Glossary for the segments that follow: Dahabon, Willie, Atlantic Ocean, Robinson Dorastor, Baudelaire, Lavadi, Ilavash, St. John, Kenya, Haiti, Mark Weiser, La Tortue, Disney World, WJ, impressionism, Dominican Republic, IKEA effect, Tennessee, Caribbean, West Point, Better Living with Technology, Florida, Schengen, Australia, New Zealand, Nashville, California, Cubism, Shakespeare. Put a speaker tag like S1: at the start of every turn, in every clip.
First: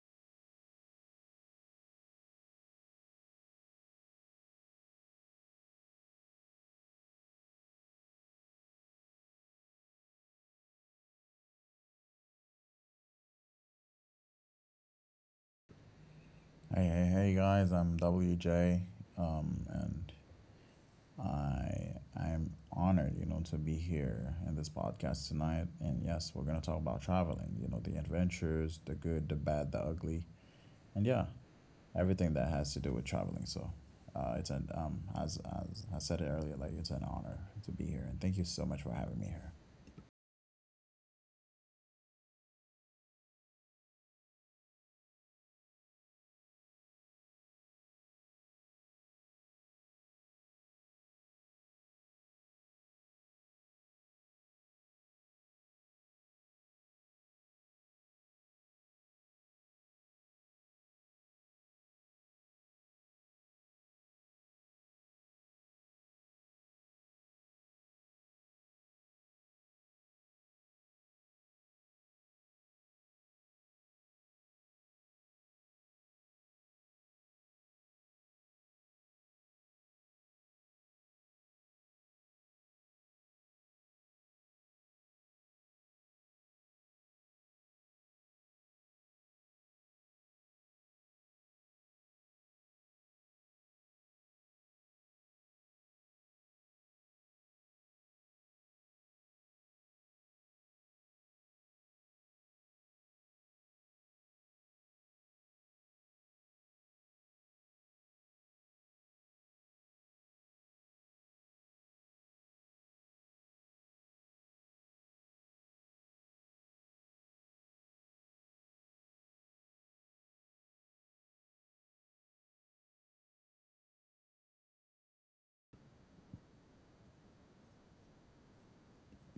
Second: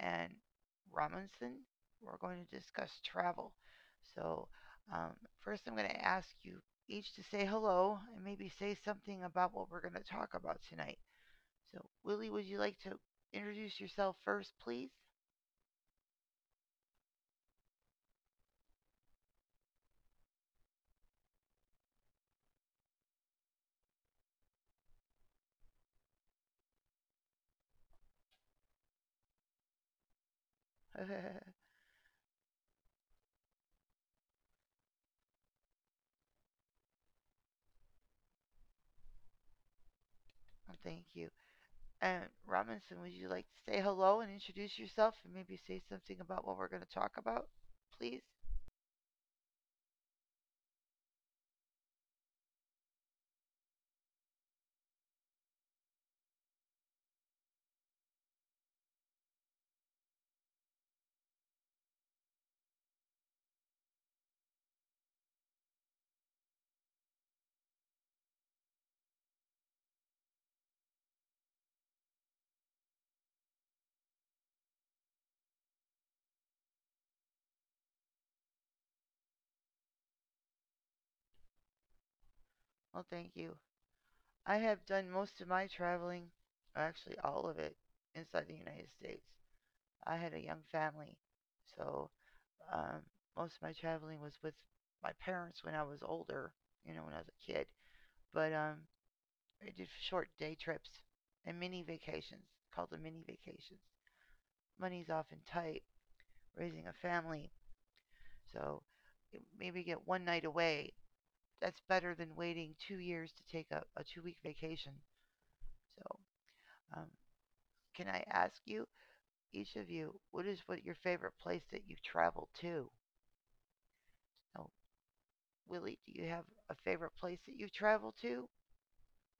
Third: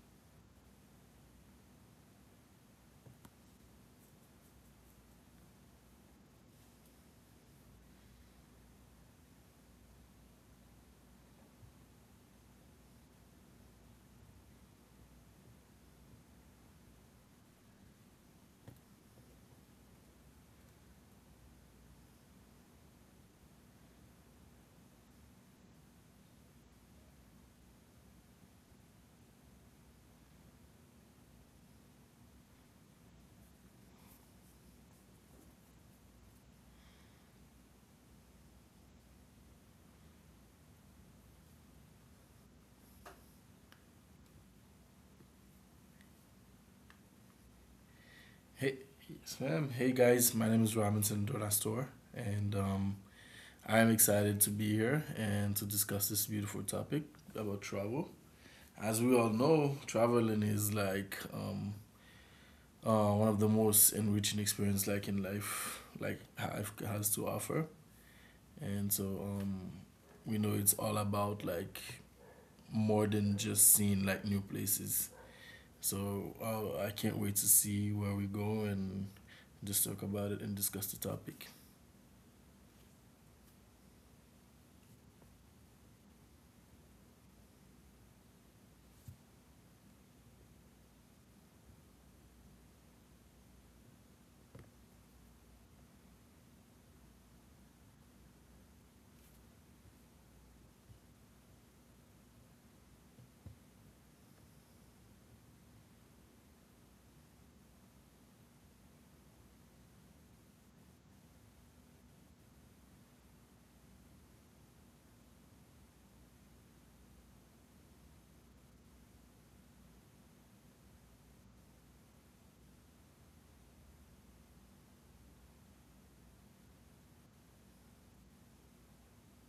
S1: and Robinson. We're going to discuss travel. So, um, First, I'm going to ask you each to say hello and maybe say something about what we're going to talk about tonight. So, Willie, would you like to introduce yourself first, please?
S2: Hey, hey, hey guys, I'm WJ, and I I'm honored, to be here in this podcast tonight. And yes, we're gonna talk about traveling, the adventures, the good, the bad, the ugly, and yeah, everything that has to do with traveling. So, it's an as I said it earlier, like, it's an honor to be here, and thank you so much for having me here.
S1: Oh, thank you. And Robinson, would you like to say hello and introduce yourself and maybe say something about what we're going to talk about, please?
S3: Hey, Sam. Hey, guys. My name is Robinson Dorastor, and I am excited to be here and to discuss this beautiful topic about travel. As we all know, traveling is like one of the most enriching experience like in life, like life has to offer. And so we know it's all about like more than just seeing like new places. So I can't wait to see where we go and just talk about it and discuss the topic.
S1: Well, thank you. I have done most of my traveling, actually all of it, inside the United States. I had a young family, so um, most of my traveling was with my parents when I was older, you know, when I was a kid. But I did short day trips and mini vacations, called them mini vacations. Money's often tight, raising a family, so maybe get one night away. That's better than waiting 2 years to take a 2 week vacation. So, um, can I ask you each of you, what is what your favorite place that you've traveled to? Oh, Willie, do you have a favorite place that you've traveled to?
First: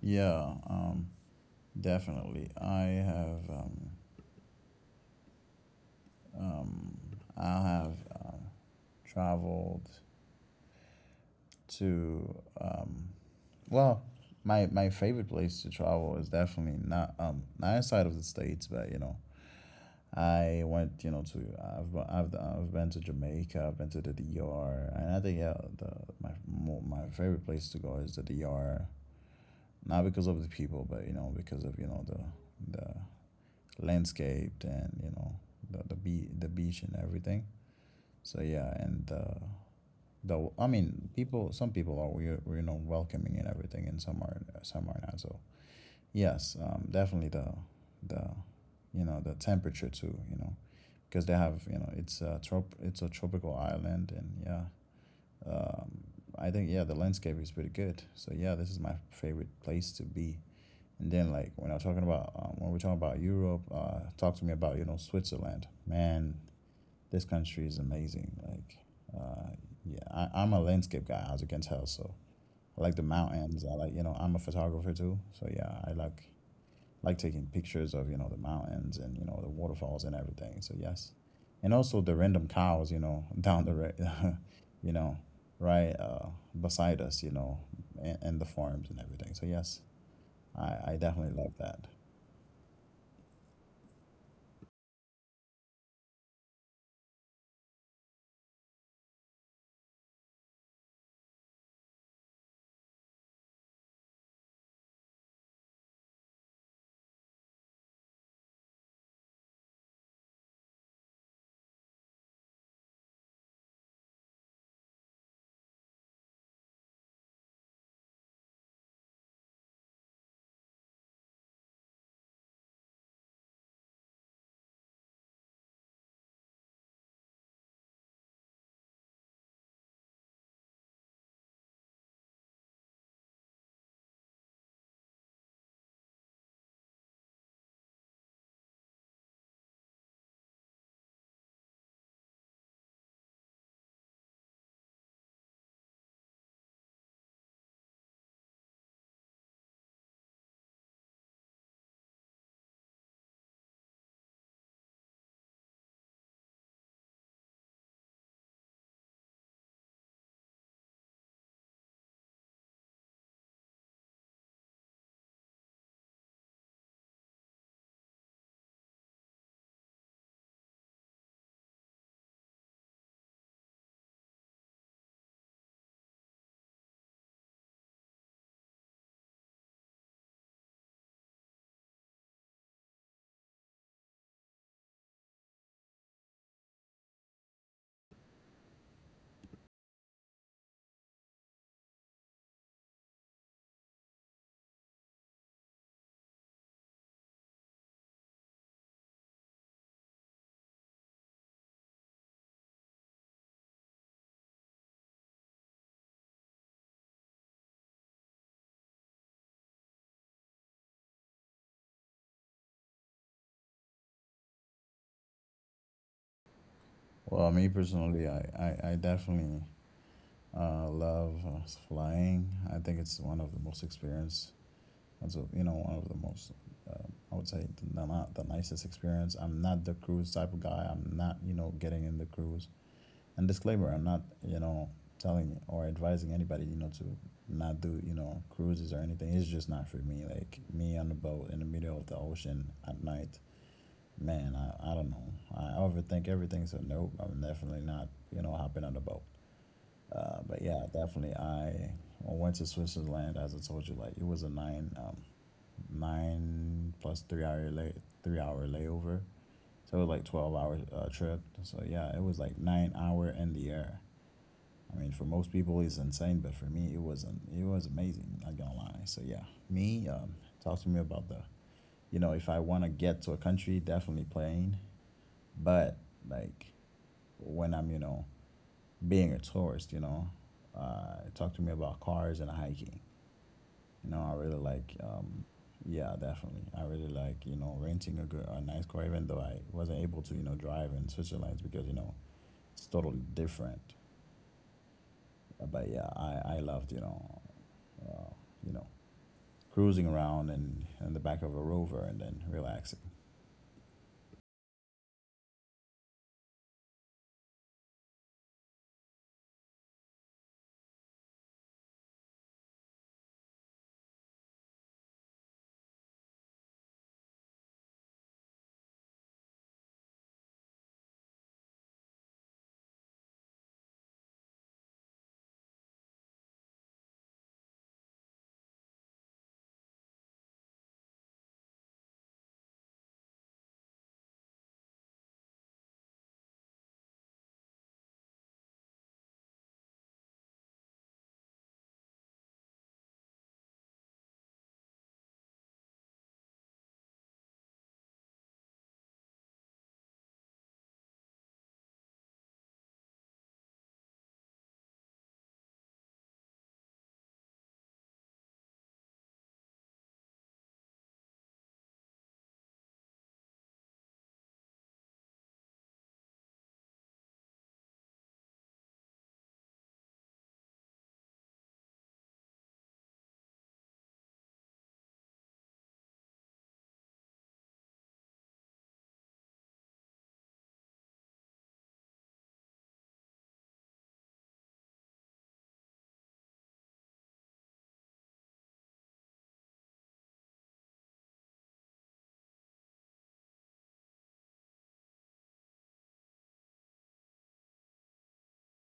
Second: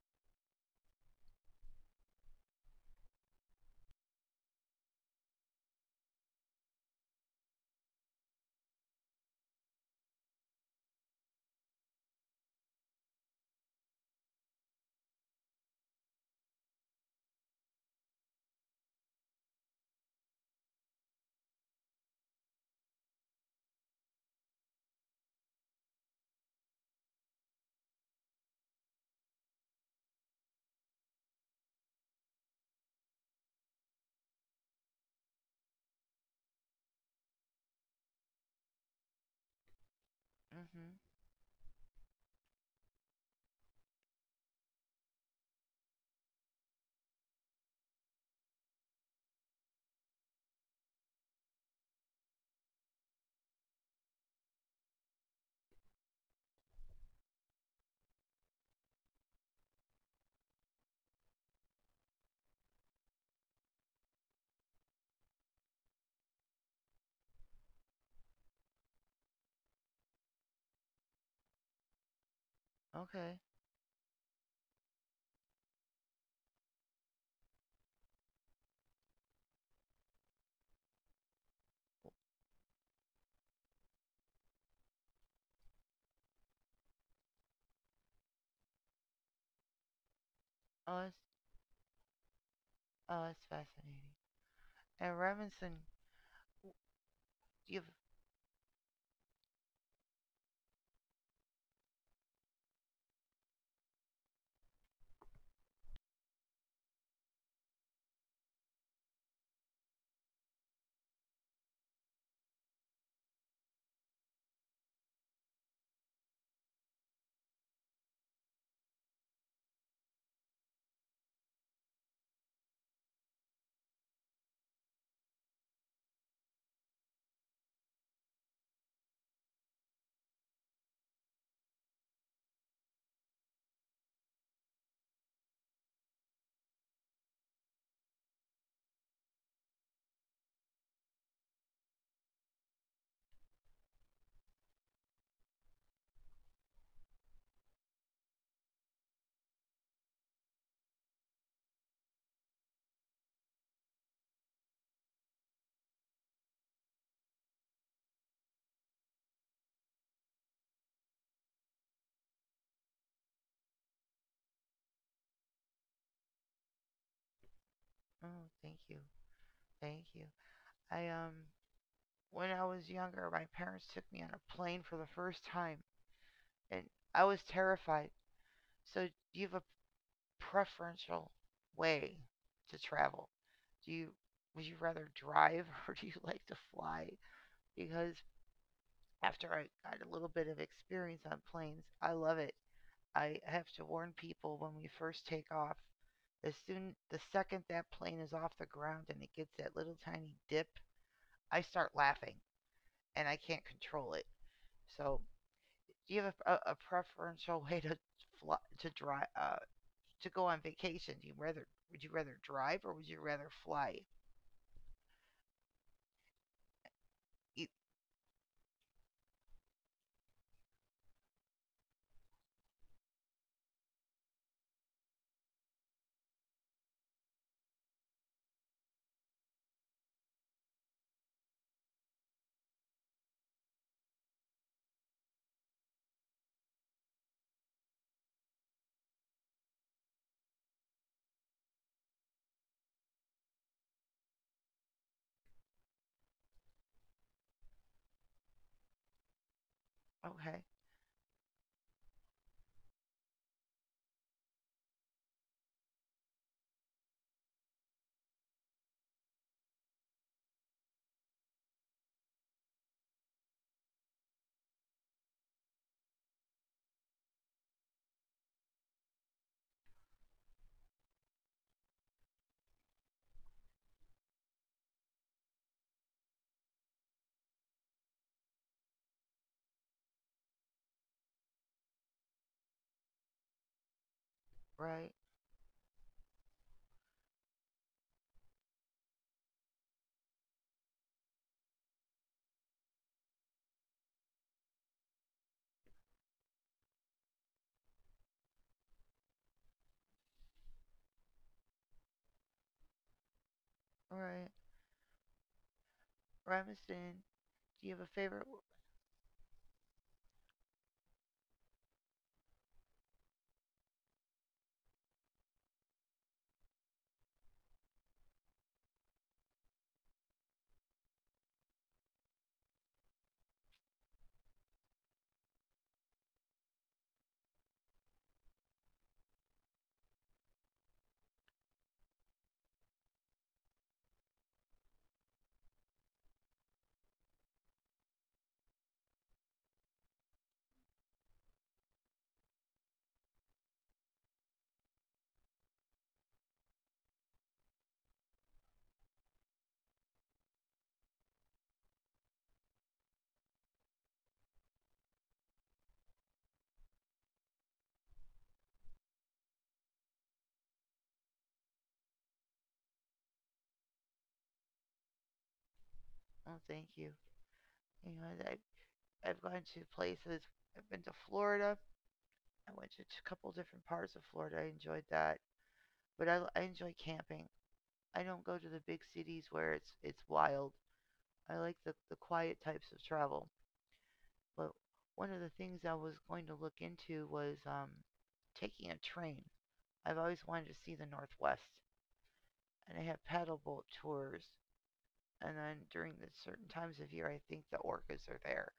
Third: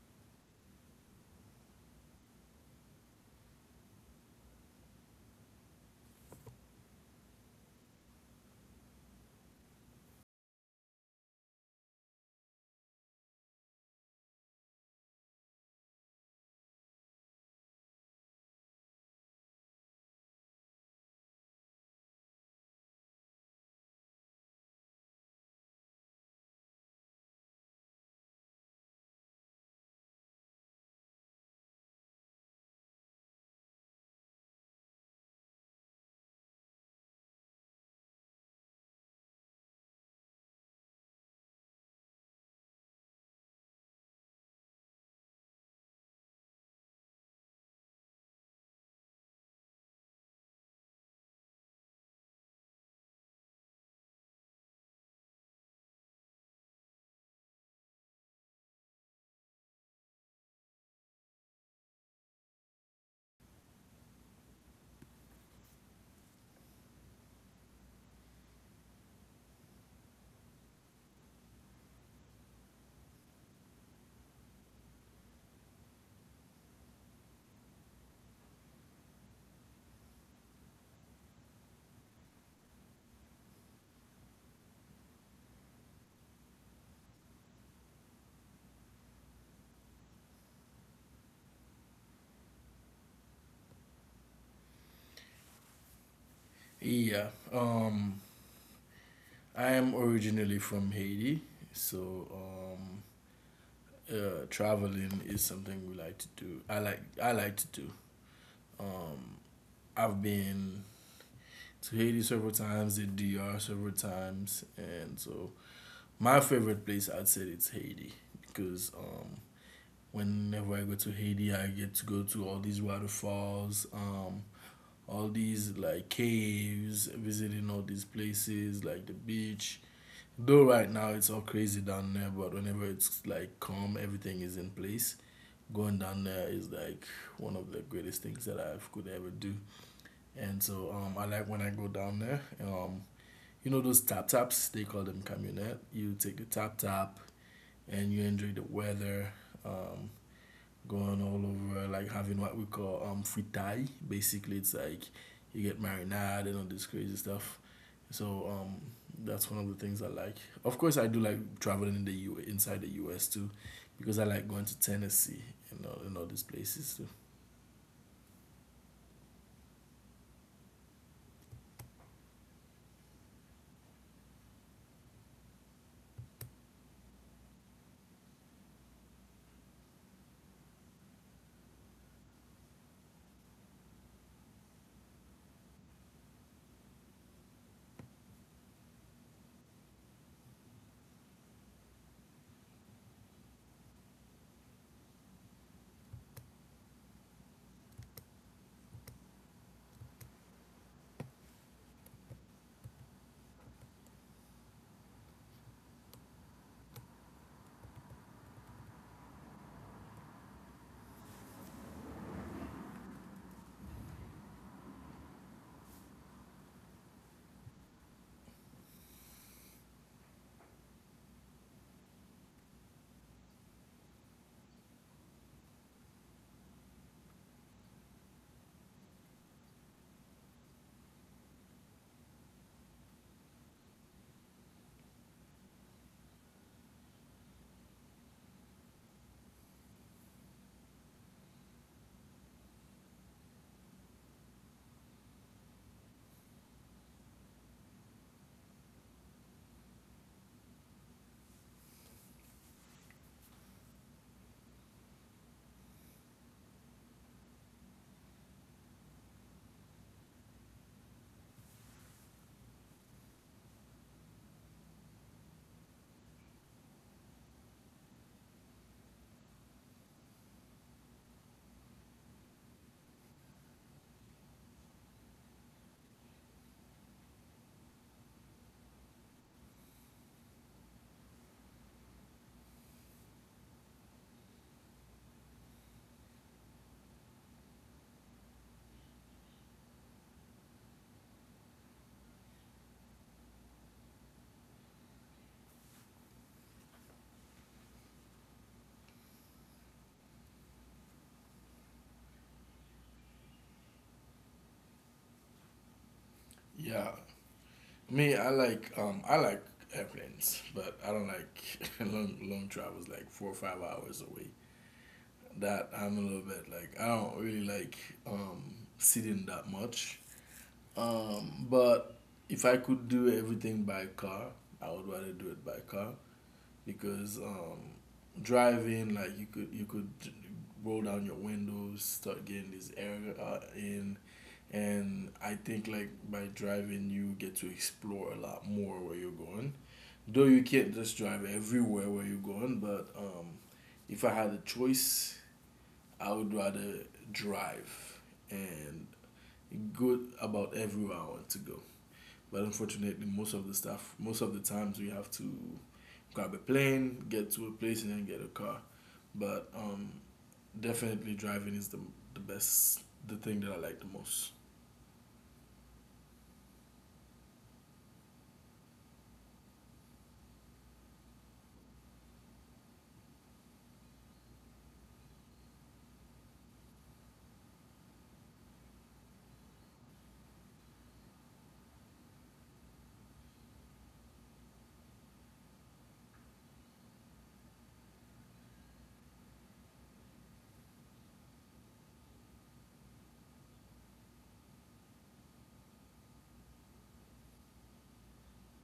S2: Yeah, definitely. Um, I have um, traveled to, well, my favorite place to travel is definitely not outside of the states. But, I went you know to I've been to Jamaica, I've been to the D R, and I think, yeah, my favorite place to go is the D R, not because of the people, but, because of, the landscape, and, the beach and everything. So yeah. And, though, I
S1: Mm-hmm.
S2: mean, people some people are we're, welcoming and everything, and some are not, so yes. Definitely the the temperature too, because they have, it's a tropical island. And yeah, um I think, yeah, the landscape is pretty good, so yeah, this is my favorite place to be. And then, like, when I'm talking about when we're talking about Europe, talk to me about, Switzerland, man. This country is amazing. Like, uh, yeah, I'm a landscape guy, as you can tell. So I like the
S1: Okay.
S2: mountains. I'm a photographer too. So yeah, I like taking pictures of, the mountains, and, the waterfalls and everything. So yes, and also the random cows, you know, right beside us, and the farms and everything. So yes, I
S1: Oh, that's,
S2: definitely love that.
S1: oh, that's fascinating. And Robinson,
S3: Yeah,
S1: do you have,
S3: um, I am originally from Haiti, so um, traveling is something we like to do. I like to do. Um, I've been to Haiti several times, the DR several times, and so my favorite place I'd say it's Haiti because whenever I go to Haiti, I get to go to all these waterfalls. All these like caves, visiting all these places like the beach. Though right now it's all crazy down there, but whenever it's like calm, everything is in place. Going down there is like one of the greatest things that I could ever do. And so I like when I go down there. You know those tap taps? They call them camionette. You take a tap tap and you enjoy the weather. Um, Going all over, like having what we call fritai. Basically, it's like you get marinade and all this crazy stuff. So that's one of the things I like. Of course, I do like traveling in the U inside the U.S. too, because I like going to Tennessee and all these places too.
S1: oh, thank you. Thank you. I, um, when I was younger, my parents took me on a plane for the first time, and I was terrified. So, do you have a preferential way to travel? Do you Would you rather drive or do you like to fly? Because after I got a little bit of experience on planes. I love it. I have to warn people when we first take off. As soon the second that plane is off the ground and it gets that little tiny dip, I start laughing and I can't control it. So, do you have a, a preferential way to fly, to drive to go on vacation? Do you rather Would you rather drive or would you rather fly?
S2: Well, me
S1: You,
S2: personally, I definitely love flying. I think it's one of the most experience. Also, one of the most. Uh, I would say not the nicest experience. I'm not the cruise type of guy. I'm not, getting in the cruise. And, disclaimer, I'm not, telling or advising anybody, to not do, cruises or anything. It's just not for me. Like, me on the boat in the middle of the ocean at night. Man, I don't know. I overthink everything, so nope, I'm definitely not, hopping on the boat. But
S1: okay,
S2: yeah, definitely. I went to Switzerland, as I told you. Like, it was a nine plus 3-hour layover. So it was like 12-hour trip. So yeah, it was like 9 hour in the air. I mean, for most people, it's insane, but for me, it wasn't. It was amazing. Not gonna lie. So yeah, me. Talk to me about the. If I want to get to a country, definitely plane. But, like, when I'm, being a tourist. Talk to me about cars and hiking. You know, I really like,
S1: right,
S2: um, yeah, definitely. I really like, renting a nice car, even though I wasn't able to, drive in Switzerland, because, it's totally different. But yeah, I loved, uh, you know, cruising around and in the back of a rover and then relaxing.
S1: right.
S3: Yeah,
S1: Robinson, do you have a
S3: me I
S1: favorite?
S3: like um I like airplanes, but I don't like long long travels like 4 or 5 hours away. That I'm a little bit like I don't really like sitting that much. But if I could do everything by car, I would rather do it by car because driving, like you could roll down your windows, start getting this air in, and I think like by driving you get to explore a lot more where you're going. Though you can't just drive everywhere where you're going, but if I had a choice, I would rather drive and go about everywhere I want to go. But unfortunately, most of the stuff, most of the times, we have to grab a plane, get to a place, and then get a car. But definitely, driving is the best, the thing that I like the most.
S1: Oh, thank you. You know, I've gone to places. I've been to Florida. I went to a couple different parts of Florida. I enjoyed that. But I enjoy camping. I don't go to the big cities where it's wild. I like the quiet types of travel. But one of the things I was going to look into was taking a train. I've always wanted to see the Northwest, and I have paddle boat tours. And then during the certain times of year, I think the orcas are there.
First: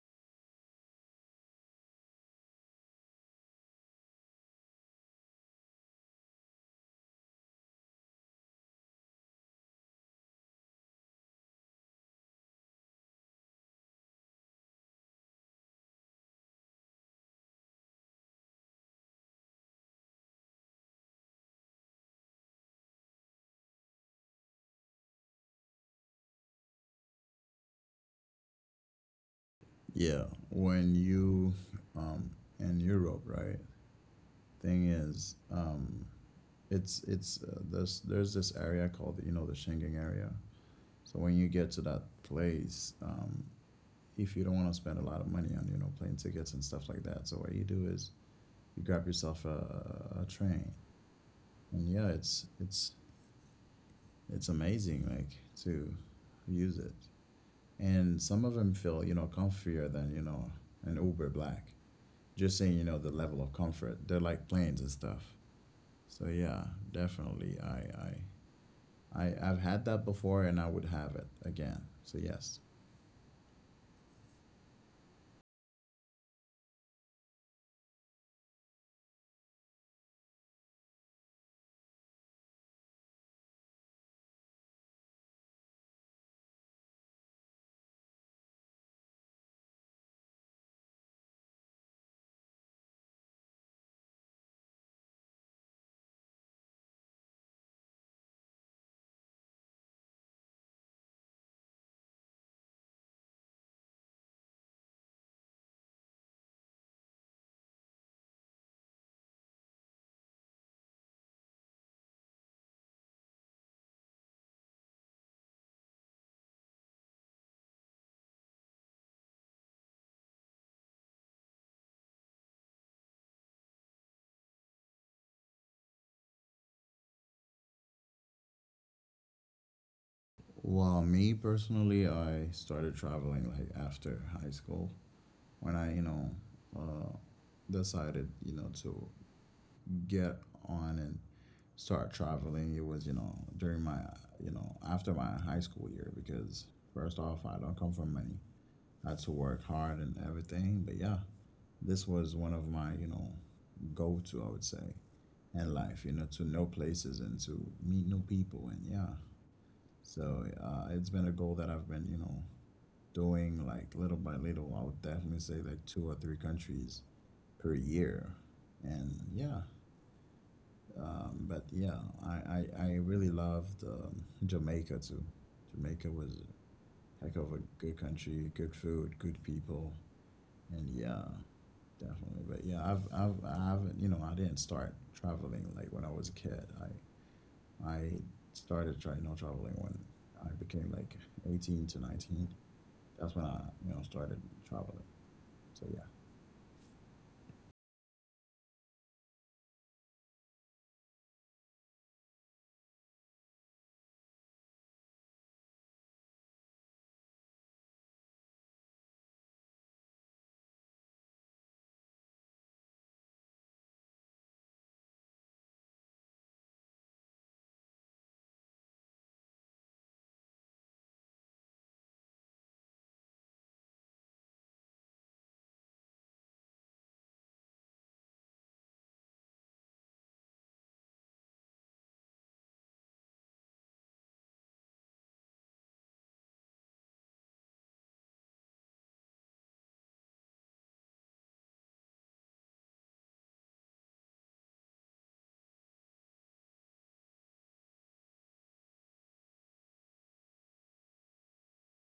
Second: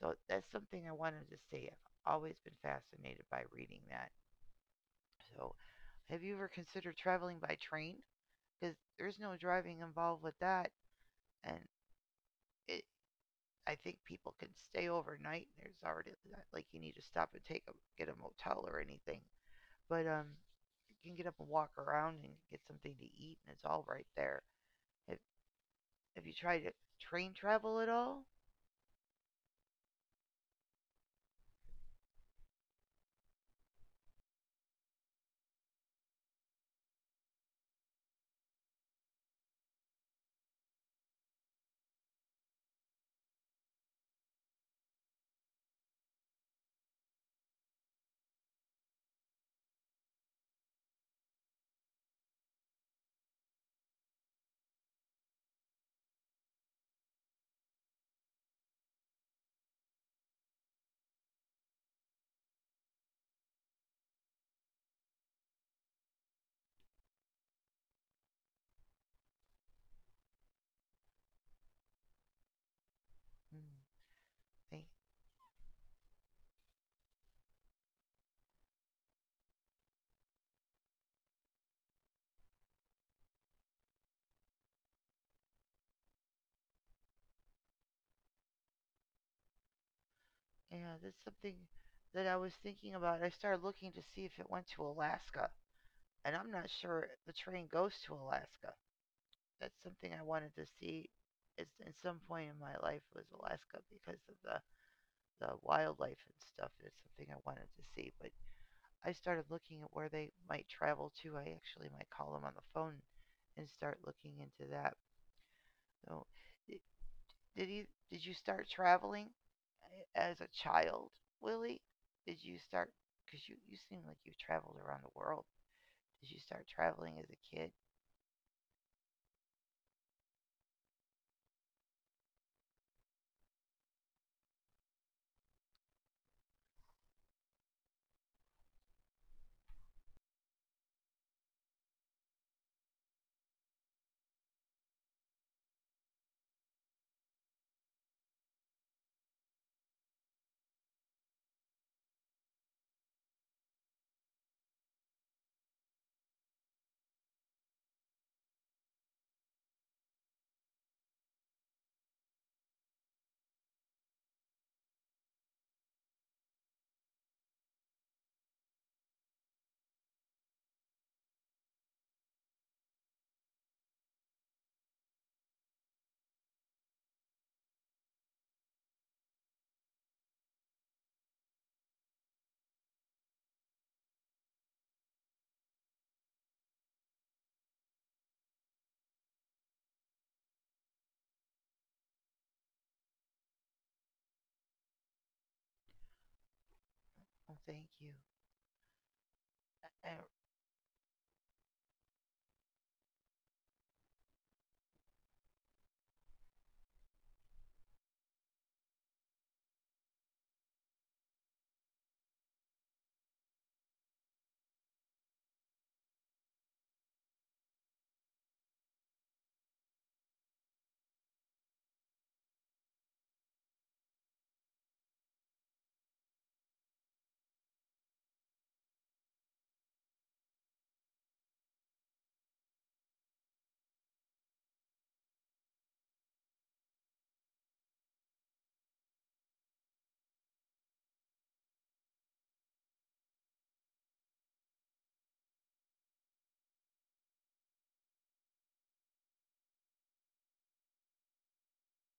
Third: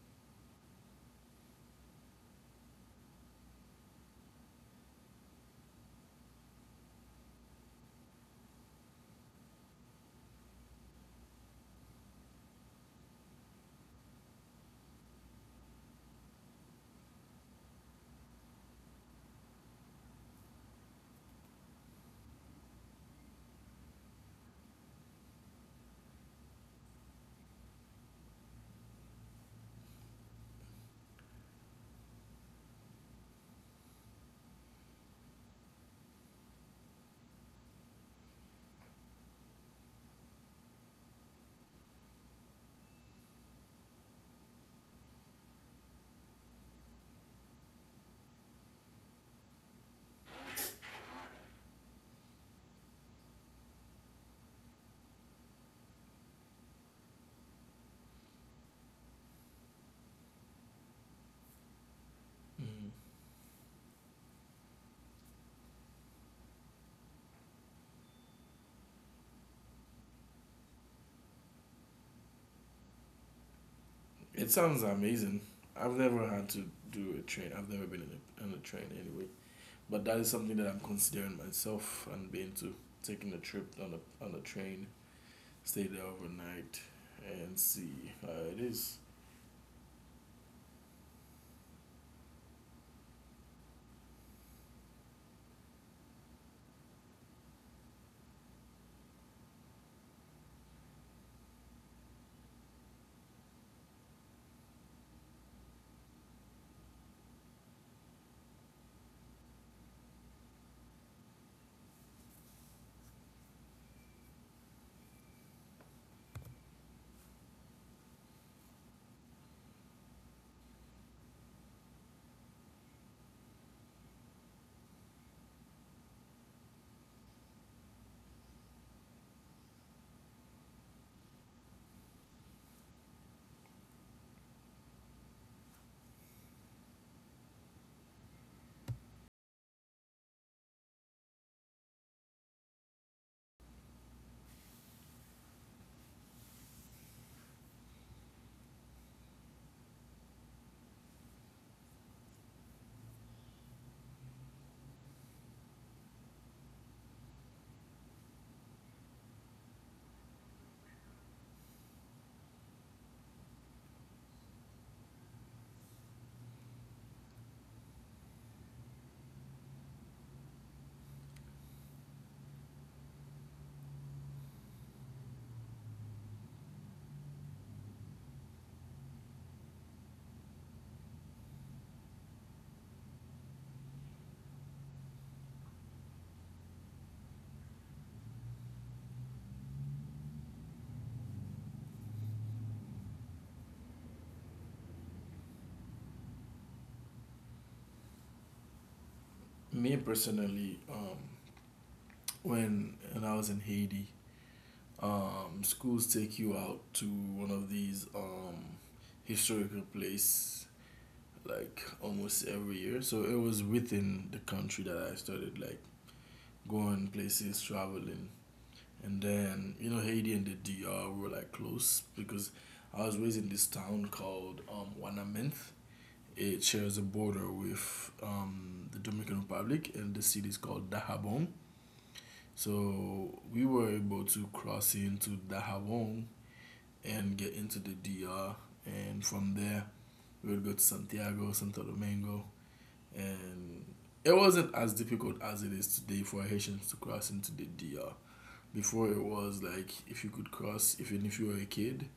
S1: So that's something I wanted to see. I've always been fascinated by reading that. So, have you ever considered traveling by train? Because there's no driving involved with that, and it, I think people can stay overnight. There's already not like you need to stop and take a get a motel or anything, but you can get up and walk around and get something to eat, and it's all right there. Have Have you tried to train travel at all?
S2: Yeah, when you, um in Europe, right? Thing is, it's there's this area called, the Schengen area. So when you get to that place, if you don't want to spend a lot of money on, plane tickets and stuff like that, so what you do is you grab yourself a train, and yeah, it's amazing, like, to use it. And some of them feel, comfier than, an Uber Black. Just saying,
S3: Mm.
S2: the level of comfort. They're like planes and stuff. So yeah, definitely, I've had that before, and I would have it again. So, yes.
S1: Hmm,
S3: It sounds
S1: I-
S3: amazing. I've never had to do a train. I've never been in in a train anyway. But that is something that I'm considering myself and being to taking a trip on a train, stay there overnight, and see how it is.
S1: yeah, that's something that I was thinking about. I started looking to see if it went to Alaska, and I'm not sure the train goes to Alaska. That's something I wanted to see. Is in some point in my life was Alaska because of the wildlife and stuff. It's something I wanted to see, but I started looking at where they might travel to. I actually might call them on the phone and start looking into that. So, did did, you, did you start traveling as a child, Willie? Did you start? Because you seem like you have traveled around the world. Did you start traveling as a kid?
S2: Well, me personally, I started traveling, like, after high school, when I, uh, decided, to get on and start traveling. It was, during my, after my high school year, because, first off, I don't come from money. I had to work hard and everything. But yeah, this was one of my, go to, I would say, in life, to know places and to meet new people. And yeah, so, it's been a goal that I've been, doing, like, little by little. I would definitely say like two or three countries per year. And yeah, but yeah, I really loved, Jamaica too. Jamaica was a heck of a good country, good food, good people, and yeah, definitely. But yeah, I didn't start traveling like when I was a kid. I started trying, traveling when I became like 18 to 19. That's when I, started traveling. So yeah.
S1: Oh, thank you.
S3: Me
S1: I, I,
S3: personally, when and I was in Haiti, schools take you out to one of these historical place like almost every year. So it was within the country that I started like going places, traveling, and then you know Haiti and the DR were like close because I was raised in this town called Wanaminth. It shares a border with the Dominican Republic, and the city is called Dahabon. So we were able to cross into Dajabon and get into the DR. And from there, we would go to Santiago, Santo Domingo. And it wasn't as difficult as it is today for Haitians to cross into the DR. Before it was like if you could cross, even if you were a kid,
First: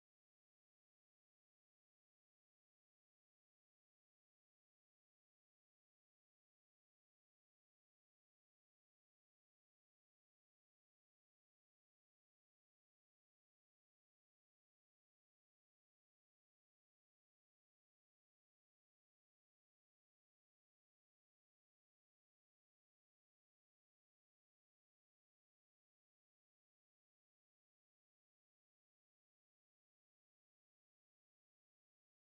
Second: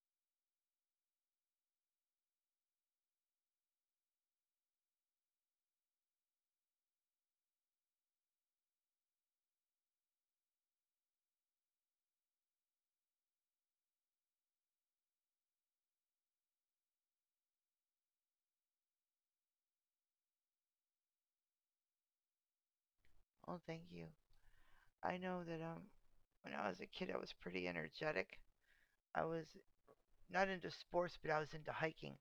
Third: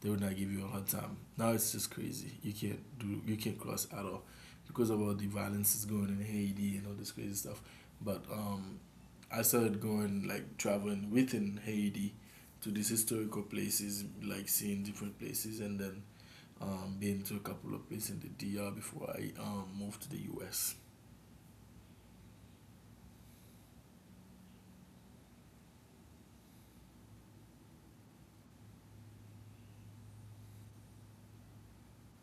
S3: they would not give you a hard time. Now it's just crazy. You can't cross at all because of all the violence that's going in Haiti and all this crazy stuff. But I started going like traveling within Haiti to these historical places, like seeing different places, and then been to a couple of places in the DR before I moved to the US.
S1: oh, thank you. I know that when I was a kid, I was pretty energetic. I was not into sports, but I was into hiking,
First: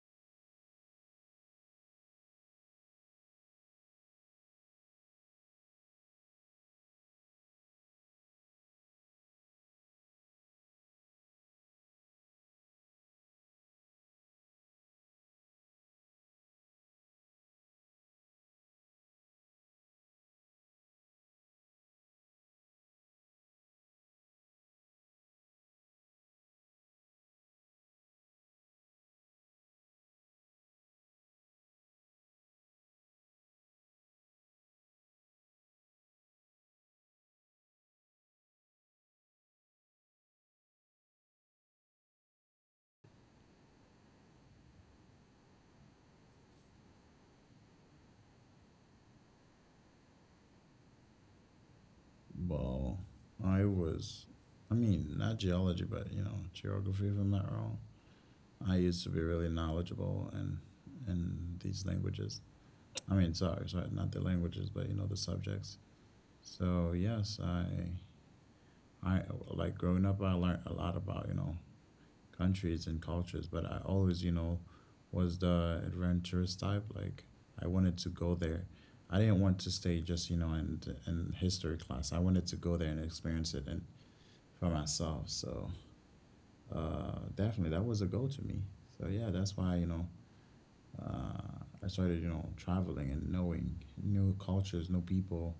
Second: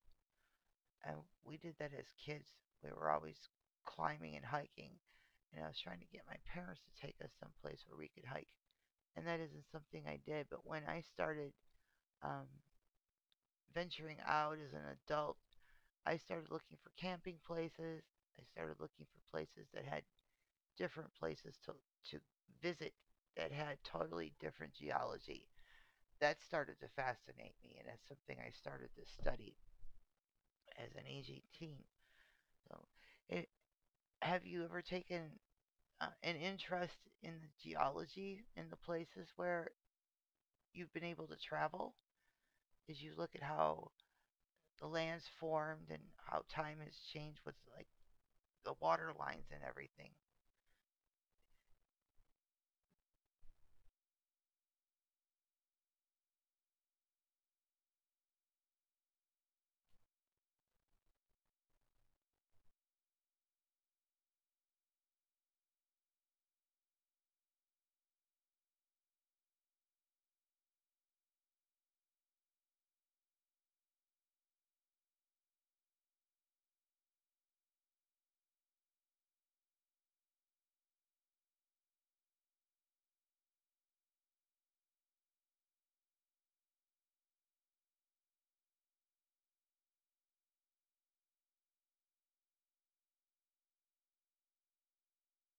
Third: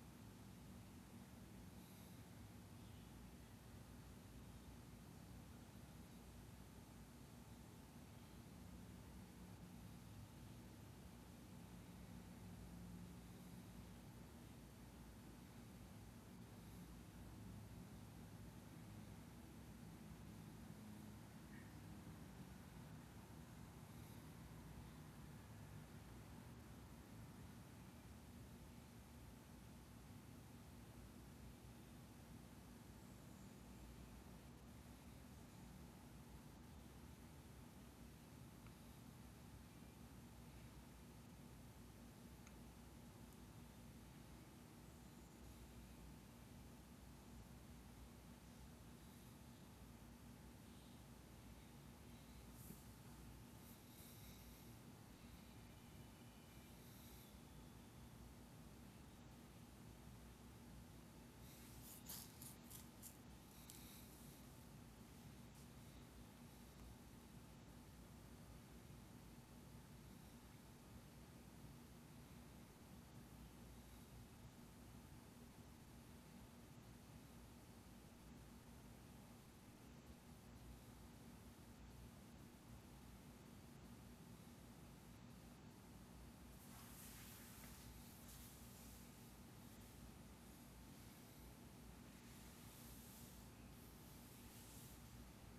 S1: and we did that as kids. We were always climbing and hiking, and I was trying to get my parents to take us someplace where we could hike. And that isn't something I did, but when I started um, venturing out as an adult, I started looking for camping places. I started looking for places that had different places to visit that had totally different geology. That started to fascinate me, and that's something I started to study as an aging teen. So, it, have you ever taken an interest in the geology in the places where you've been able to travel? As you look at how the land's formed and how time has changed with like the water lines and everything?
S2: Well, I was, I mean, not geology, but, geography, if I'm not wrong. I used to be really knowledgeable in these languages. I mean, sorry, sorry, not the languages, but, the subjects. So yes, I like growing up, I learned a lot about, countries and cultures. But I always, was the adventurous type. Like, I wanted to go there. I didn't want to stay just, in history class. I wanted to go there and experience it, and for myself. So, definitely, that was a goal to me. So yeah, that's why, I started, traveling and knowing new cultures, new people,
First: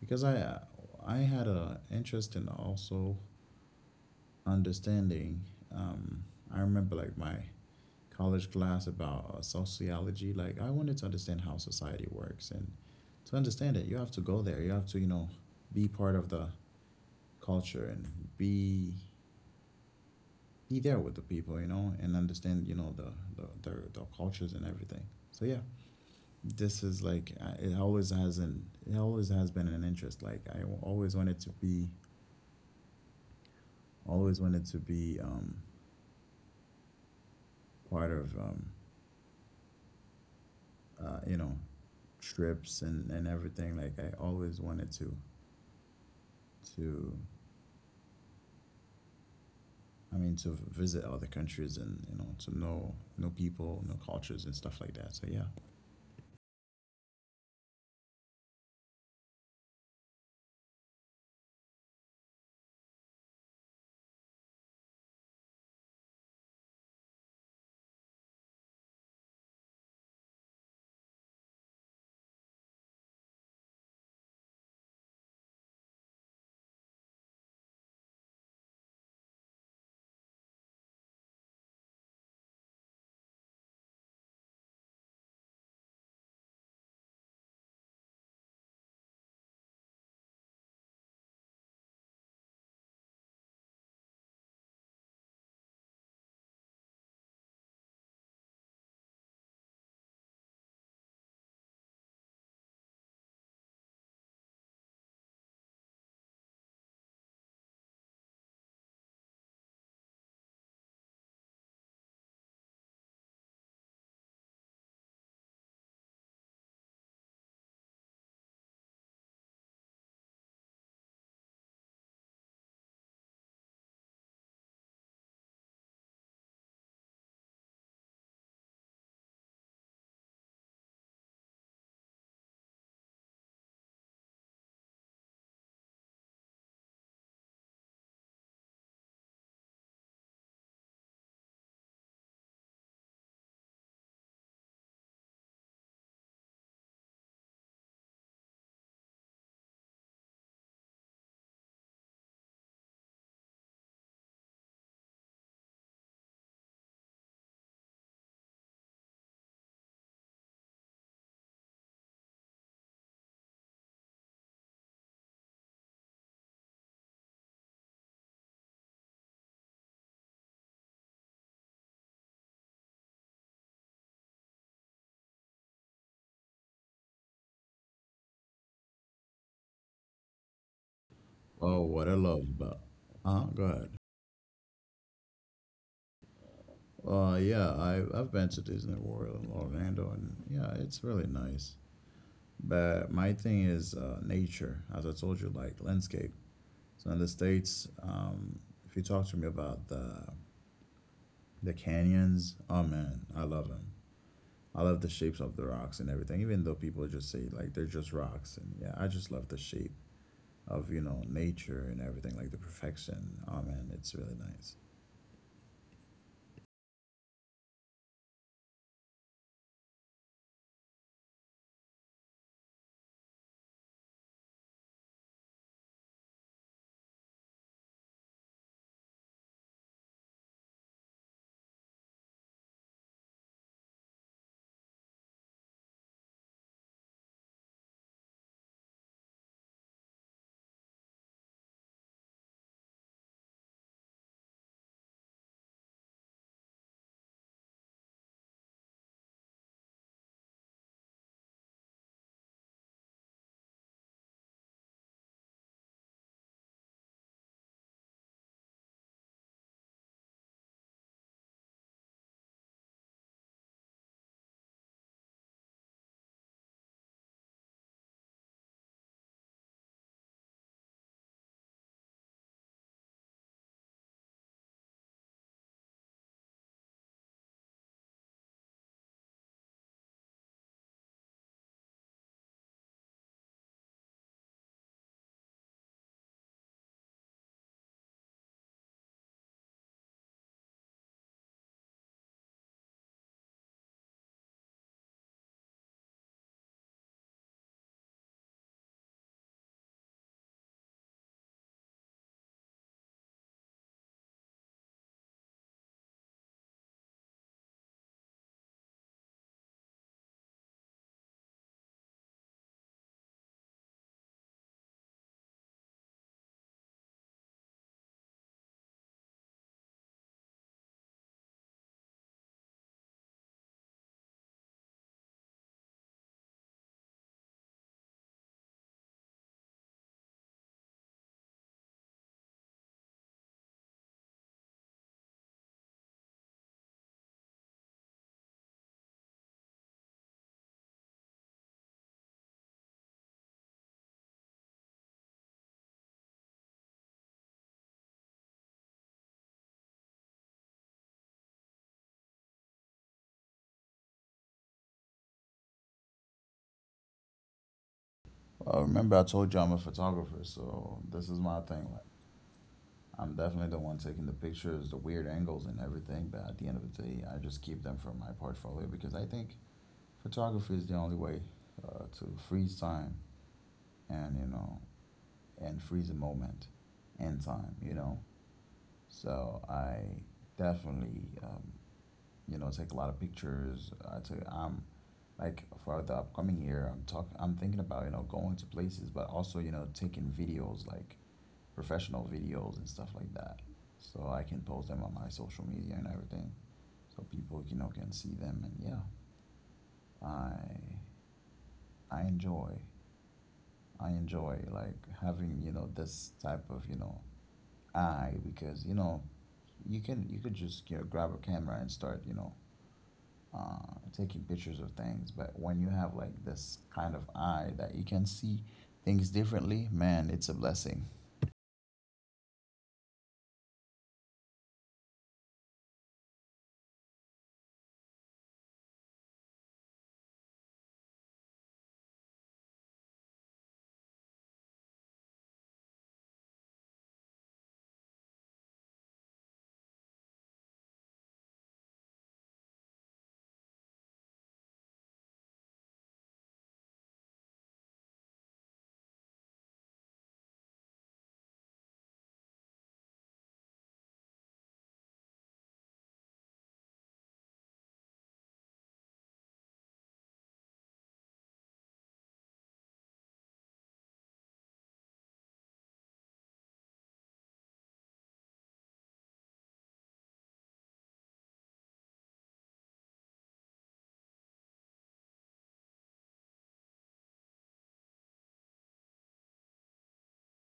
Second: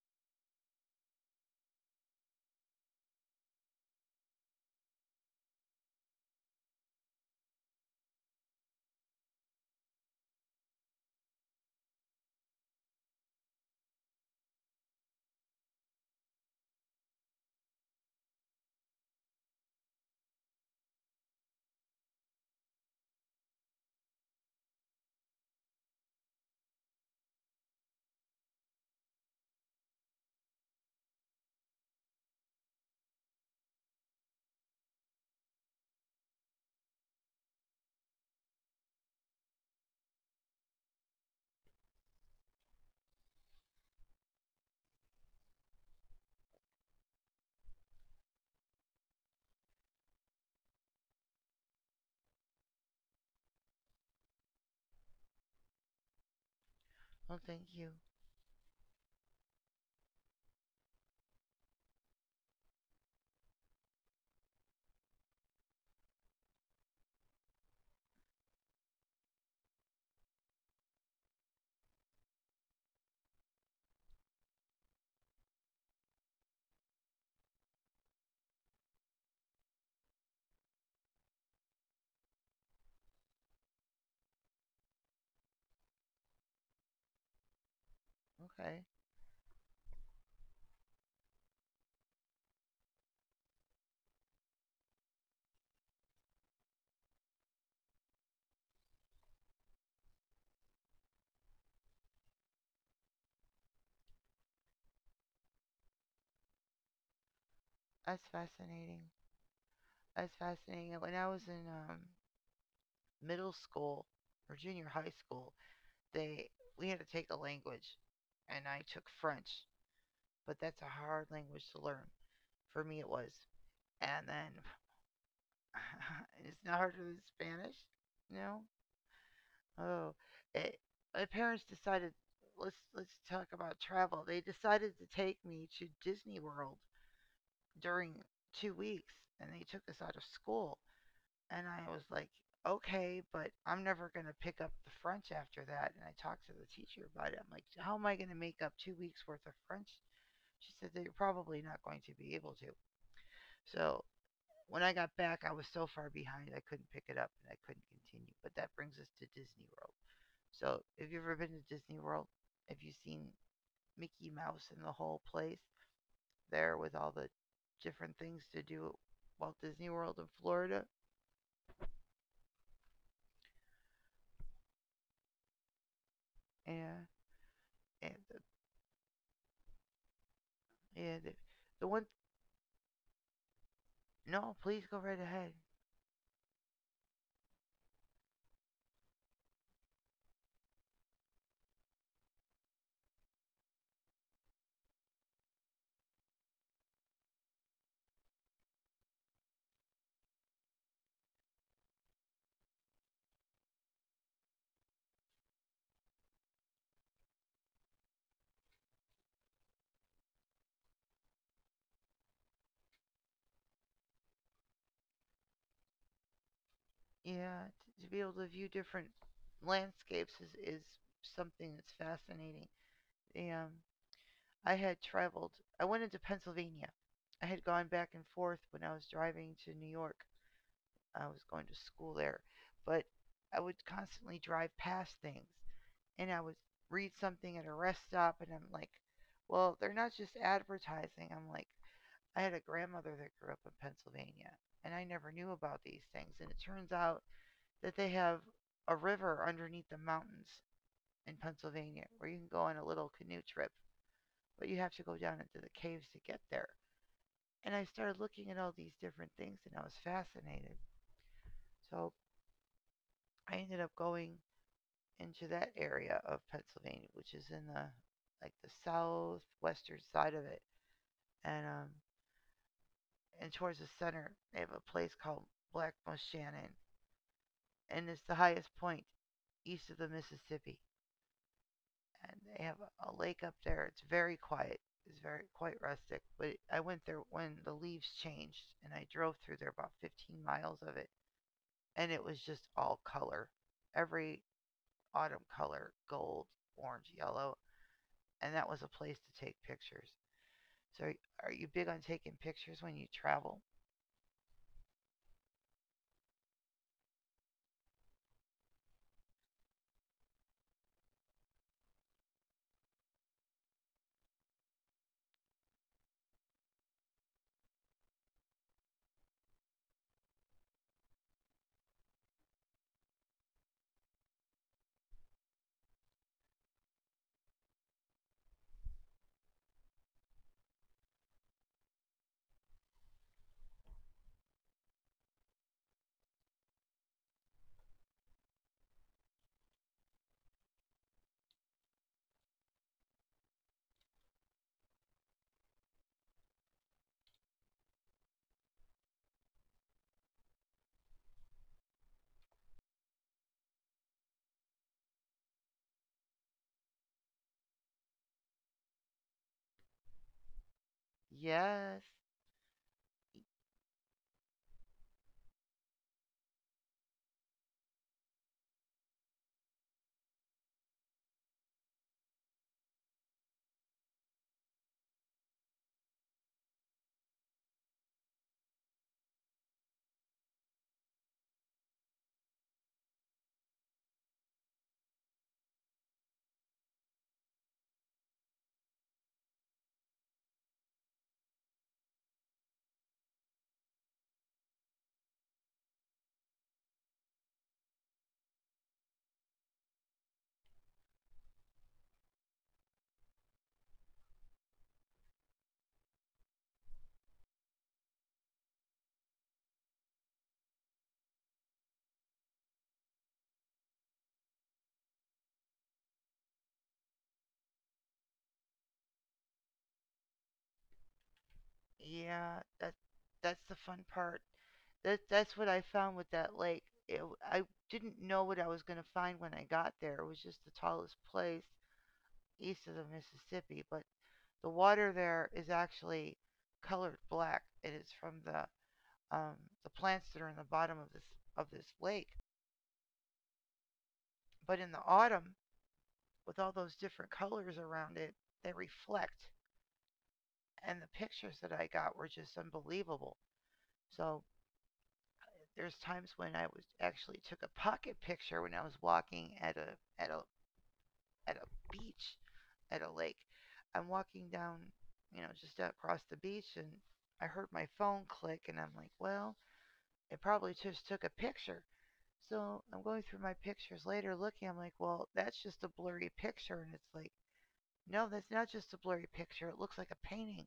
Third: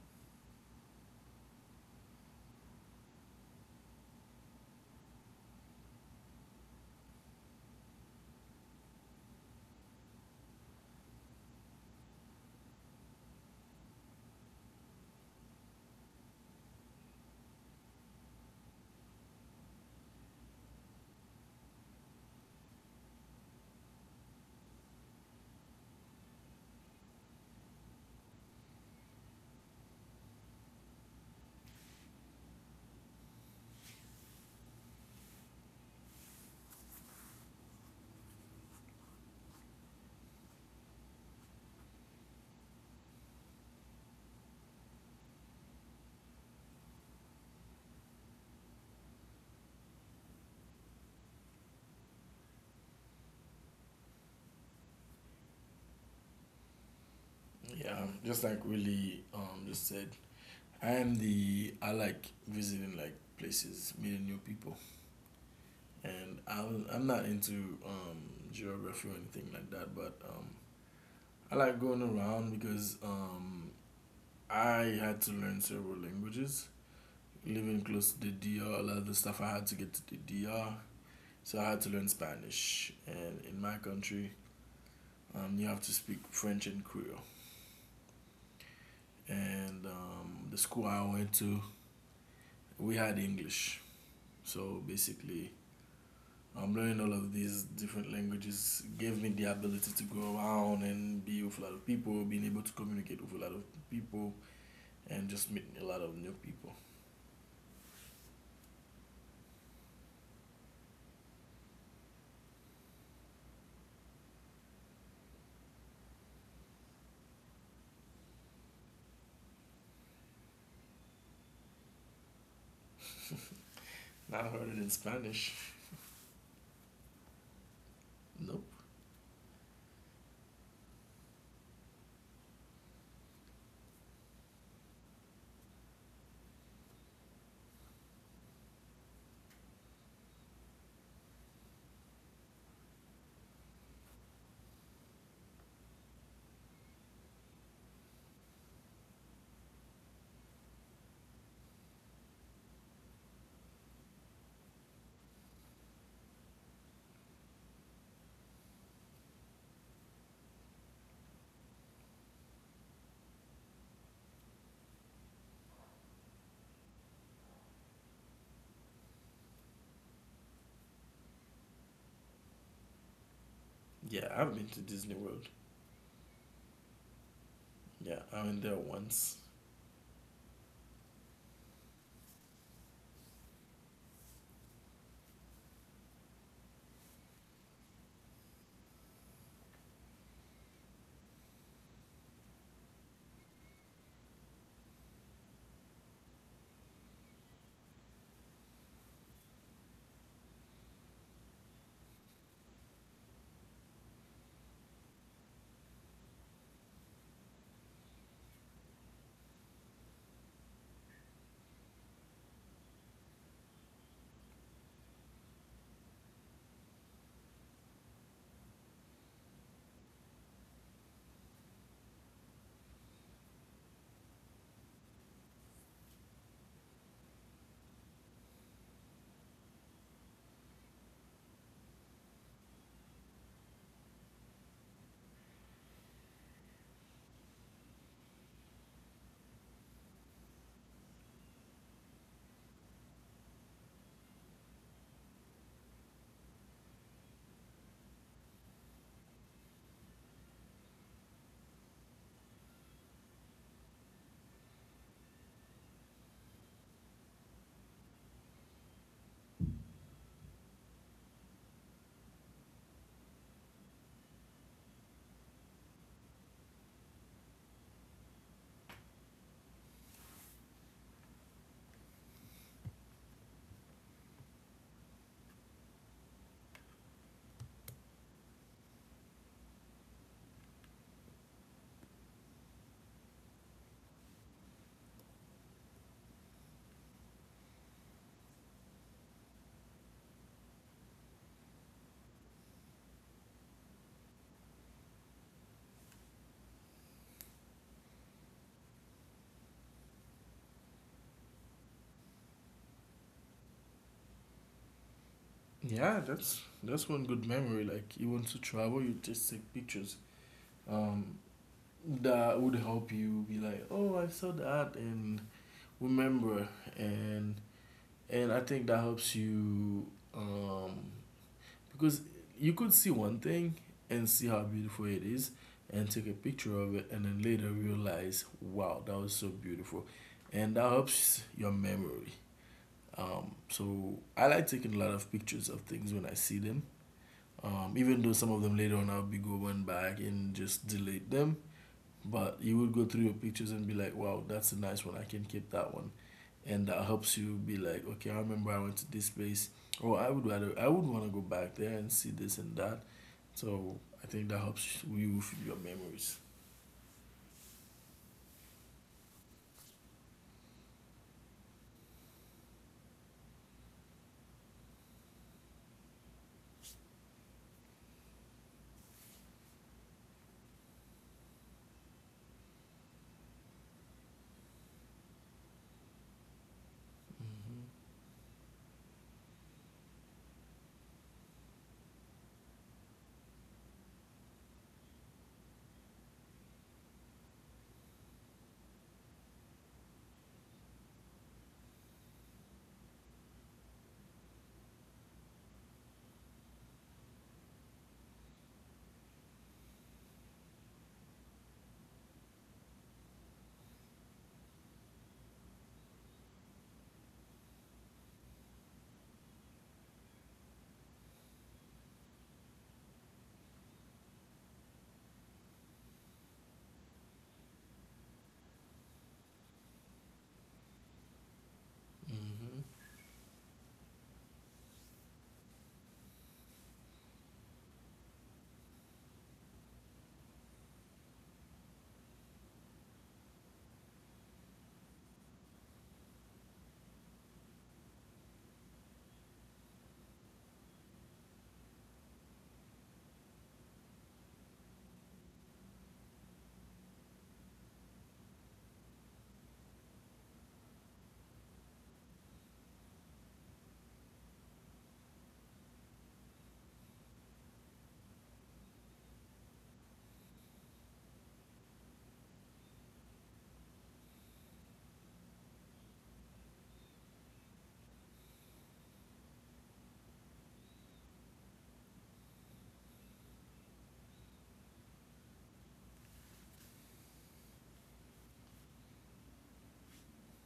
S2: because I had a interest in also understanding. Um, I remember, like, my college class about, sociology. Like, I wanted to understand how society works, and to understand it, you have to go there. You have to, be part of the culture, and be be there with the people, and understand, their cultures and everything. So yeah, this is like, it always has been an interest. Like, always wanted to be, always wanted to be um, part of, uh, you know trips and, everything, like, I always wanted to to I mean, to visit other countries, and, to know people, know cultures and stuff like that. So yeah.
S1: Oh, thank you.
S3: Yeah, just like really just said, I am the I like visiting like places, meeting new people. And I'm not into geography or anything like that, but I like going around because I had to learn several languages. Living close to the DR, a lot of the stuff I had to get to the DR, so I had to learn Spanish. And in my country, you have to speak French and Creole.
S1: Okay,
S3: And the school I went to, we had English. So basically, learning all of these different languages gave me the ability to go around and be with a lot of people, being able to communicate with a lot of people, and just meeting a lot of new people.
S1: that's fascinating. That's fascinating. When I was in middle school or junior high school, they we had to take a language, and I took French, but that's a hard language to learn. For me, it was. And
S3: Not
S1: then
S3: heard it in Spanish.
S1: it's not harder than Spanish,
S3: Nope.
S1: no? Oh, it, my parents decided let's talk about travel. They decided to take me to Disney World during 2 weeks, and they took us out of school. And I was like, okay, but I'm never going to pick up the French after that. And I talked to the teacher about it. I'm like, how am I going to make up 2 weeks worth of French? She said that you're probably not going to be able to. So when I got back, I was so far behind I couldn't pick it up and I couldn't continue. But that brings us to Disney World. So if you've ever been to Disney World, if you've seen Mickey Mouse and the whole place there with all the different things to do at Walt Disney World in Florida,
S3: Yeah, I've been to Disney World.
S1: and and
S3: Yeah,
S1: the,
S3: I went there once.
S1: and the,
S2: Oh,
S1: the
S2: what
S1: one.
S2: I love about, go ahead.
S1: No, please go right ahead.
S2: Yeah, I've been to Disney World in Orlando, and yeah, it's really nice. But my thing is, nature, as I told you, like landscape. So in the States, if you talk to me about the canyons, oh man, I love them. I love the shapes of the rocks and everything, even though people just say, like, they're just rocks. And yeah, I just love the shape of, nature and everything, like the perfection. Oh man, it's really nice.
S1: Yeah, to be able to view different landscapes is something that's fascinating. The, um, I had traveled, I went into Pennsylvania. I had gone back and forth when I was driving to New York. I was going to school there, but I would constantly drive past things and I would read something at a rest stop and I'm like, well, they're not just advertising. I'm like, I had a grandmother that grew up in Pennsylvania and I never knew about these things. And it turns out that they have a river underneath the mountains in Pennsylvania where you can go on a little canoe trip, but you have to go down into the caves to get there. And I started looking at all these different things and I was fascinated. So I ended up going into that area of Pennsylvania, which is in the like the southwestern side of it. And and towards the center they have a place called Black Shannon, and it's the highest point east of the Mississippi. And they have a lake up there. It's very quiet. It's very quite rustic. But I went there when the leaves changed, and I drove through there about 15 miles of it, and it was just all color, every autumn color, gold, orange, yellow, and that was a place to take pictures. So, are you big on taking pictures when you travel?
S3: Yeah, that's one good memory. Like you want to travel, you just take pictures. Um, that would help you be like, oh, I saw that, and remember, and I think that helps you um Because you could see one thing and see how beautiful it is and take a picture of it and then later realize, wow, that was so beautiful. And that helps your memory. So I like taking a lot of pictures of things when I see them. Even though some of them later on I'll be going back and just delete them. But you would go through your pictures and be like, wow, that's a nice one. I can keep that one. And that helps you be like, okay, I remember I went to this place. Or I would rather, I would want to go back there and see this and that. So I think that helps you with your memories.
S2: Well, remember, I told you I'm a photographer, so this is my thing. Like,
S1: Yes.
S2: I'm definitely the one taking the pictures, the weird angles and everything, but at the end of the day, I just keep them for my portfolio, because I think photography is the only way, to freeze time, and, freeze a moment in time,
S3: Mm-hmm.
S2: you know. So I definitely, take a lot of pictures. I'm like, for the upcoming year, I'm thinking about, going to places, but also, taking videos, like professional videos and stuff like that. So I can post them on my social media and everything. So people, can see them. And yeah, I, I enjoy, I enjoy, like, having, this type of, eye, because, you could just, grab a camera and start, taking pictures of things. But when you have, like, this kind of eye that you can see things differently, man, it's a blessing.
S1: Yeah, that's the fun part. That's what I found with that lake. I didn't know what I was going to find when I got there. It was just the tallest place east of the Mississippi, but the water there is actually colored black. It is from um, the plants that are in the bottom of this lake. But in the autumn, with all those different colors around it, they reflect, and the pictures that I got were just unbelievable. So there's times when I was actually took a pocket picture when I was walking at a at a at a beach at a lake. I'm walking down, you know, just across the beach and I heard my phone click and I'm like, well, it probably just took a picture. So I'm going through my pictures later looking, I'm like, well, that's just a blurry picture. And it's like, no, that's not just a blurry picture. It looks like a painting.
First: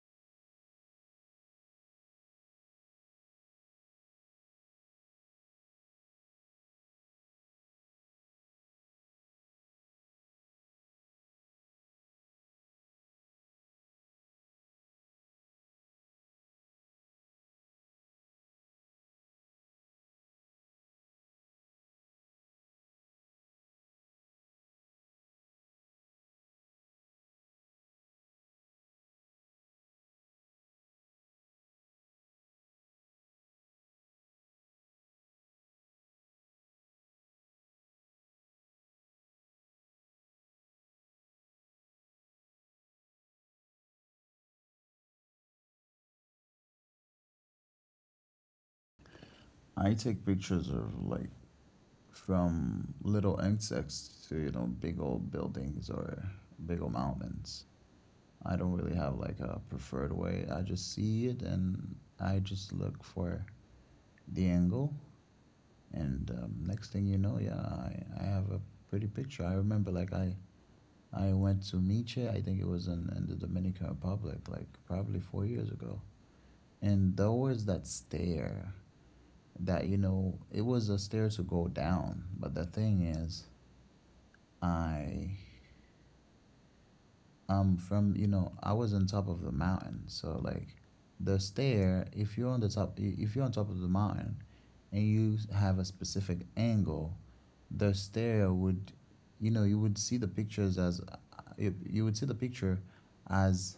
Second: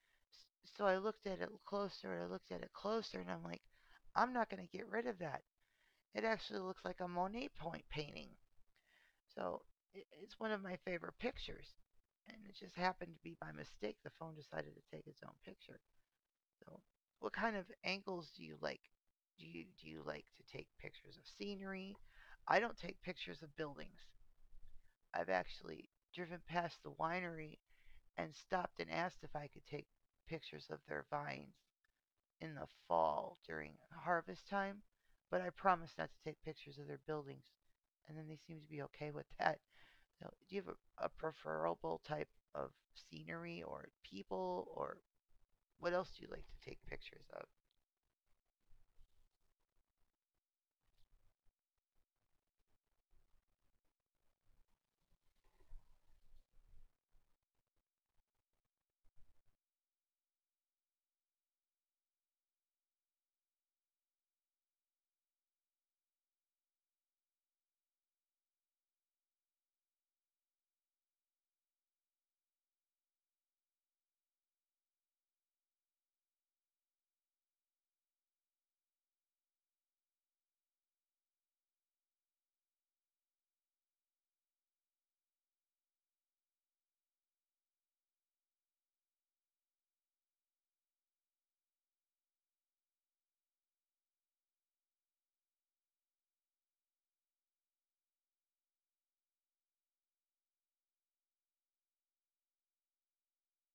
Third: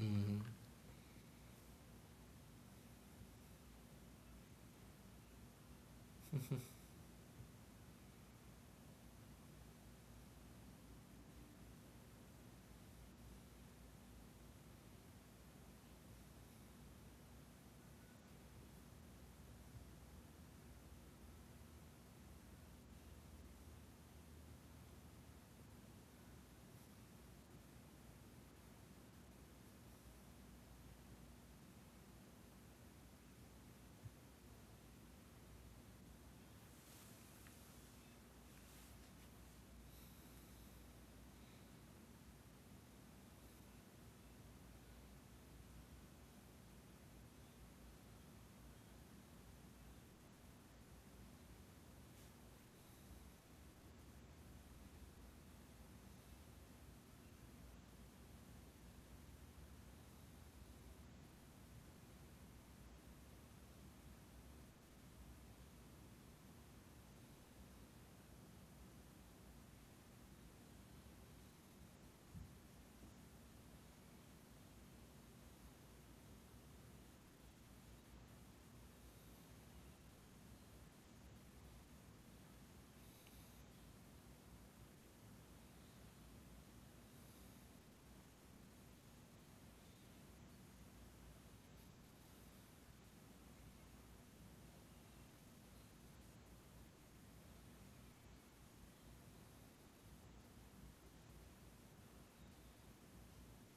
S3: Mm-hmm. Mm-hmm.
S1: So I looked at it closer and I looked at it closer and I'm like, I'm not going to get rid of that. It actually looks like a Monet point painting. So it's one of my favorite pictures. And it just happened to be by mistake the phone decided to take its own picture. So what kind of angles do you like? Do you like to take pictures of scenery? I don't take pictures of buildings. I've actually driven past the winery and stopped and asked if I could take pictures of their vines in the fall during harvest time, but I promise not to take pictures of their buildings. And then they seem to be okay with that. So, do you have a preferable type of scenery or people or what else do you like to take pictures of?
S2: I take pictures of, like, from little insects to, big old buildings or big old mountains. I don't really have, like, a preferred way. I just see it and I just look for the angle. And, next thing you know, yeah, I have a pretty picture. I remember, like, I went to Miche. I think it was in the Dominican Republic, like probably 4 years ago. And there was that stair that, you know, it was a stair to go down. But the thing is, I from you know I was on top of the mountain, so like the stair, if you're on the top, if you're on top of the mountain and you have a specific angle, the stair would, you know, you would see the pictures as you would see the picture as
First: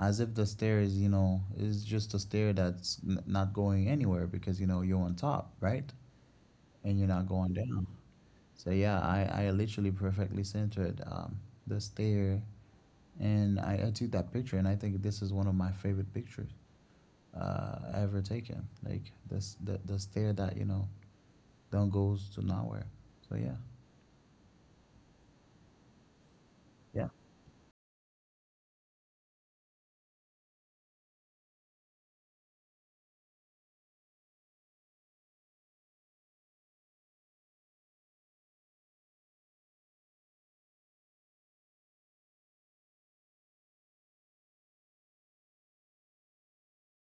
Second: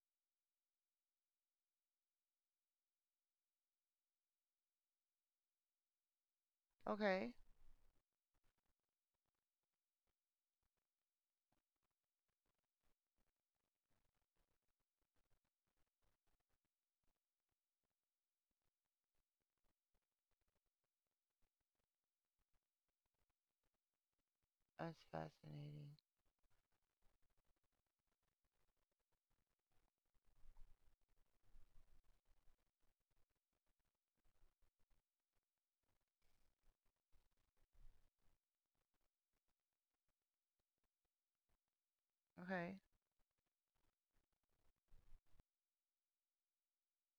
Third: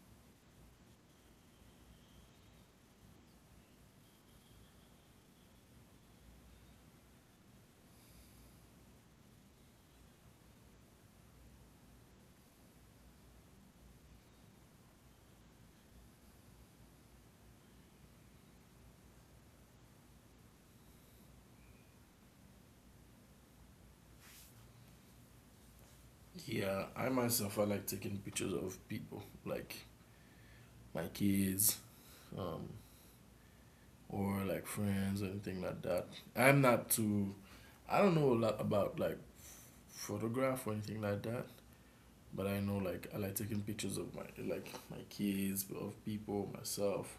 S2: as if the stair is, you know, is just a stair that's not going anywhere because, you know, you're on top, right? And you're not
S1: Okay,
S2: going down. So yeah, I literally perfectly centered the stair, and I took that picture, and I think this is one of my favorite pictures ever taken. Like this, the stair that, you know, don't goes to nowhere. So yeah,
S1: that's fascinating.
S3: Yeah, I
S2: yeah.
S3: myself I like taking pictures of people, like my kids, um, or like friends or anything like that. I'm not too I don't know a lot about like photograph or anything like that, but I
S1: Okay,
S3: know like I like taking pictures of my like my kids, of people, myself,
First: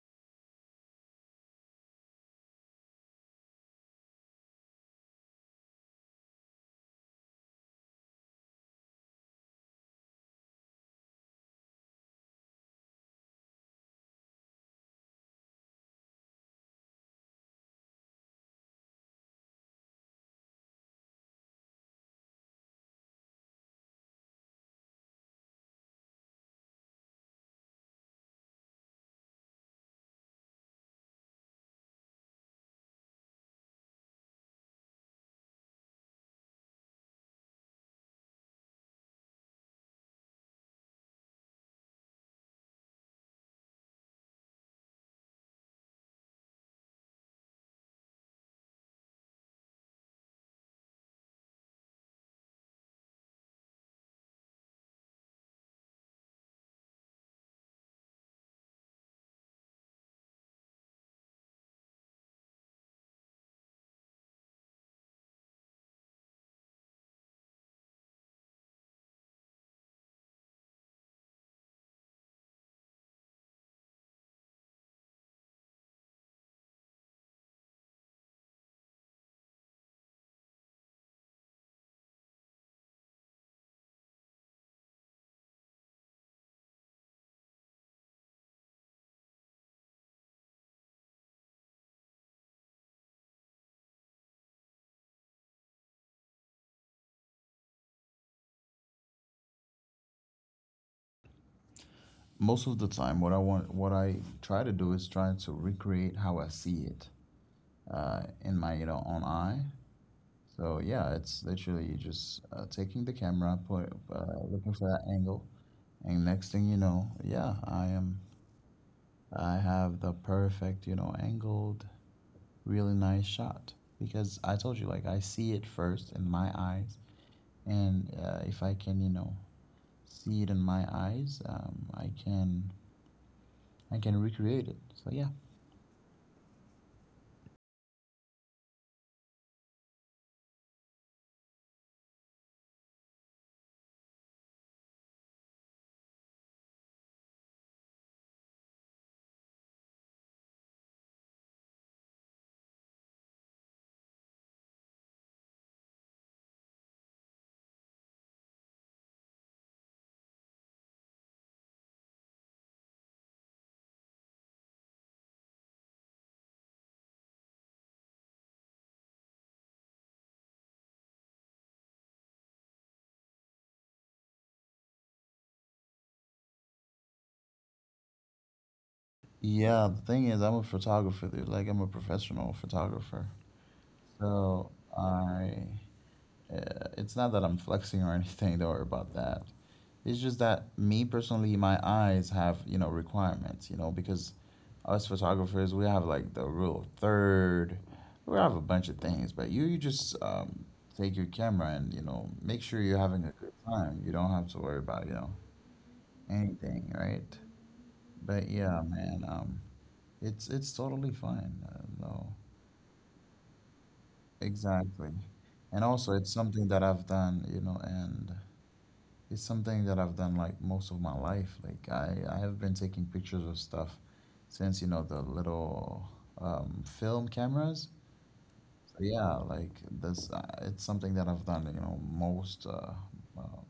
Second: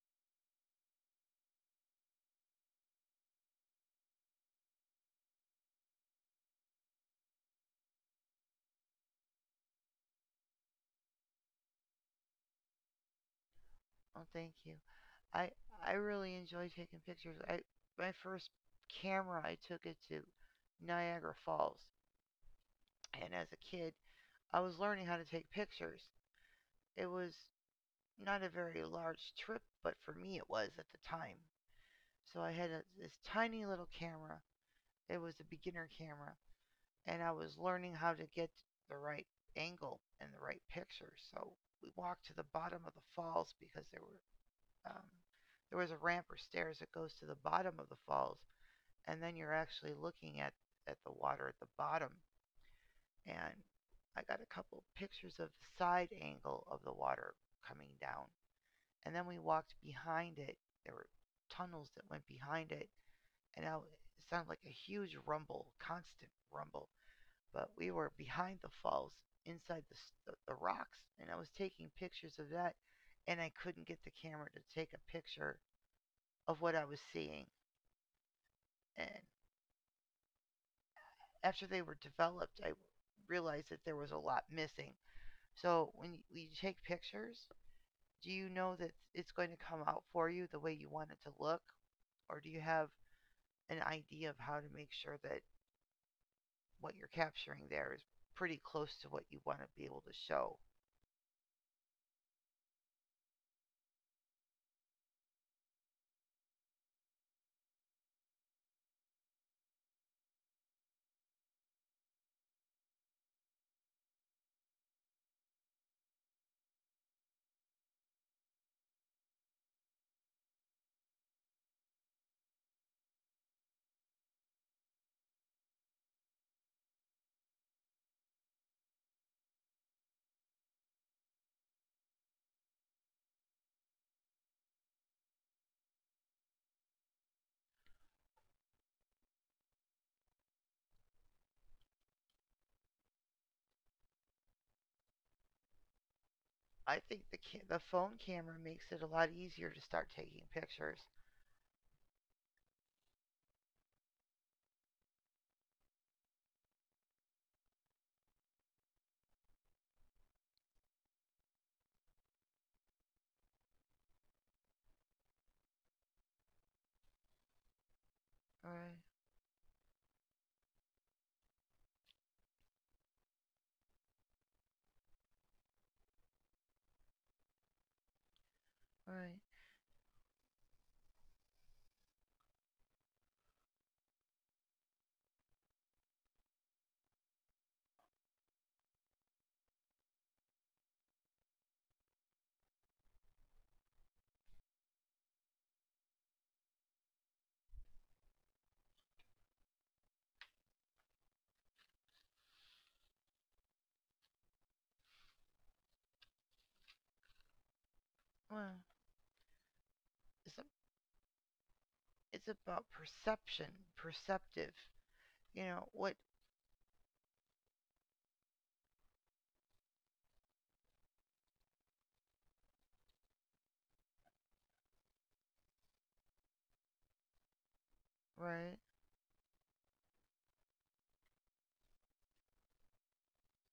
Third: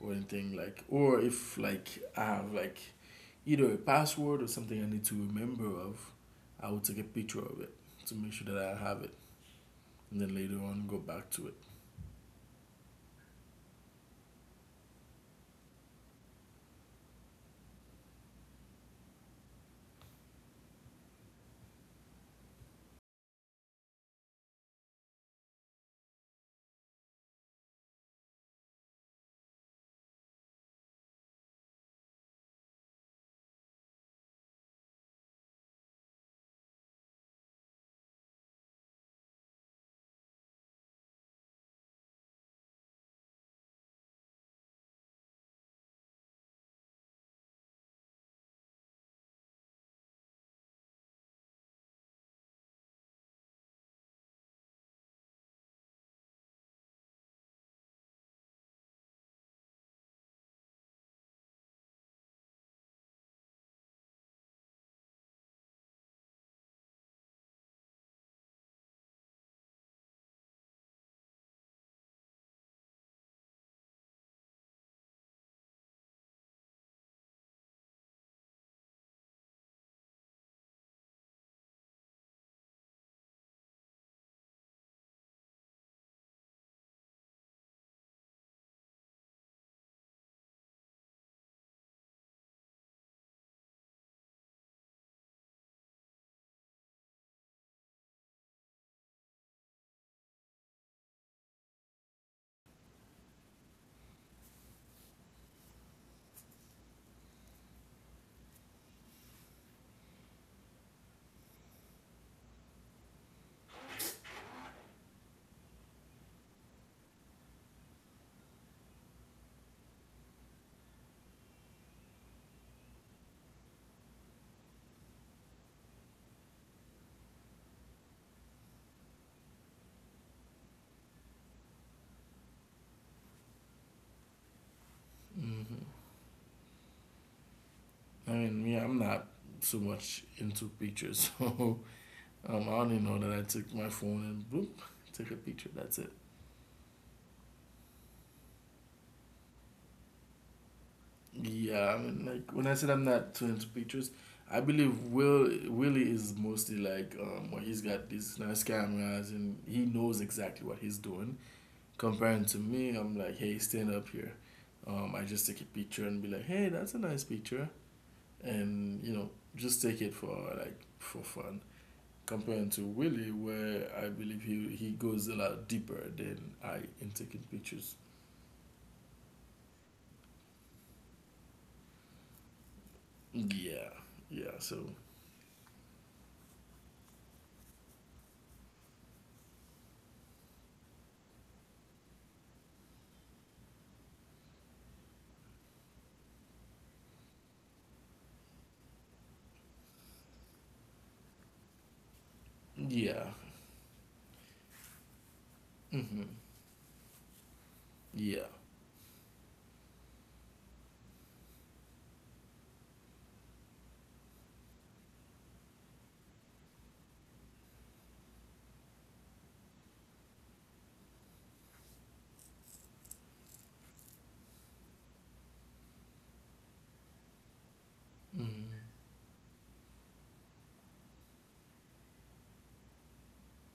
S3: or anything like or if like I have like either a password or something I need to remember of, I will take a picture of it to make sure that I have it and then later on go back to it.
S1: well, thank you. I I really enjoy taking pictures. I, my first camera I took it to Niagara Falls, and as a kid, I was learning how to take pictures. It was not a very large trip, but for me it was at the time. So I had a, this tiny little camera. It was a beginner camera, and I was learning how to get the right angle and the right picture. So we walked to the bottom of the falls because there were um, there was a ramp or stairs that goes to the bottom of the falls, and then you're actually looking at the water at the bottom. And I got a couple pictures of the side angle of the water coming down, and then we walked behind it. There were tunnels that went behind it, and now it sounded like a huge rumble, constant rumble. But we were behind the falls, inside the rocks, and I was taking pictures of that, and I couldn't get the camera to take a picture of what I was seeing. And after they were developed, I realized that there was a lot missing. So when you take pictures, do you know that it's going to come out for you the way you want it to look, or do you have an idea of how to make sure that what you're capturing there is pretty close to what you want to be able to show?
S2: Most of the time, what I want, what I try to do is try to recreate how I see it in my, you know, own eye. So yeah, it's literally just taking the camera, looking for that angle, and next thing you know, yeah, I am. I have the perfect, you know, angled really nice shot, because I told you, like, I see it first in my eyes, and if I can, you know, see it in my eyes, I can recreate it. So yeah,
S3: Hmm. I mean, yeah, I'm not so much into pictures, so I only know that I took my phone and boop, take a picture. That's it.
S1: I think the the phone camera makes it a lot easier to start taking pictures.
S3: Yeah, I mean, like when I said I'm not too into pictures, I believe Willie is mostly like well, he's got these nice cameras and he knows exactly what he's doing. Comparing to me, I'm like, hey, stand up here. I just take a picture and be like, hey, that's a nice picture,
S1: All right,
S3: and you know, just take it for fun. Comparing to Willie, where I believe he goes a lot deeper than I in taking pictures.
S1: all right.
S2: yeah. The thing is, I'm a photographer, dude. Like I'm a professional photographer,
S3: Yeah, yeah.
S2: so
S3: So
S2: I it's not that I'm flexing or anything. Don't worry about that. It's just that, me personally, my eyes have, you know, requirements. You know, because us photographers, we have like the rule of third. We have a bunch of things, but you just take your camera and, you know, make sure you're
S3: yeah,
S2: having a good time. You don't have to worry about, you know,
S3: mm-hmm.
S2: anything, right?
S3: Yeah,
S2: But
S1: Well,
S2: yeah, man,
S1: it's a,
S2: it's totally fine. No,
S1: it's about perception, perceptive.
S2: exactly.
S1: You
S2: And
S1: know
S2: also,
S1: what?
S2: it's something that I've done, you know, and it's something that I've done like most of my life. Like I have been taking pictures of stuff since, you know, the little film cameras.
S3: mm-hmm.
S1: Right,
S2: So yeah, like that's it's something that I've done. You know, most um,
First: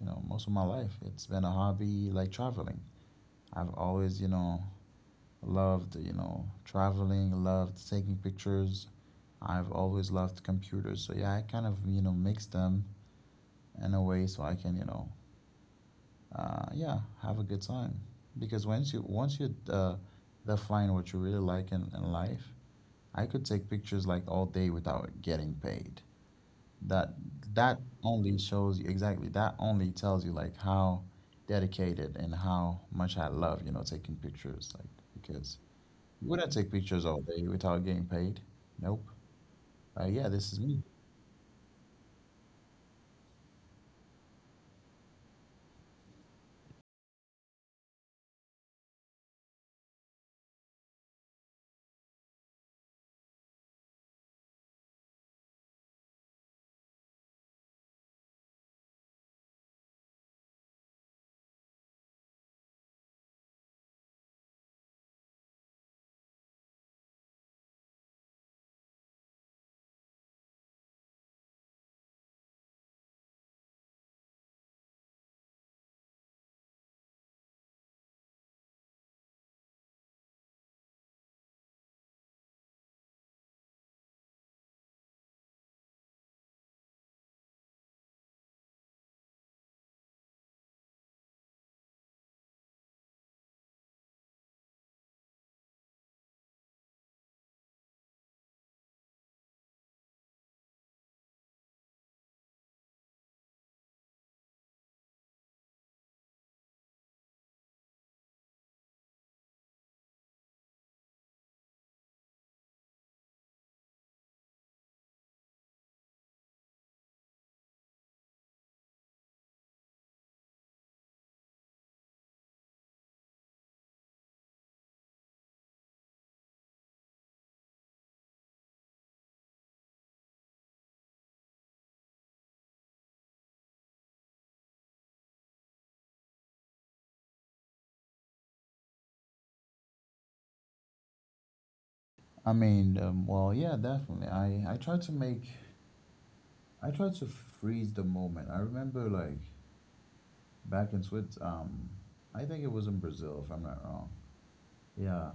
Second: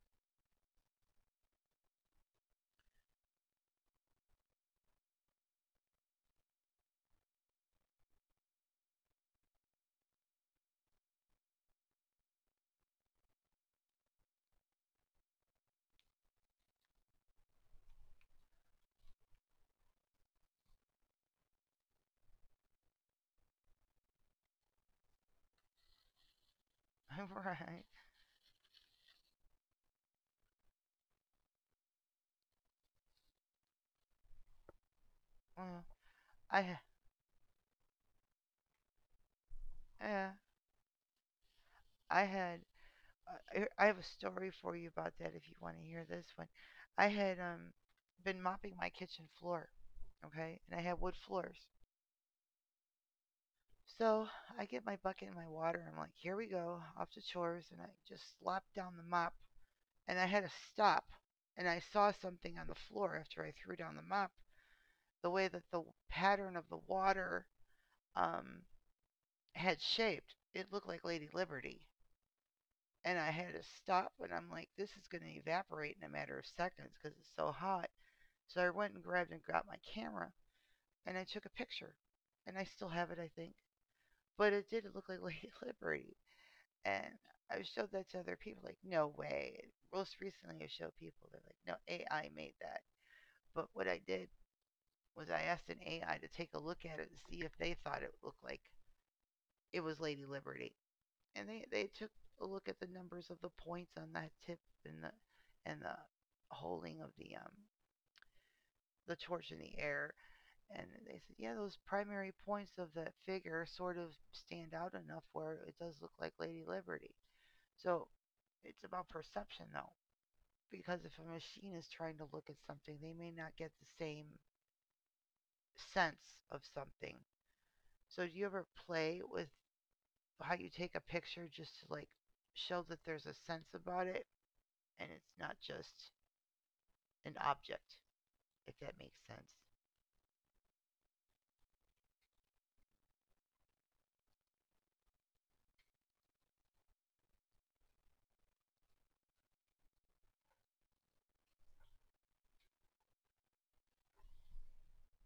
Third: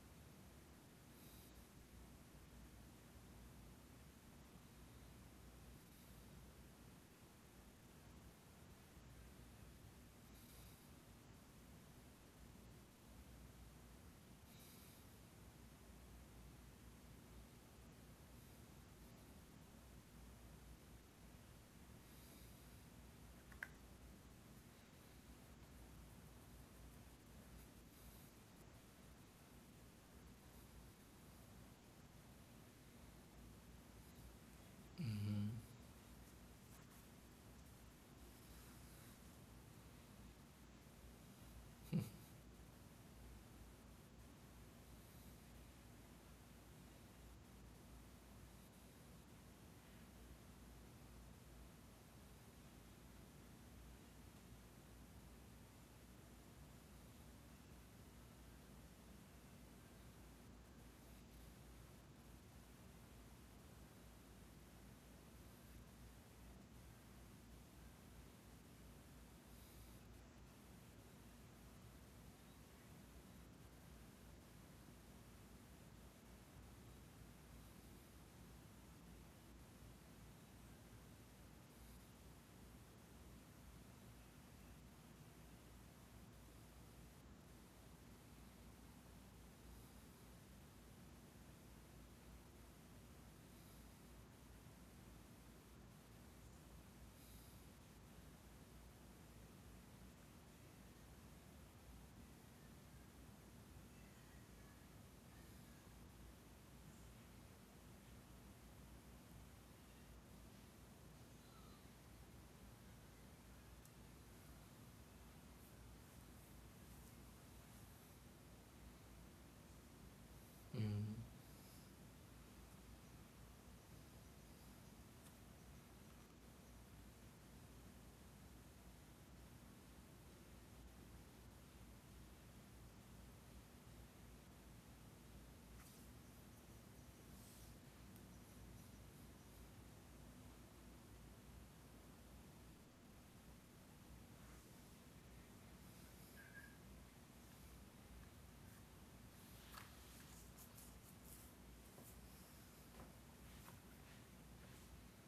S2: you know, most of my life. It's been a hobby, like traveling. I've always, you know, loved, you know, traveling, loved taking pictures. I've always loved computers. So yeah, I kind of, you know, mix them in a way so I can, you know, yeah, have a good time. Because once you define what you really like in life, I could take pictures like all day without getting paid. That that
S1: right.
S2: only shows you exactly, that only tells you like how dedicated and how much I love, you know, taking pictures, like
S3: Mm-hmm.
S2: because
S1: Well,
S2: you wouldn't
S1: I
S2: take
S1: ha-
S2: pictures all day without getting paid. Nope. Yeah,
S1: yeah,
S2: this is me.
S1: I I had I have a story for you about that if you want to hear this one. I had been mopping my kitchen floor, okay, and I had wood floors. So I get my bucket and my water, and I'm like, here we go, off to chores. And I just slapped down the mop. And I had to stop. And I saw something on the floor after I threw down the mop. The way that the pattern of the water um, had shaped, it looked like Lady Liberty. And I had to stop. And I'm like, this is going to evaporate in a matter of seconds because it's so hot. So I went and grabbed and got my camera. And I took a picture. And I still have it, I think. But it did look like Lady Liberty. And I've showed that to other people. Like, no way. Most recently, I showed people. They're like, no, AI made that. But what I did was I asked an AI to take a look at it and see if they thought it looked like it was Lady Liberty, and they took a look at the numbers of the points on that tip and the holding of the torch in the air, and they said yeah, those primary points of that figure sort of stand out enough where it does look like Lady Liberty. So it's about perception though, because
S3: Mm-hmm.
S1: if a machine is trying to look at something, they may not get the same sense of something. So, do you ever play with how you take a picture just to like show that there's a sense about it and it's not just an object, if that makes sense?
S2: I mean, well, yeah, definitely. I try to make I try to freeze the moment. I remember like back in Switzerland. I think it was in Brazil, if I'm not wrong. Yeah,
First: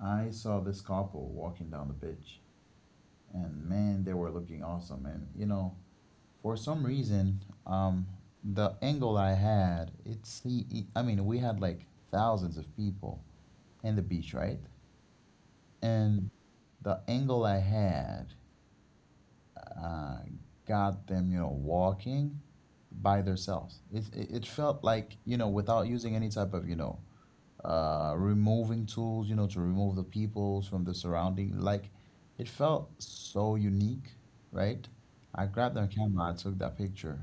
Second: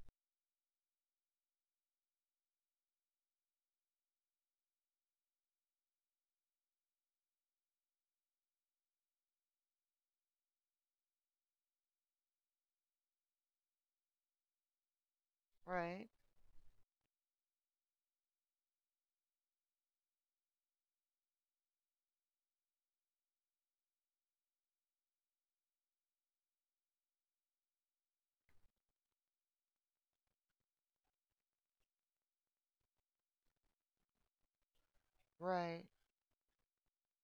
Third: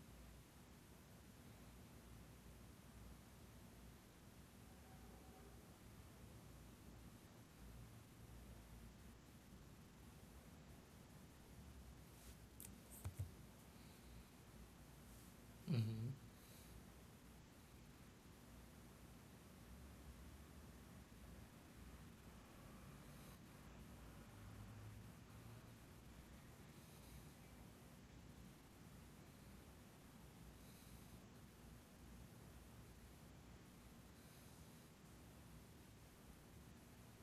S2: I saw this couple walking down the beach, and man, they were looking awesome. And you know, for some reason, the angle I had, it's the, I mean, we had like thousands of people in the beach, right?
S3: Mm-hmm.
S1: Right,
S2: And the angle I had uh, got them, you know, walking by themselves. It felt like, you know, without using any type of, you know, removing tools, you know, to remove the peoples from the surrounding. Like, it felt so unique, right? I grabbed
S1: right.
S2: their camera, I took that picture,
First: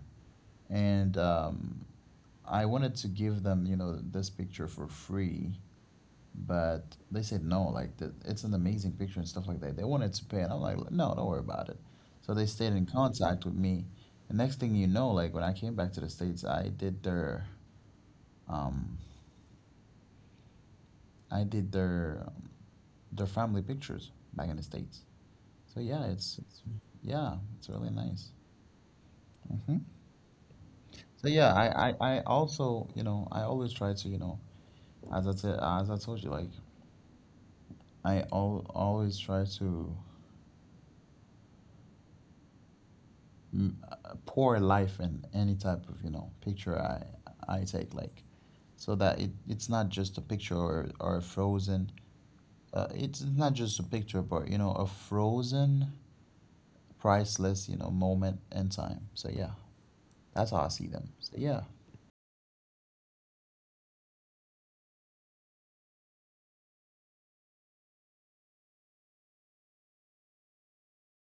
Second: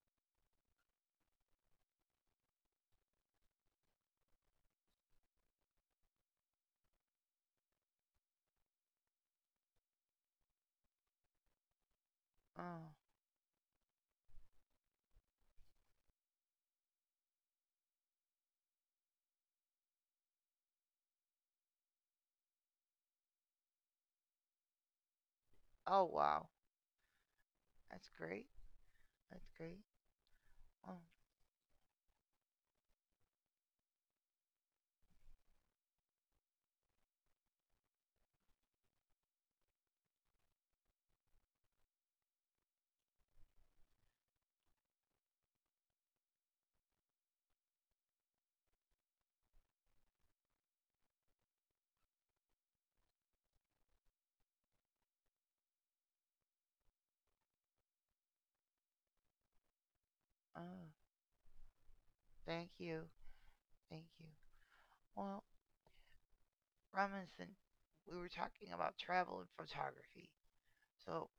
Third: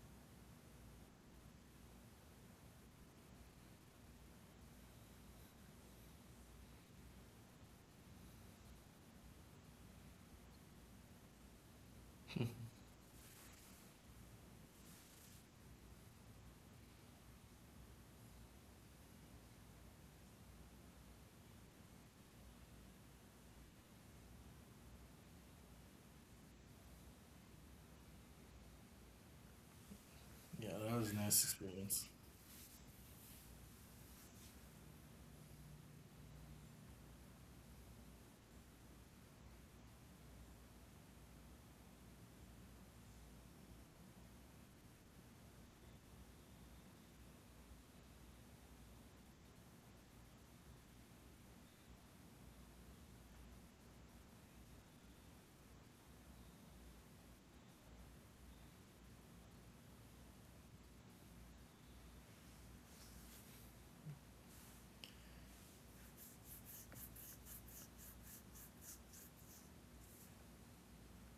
S2: and I wanted to give them, you know, this picture for free, but they said no, like the, it's an amazing picture and stuff like that, they wanted to pay, and I'm like, no, don't worry about it. So they stayed in
S1: Oh,
S2: contact with me, and next thing you know, like when I came back to the States, I did their um i did their um, their family pictures back in the States. So
S1: oh
S2: yeah,
S1: wow.
S2: it's yeah, it's really
S1: That's
S2: nice.
S1: great. That's
S2: Hmm.
S1: great.
S3: Yeah.
S1: Oh,
S3: That was a
S2: So
S3: nice
S2: yeah, I, I
S3: experience.
S2: i also, you know, I always try to, you know, as I said, as I told you, like I always try to pour life in any type of, you know, picture I take, like so that it's not just a picture or a frozen it's not just a picture, but, you know, a frozen priceless, you know, moment in time. So yeah, that's how I
S1: oh,
S2: see them. So yeah,
S1: thank you. Thank you. Well, Robinson, we were talking about travel and photography. So,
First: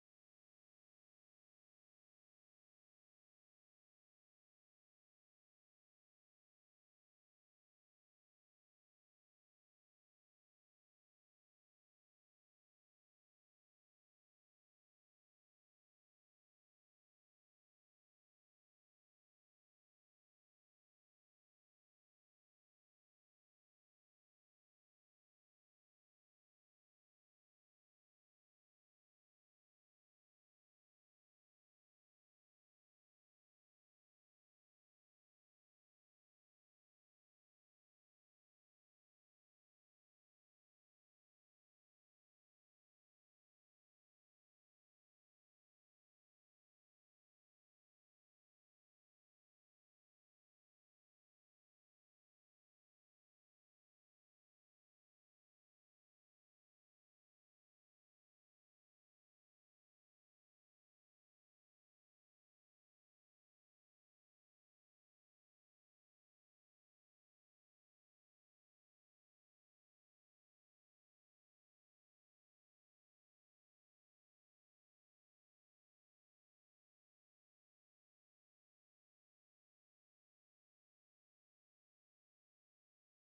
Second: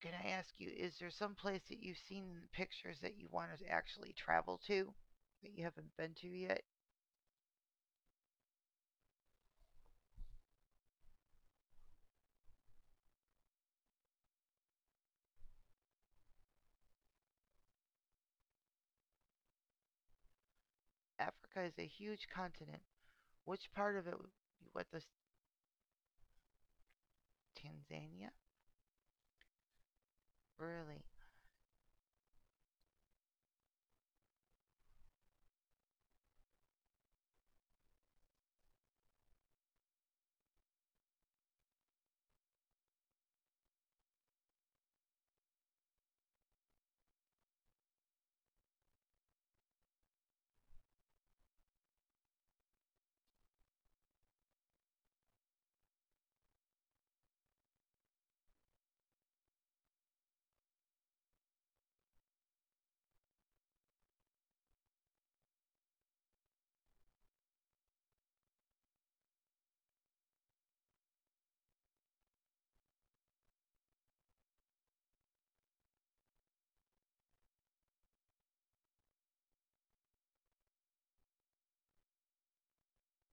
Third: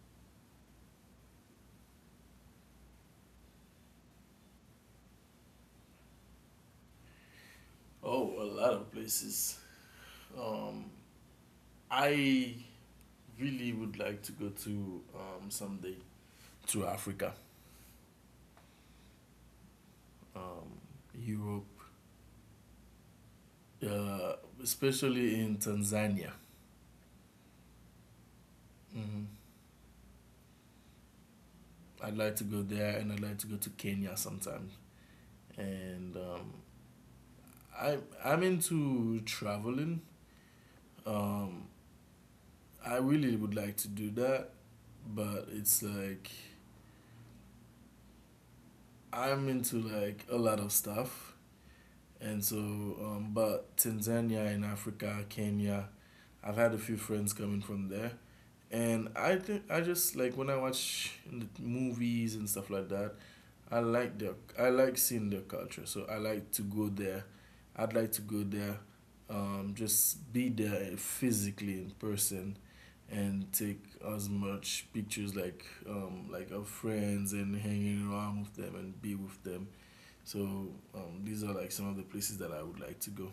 S1: can I ask you, is there some place that you've seen in the pictures that you want to actually travel to that you haven't been to yet?
S3: Oh, a lot of places. Um, I really would like to go to someday to Africa, um,
S1: Africa
S3: Europe,
S1: is a huge continent. Which part of it would
S3: uh,
S1: you want us?
S3: especially in Tanzania.
S1: Tanzania?
S3: hmm
S1: Really?
S3: I'd like to go there, and I'd like to go to Kenya sometime. And I I'm into traveling. Um, I really would like to do that, but it's like I'm into like a lot of stuff, and so but Tanzania in Africa, Kenya, I've had a few friends coming from there. And I think I just like when I watch the movies and stuff like that, I like seeing their culture. So I like to go there. I'd like to go there, just be there physically in person, and take as much pictures like of friends and hanging around with them and be with them. So these are like some of the places that I would like to go.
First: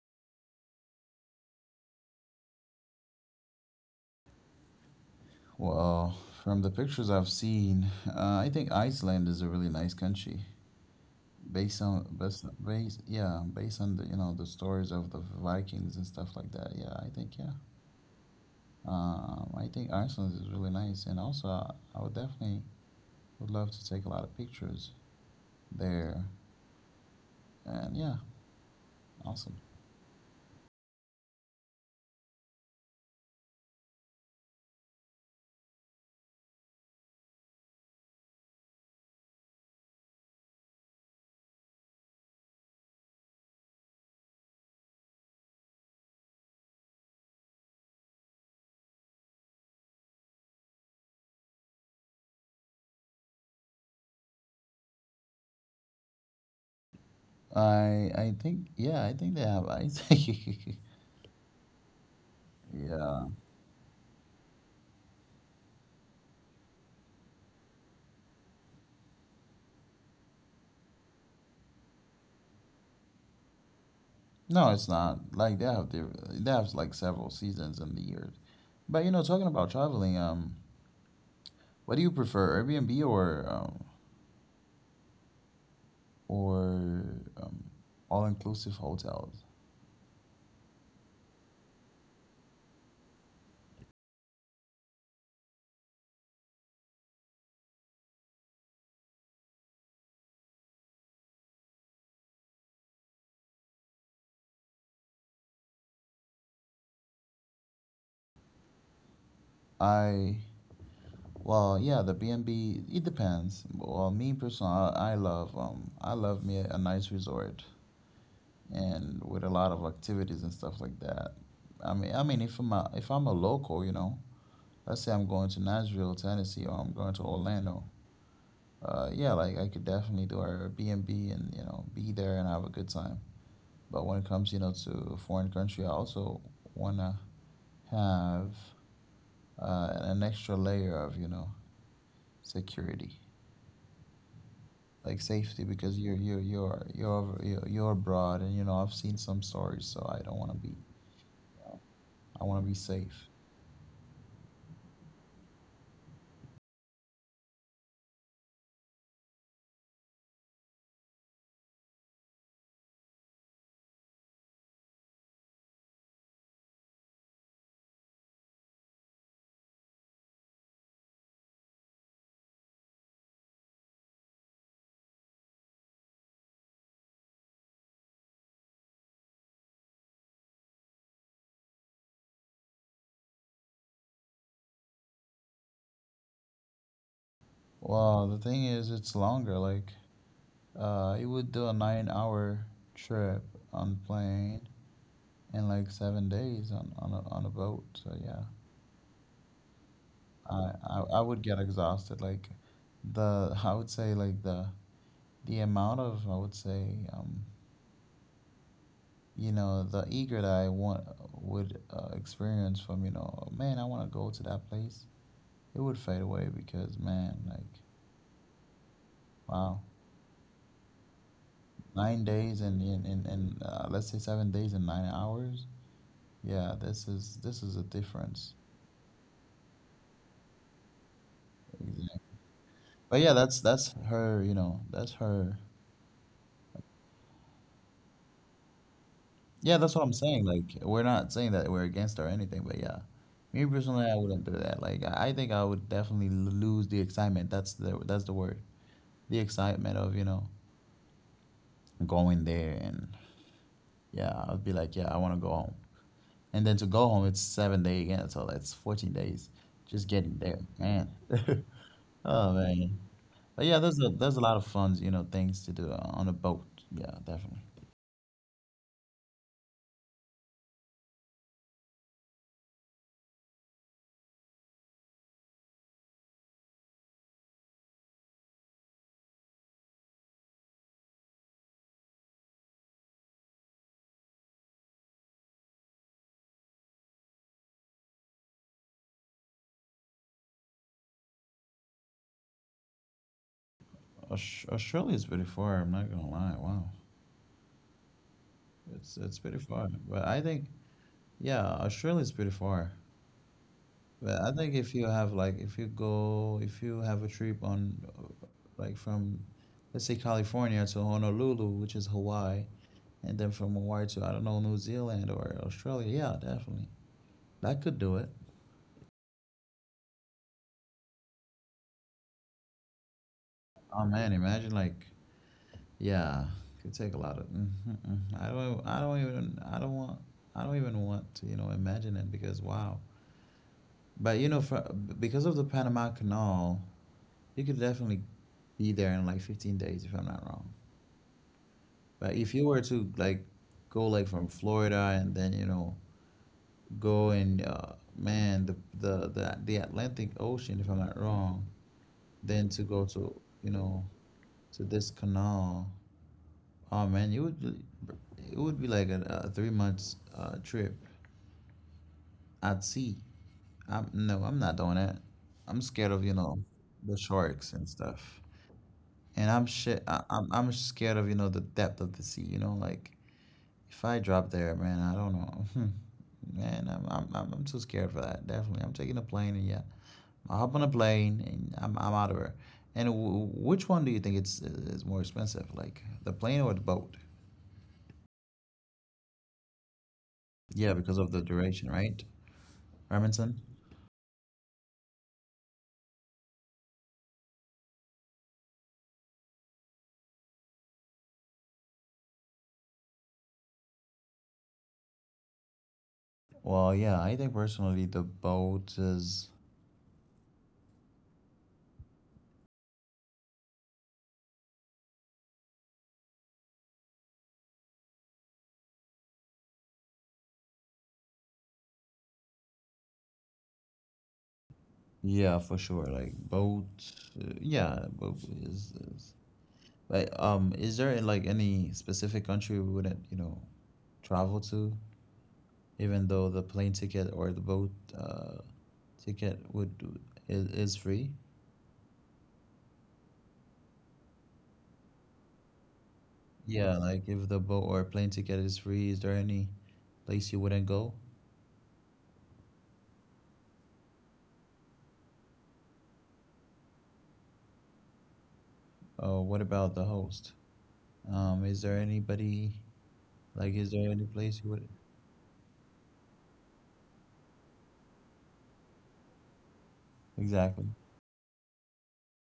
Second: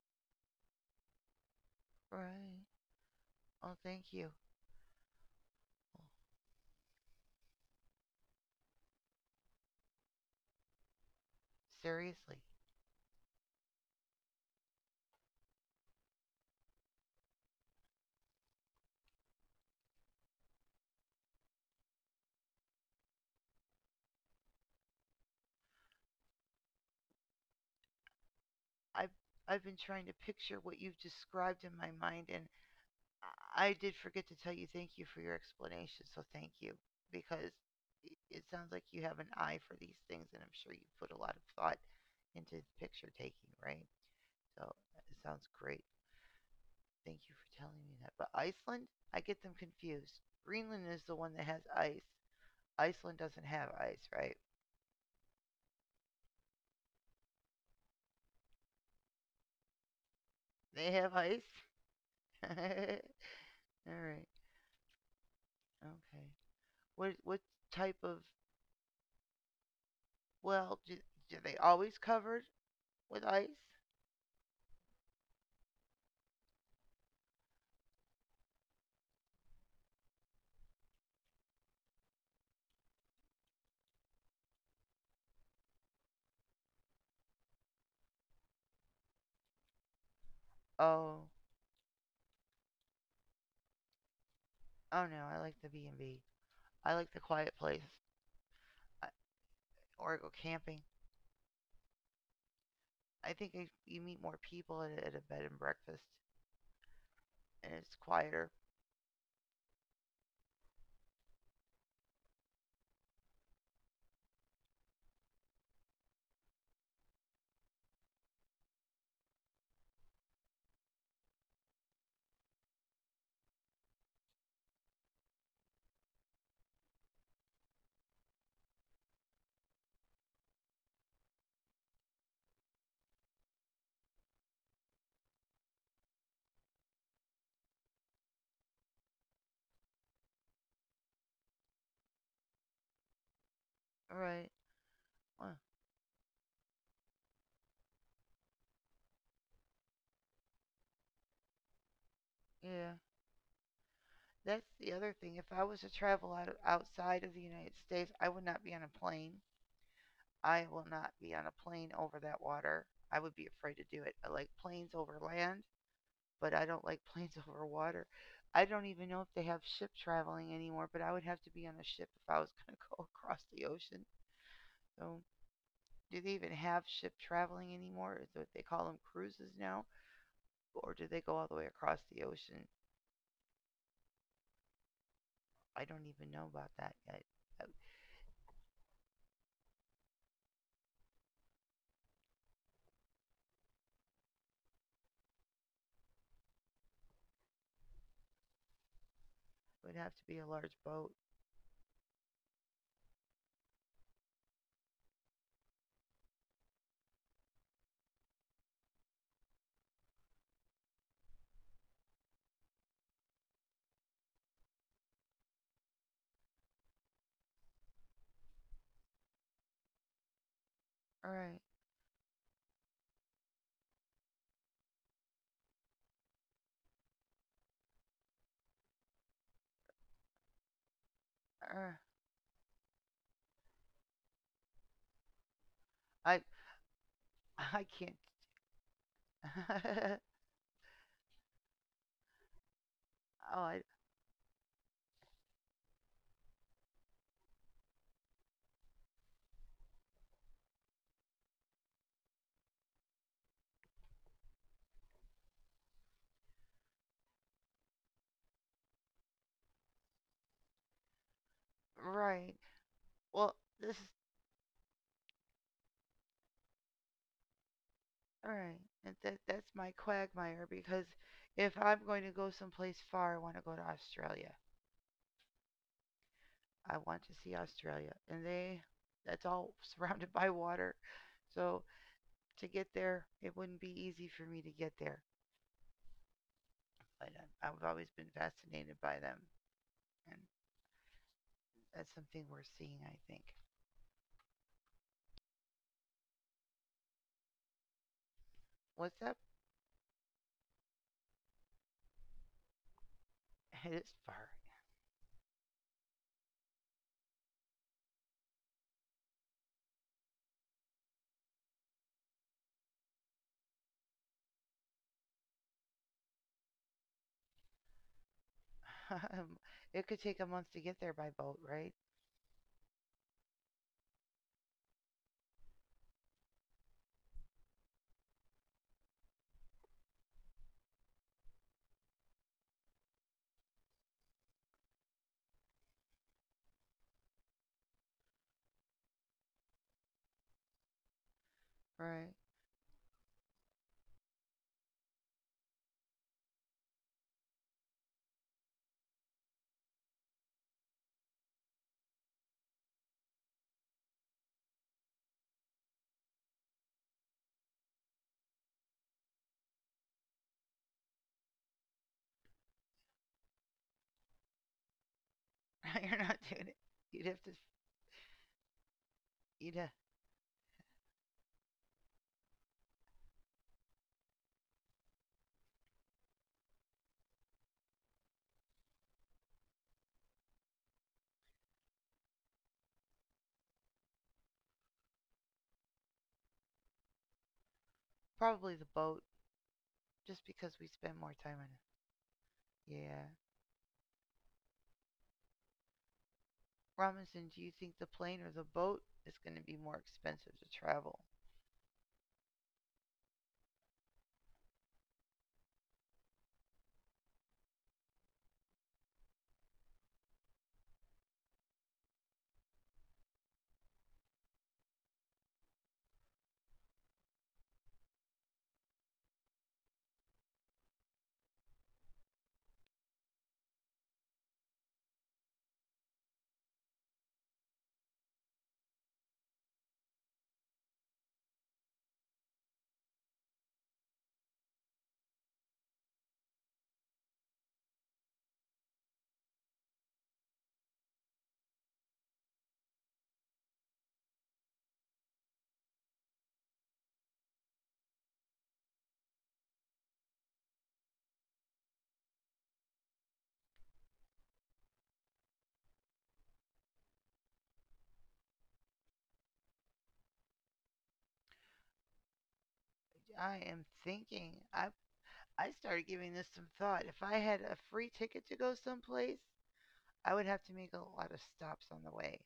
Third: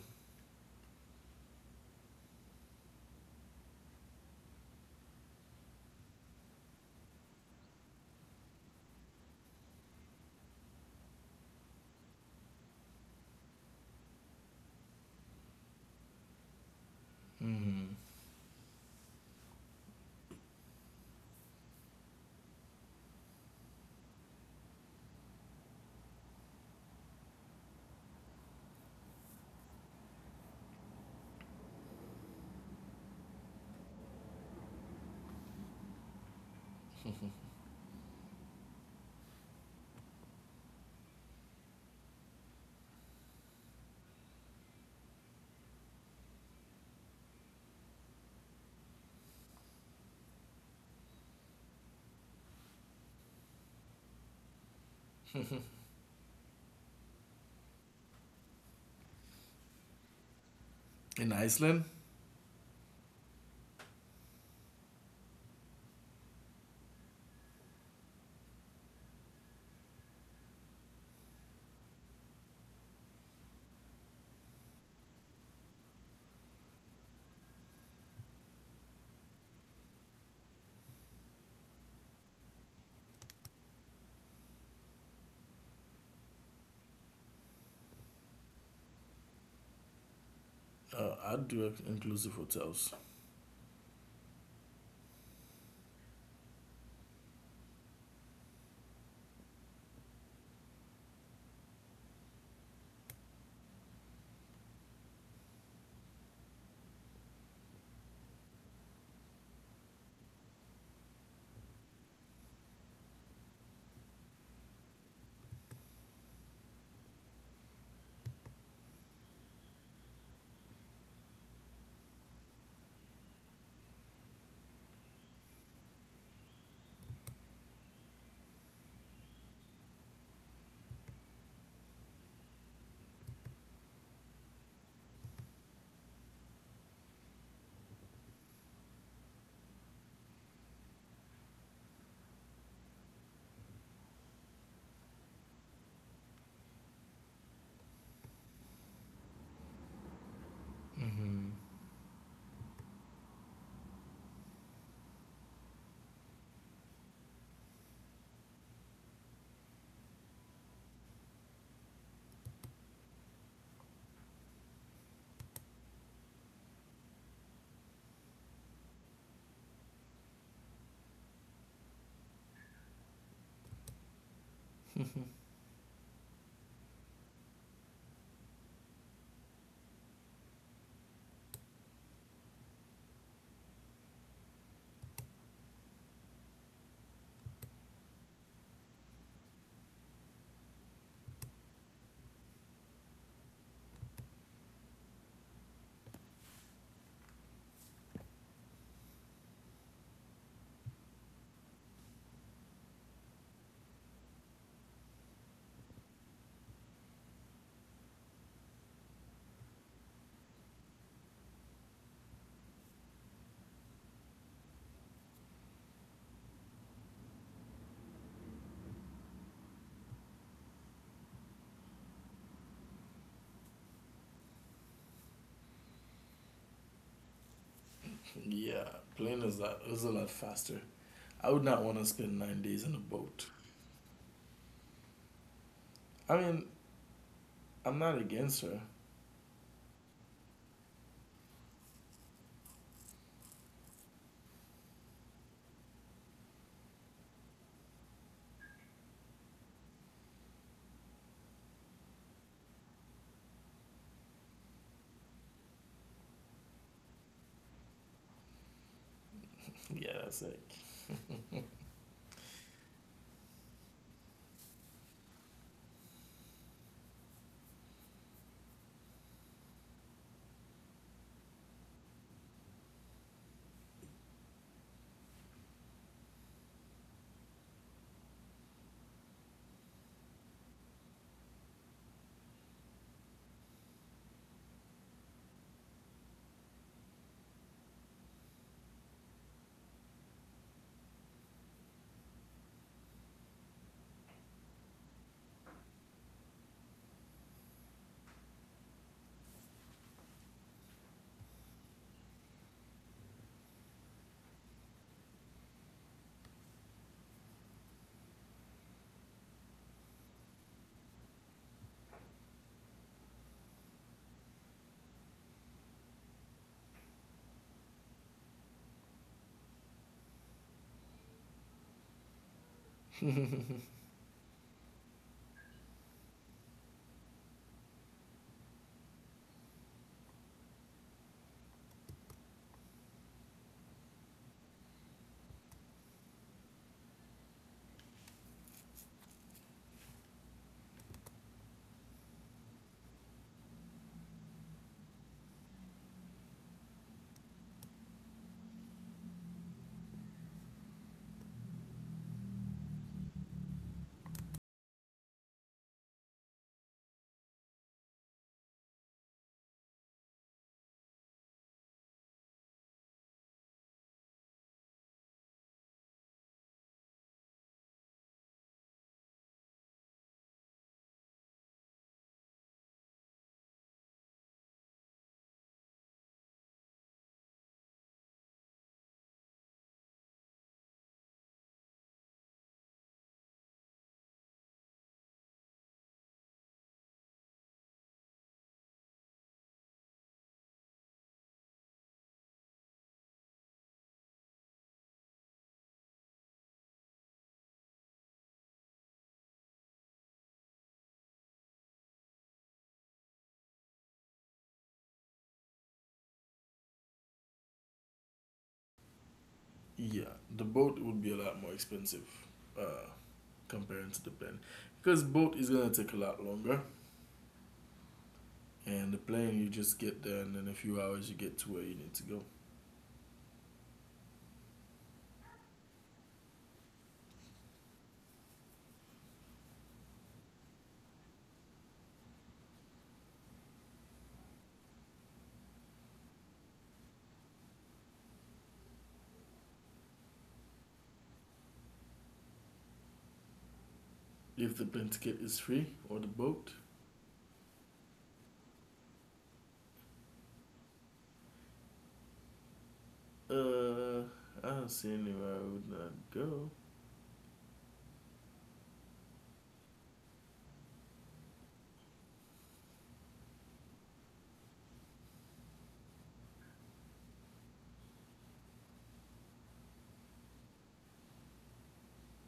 S1: Right. Oh, thank you.
S2: well, from the pictures I've seen, I think Iceland is a really nice country, based on
S1: Seriously.
S2: based, yeah, based on the, you know, the stories of the Vikings and stuff like that. Yeah, I think, yeah.
S3: hmm
S2: I think Iceland is really nice, and also I would definitely would love to take a lot of pictures there. And yeah,
S1: I've,
S2: awesome.
S1: I've been trying to picture what you've described in my mind, and I did forget to tell you thank you for your explanation, so thank you because it sounds like you have an eye for these things, and I'm sure you put a lot of thought into picture taking, right? So it sounds great. Thank you for telling me that. But Iceland, I get them confused. Greenland is the one that has ice. Iceland doesn't have ice, right?
S2: I think, yeah, I think they have ice.
S1: They have
S3: In
S1: ice.
S3: Iceland.
S1: All
S2: Yeah.
S1: right. Okay. What type of well do, do they always covered with ice?
S2: No, it's not. Like they have their they have like several seasons in the year. But you know, talking about traveling, what do you prefer, Airbnb or um, all inclusive hotels?
S1: Oh,
S3: I'd do inclusive hotels.
S1: I don't know. I like the B and B. I like the quiet place, I, or I go camping. I think if you meet more people at a bed and breakfast, and it's quieter.
S2: I Well, yeah, the B&B, it depends. Well, me personally, I love I love me a nice resort, and with a lot of activities and stuff like that. I mean, if I'm a local, you know, let's say I'm going to Nashville, Tennessee, or I'm going to Orlando. Yeah, like I could definitely do our B&B and, B and, you know, be there and have a good time. But when it comes, you know, to a foreign country, I also wanna have an extra layer of, you know, security.
S1: All right.
S2: Like
S1: Uh,
S2: safety, because you're abroad, and you know, I've seen some stories, so I don't want to be
S3: Hmm.
S2: I want to be
S1: yeah.
S2: safe.
S1: That's the other thing. If I was to travel out of, outside of the United States, I would not be on a plane. I will not be on a plane over that water. I would be afraid to do it. I like planes over land, but I don't like planes over water. I don't even know if they have ship traveling anymore, but I would have to be on a ship if I was going to go across the ocean. So do they even have ship traveling anymore? Is what they call them cruises now, or do they go all the way across the ocean? I don't even know about that yet.
S2: Well, the thing is, it's longer, like you would do a 9-hour trip on plane, and like 7 days on a boat. So yeah.
S1: It would have to be a
S2: I,
S1: large
S2: I
S1: boat.
S2: I would get exhausted, like the I would say like the amount of, I would say, um you know, the eager that I want would experience from, you know, man, I want to go to that place. It would fade away because, man, like wow,
S1: All right.
S2: 9 days, and in let's say 7 days and 9 hours. Yeah, this is a difference.
S3: Yeah, plane is a lot faster. I would not
S1: Uh,
S3: want to
S2: Exactly.
S3: spend 9 days in a
S2: But yeah,
S3: boat.
S2: that's her. You know, that's her.
S1: I
S3: I mean,
S1: I
S3: I'm
S1: can't.
S3: not against her.
S2: Yeah, that's what I'm saying. Like we're not saying that we're against her or anything, but yeah,
S1: Oh,
S2: me
S1: I,
S2: personally, I wouldn't do that. Like I think I would definitely lose the excitement. That's the word. The excitement of, you know, going there, and yeah, I'd be like, yeah, I want to go home. And then to go home, it's 7 day again. So that's 14 days just
S3: Yeah,
S2: getting
S3: that's
S2: there,
S3: like
S2: man. Oh,
S1: right.
S2: man.
S1: Well,
S2: But yeah,
S1: this is
S2: there's a lot of fun, you know, things to do on a boat. Yeah, definitely.
S1: all right. And that's my quagmire because if I'm going to go someplace far, I want to go to Australia. I want to see Australia, and they that's all surrounded by water. So to get there, it wouldn't be easy for me to get there, but I- have always been fascinated by them, and that's something we're seeing, I think.
S2: Australia is pretty far. I'm not gonna lie. Wow,
S1: What's up?
S2: it's pretty far. But I think yeah, Australia is pretty far.
S1: It is
S2: But
S1: far.
S2: I think if you have, like, if you go, if you have a trip on like from, let's say, California to Honolulu, which is Hawaii, and then from Hawaii to, I don't know, New Zealand or Australia. Yeah, definitely that could do it.
S1: It could take a month to get there by boat, right?
S2: Oh man, imagine like yeah, could take a lot of. Mm mm, I don't even I don't want I don't even want to, you know, imagine it because wow. But you know, for because of the Panama Canal, you could definitely be there in like 15 days, if I'm not wrong. But
S1: Right.
S2: if you were to like go, like from Florida, and then, you know, go and man, the, the Atlantic Ocean, if I'm not wrong, then to go to, you know, to this canal, oh man, you would it would be like a 3 months trip at sea. I'm no, I'm not doing that. I'm scared
S1: You're
S2: of, you
S1: not
S2: know,
S1: doing it.
S2: the
S1: You'd have to.
S2: sharks and stuff, and I'm
S1: You'd have,
S2: shit. I'm scared of, you know, the depth of the sea. You know, like if I drop there, man, I don't know. Man, I'm too scared for that. Definitely, I'm taking a plane, and yeah, I hop on a plane, and I'm out of here. And which one do you think it's is more expensive, like the plane or the boat?
S1: probably the boat, just because we
S2: Yeah, because
S1: spend more
S2: of the
S1: time on it.
S2: duration, right,
S1: Yeah.
S2: Remington?
S1: Robinson, do you think the plane or the boat is going to be more expensive to travel?
S2: Well, yeah, I think personally the boat is
S3: yeah, the boat would be a lot more expensive, uh, comparing to the plane, because boat is gonna take a lot longer, and the plane you just get there and in a few hours you get to where you need to go.
S2: yeah, for sure. Like boat, yeah, boat is like is there like any specific country we wouldn't travel to? Even though the plane ticket or the boat uh, ticket is free.
S3: If the plane ticket is free or the boat,
S2: Yeah, like if the boat or plane ticket is free, is there any place you wouldn't go?
S3: uh, I don't see anywhere I would not go.
S2: What about the host? Is there anybody
S1: I
S2: like
S1: am
S2: is there any
S1: thinking
S2: place you would
S1: I started giving this some thought. If I had a free ticket to go someplace, I would have to
S2: exactly?
S1: make a lot of stops on the way.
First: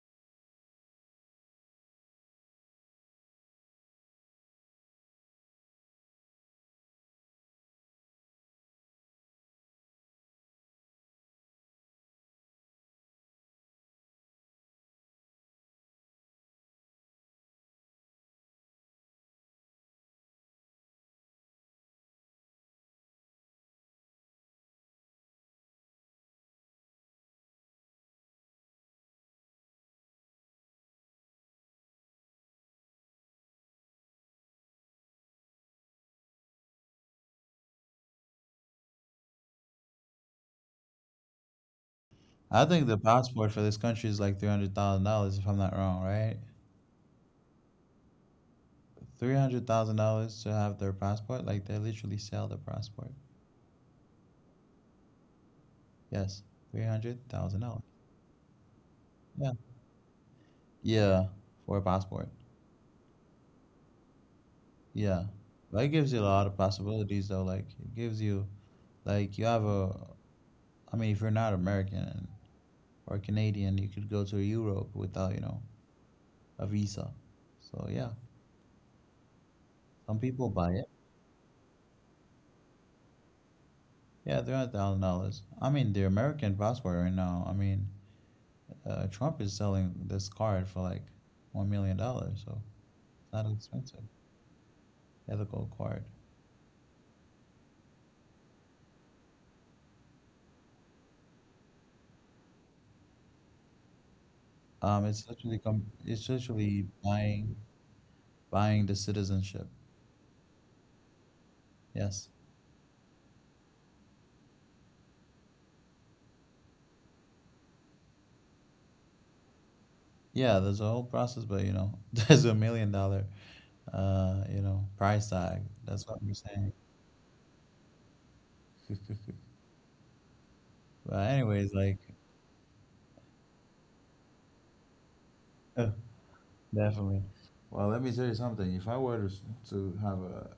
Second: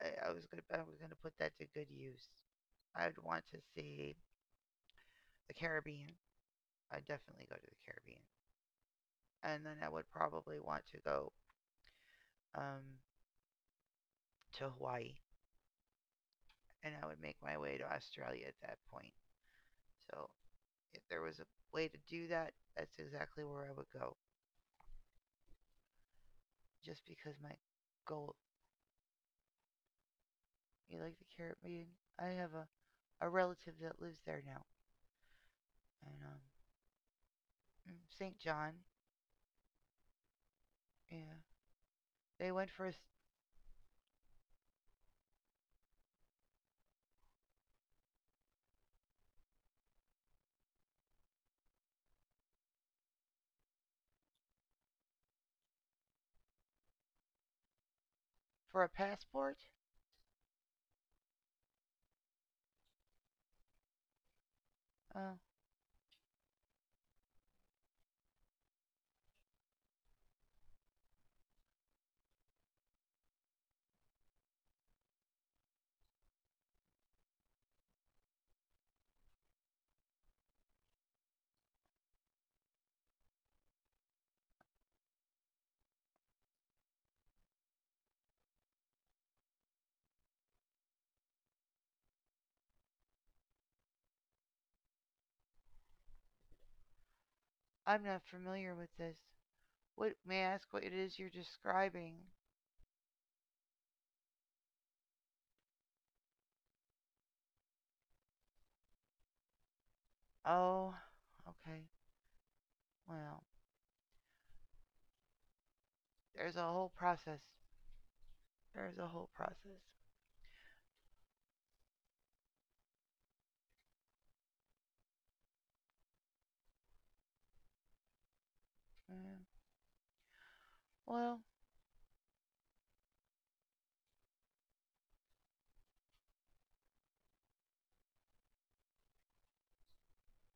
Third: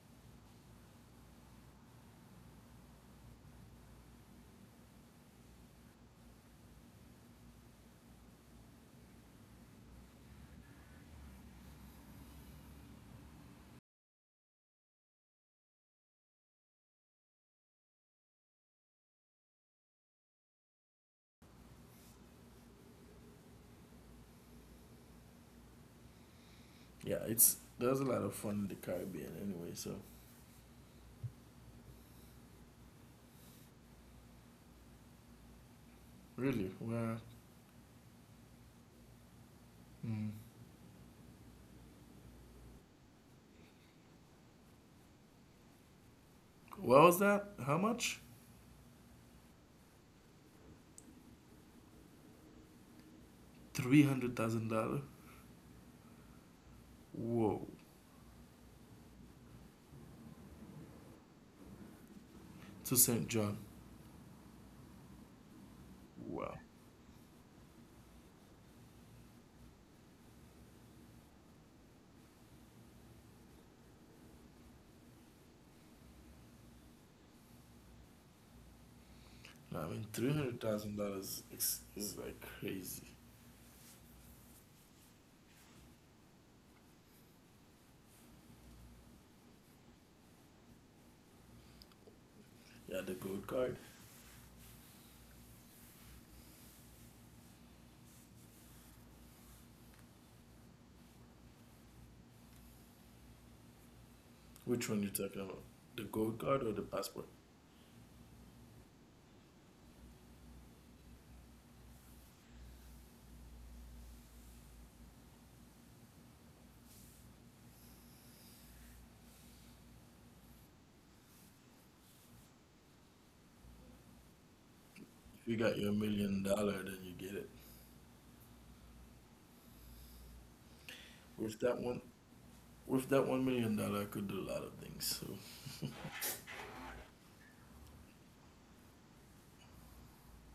S1: I was gonna put that to good use. I would want to see the Caribbean. I'd definitely go to the Caribbean, and then I would probably want to go um, to Hawaii, and I would make my way to Australia at that point. So if there was a way to do that, that's exactly where I would go. Just
S3: Yeah,
S1: because my
S3: it's there's a lot of
S1: goal,
S3: fun in the Caribbean anyway, so.
S1: you like the Caribbean? I have a relative that lives there now. And
S3: Really? Where?
S1: St. John.
S3: Mm.
S1: Yeah, they
S2: I
S1: went
S2: think
S1: for a,
S2: the
S1: s-
S2: passport for this country is like $300,000 if I'm not wrong, right?
S3: What was that? How much?
S2: $300,000 to have their passport, like they literally sell their passport.
S3: $300,000.
S2: Yes, three hundred thousand
S3: Whoa.
S2: dollars.
S1: for a
S2: Yeah.
S1: passport.
S2: Yeah, for a passport.
S3: To St. John.
S2: Yeah,
S1: Uh,
S2: but it gives you a lot of
S3: Wow.
S2: possibilities though. Like it gives you like you have a, I mean, if you're not American and, or Canadian, you could go to Europe without a visa. So yeah,
S3: No, I mean
S2: some
S3: three
S2: people
S3: hundred
S2: buy it.
S3: thousand dollars is like crazy.
S2: Yeah, $300,000. I mean, the American passport right now. I mean, Trump is selling this card for like $1 million. So
S3: Yeah, the
S2: it's not
S3: gold card.
S2: expensive. Ethical card.
S1: I'm not familiar with this. What may I ask? What it is you're describing?
S3: Which one you
S2: It's
S3: talking
S2: literally
S3: about? The
S2: it's
S3: gold card or the
S2: literally
S3: passport?
S2: buying the citizenship.
S1: Oh, okay.
S2: Yes.
S1: Well, there's a whole process. There's a whole process.
S2: Yeah, there's a whole process, but you know, there's $1 million, price
S3: If you
S2: tag.
S3: got your
S2: That's what I'm
S3: million
S2: saying.
S3: dollar, then you get it.
S1: Mm,
S2: But
S1: well,
S3: With
S2: anyways,
S3: that
S2: like,
S3: one, with that $1 million, I could do a lot of things. So
S2: definitely. Well, let me tell you something. If I were to have a,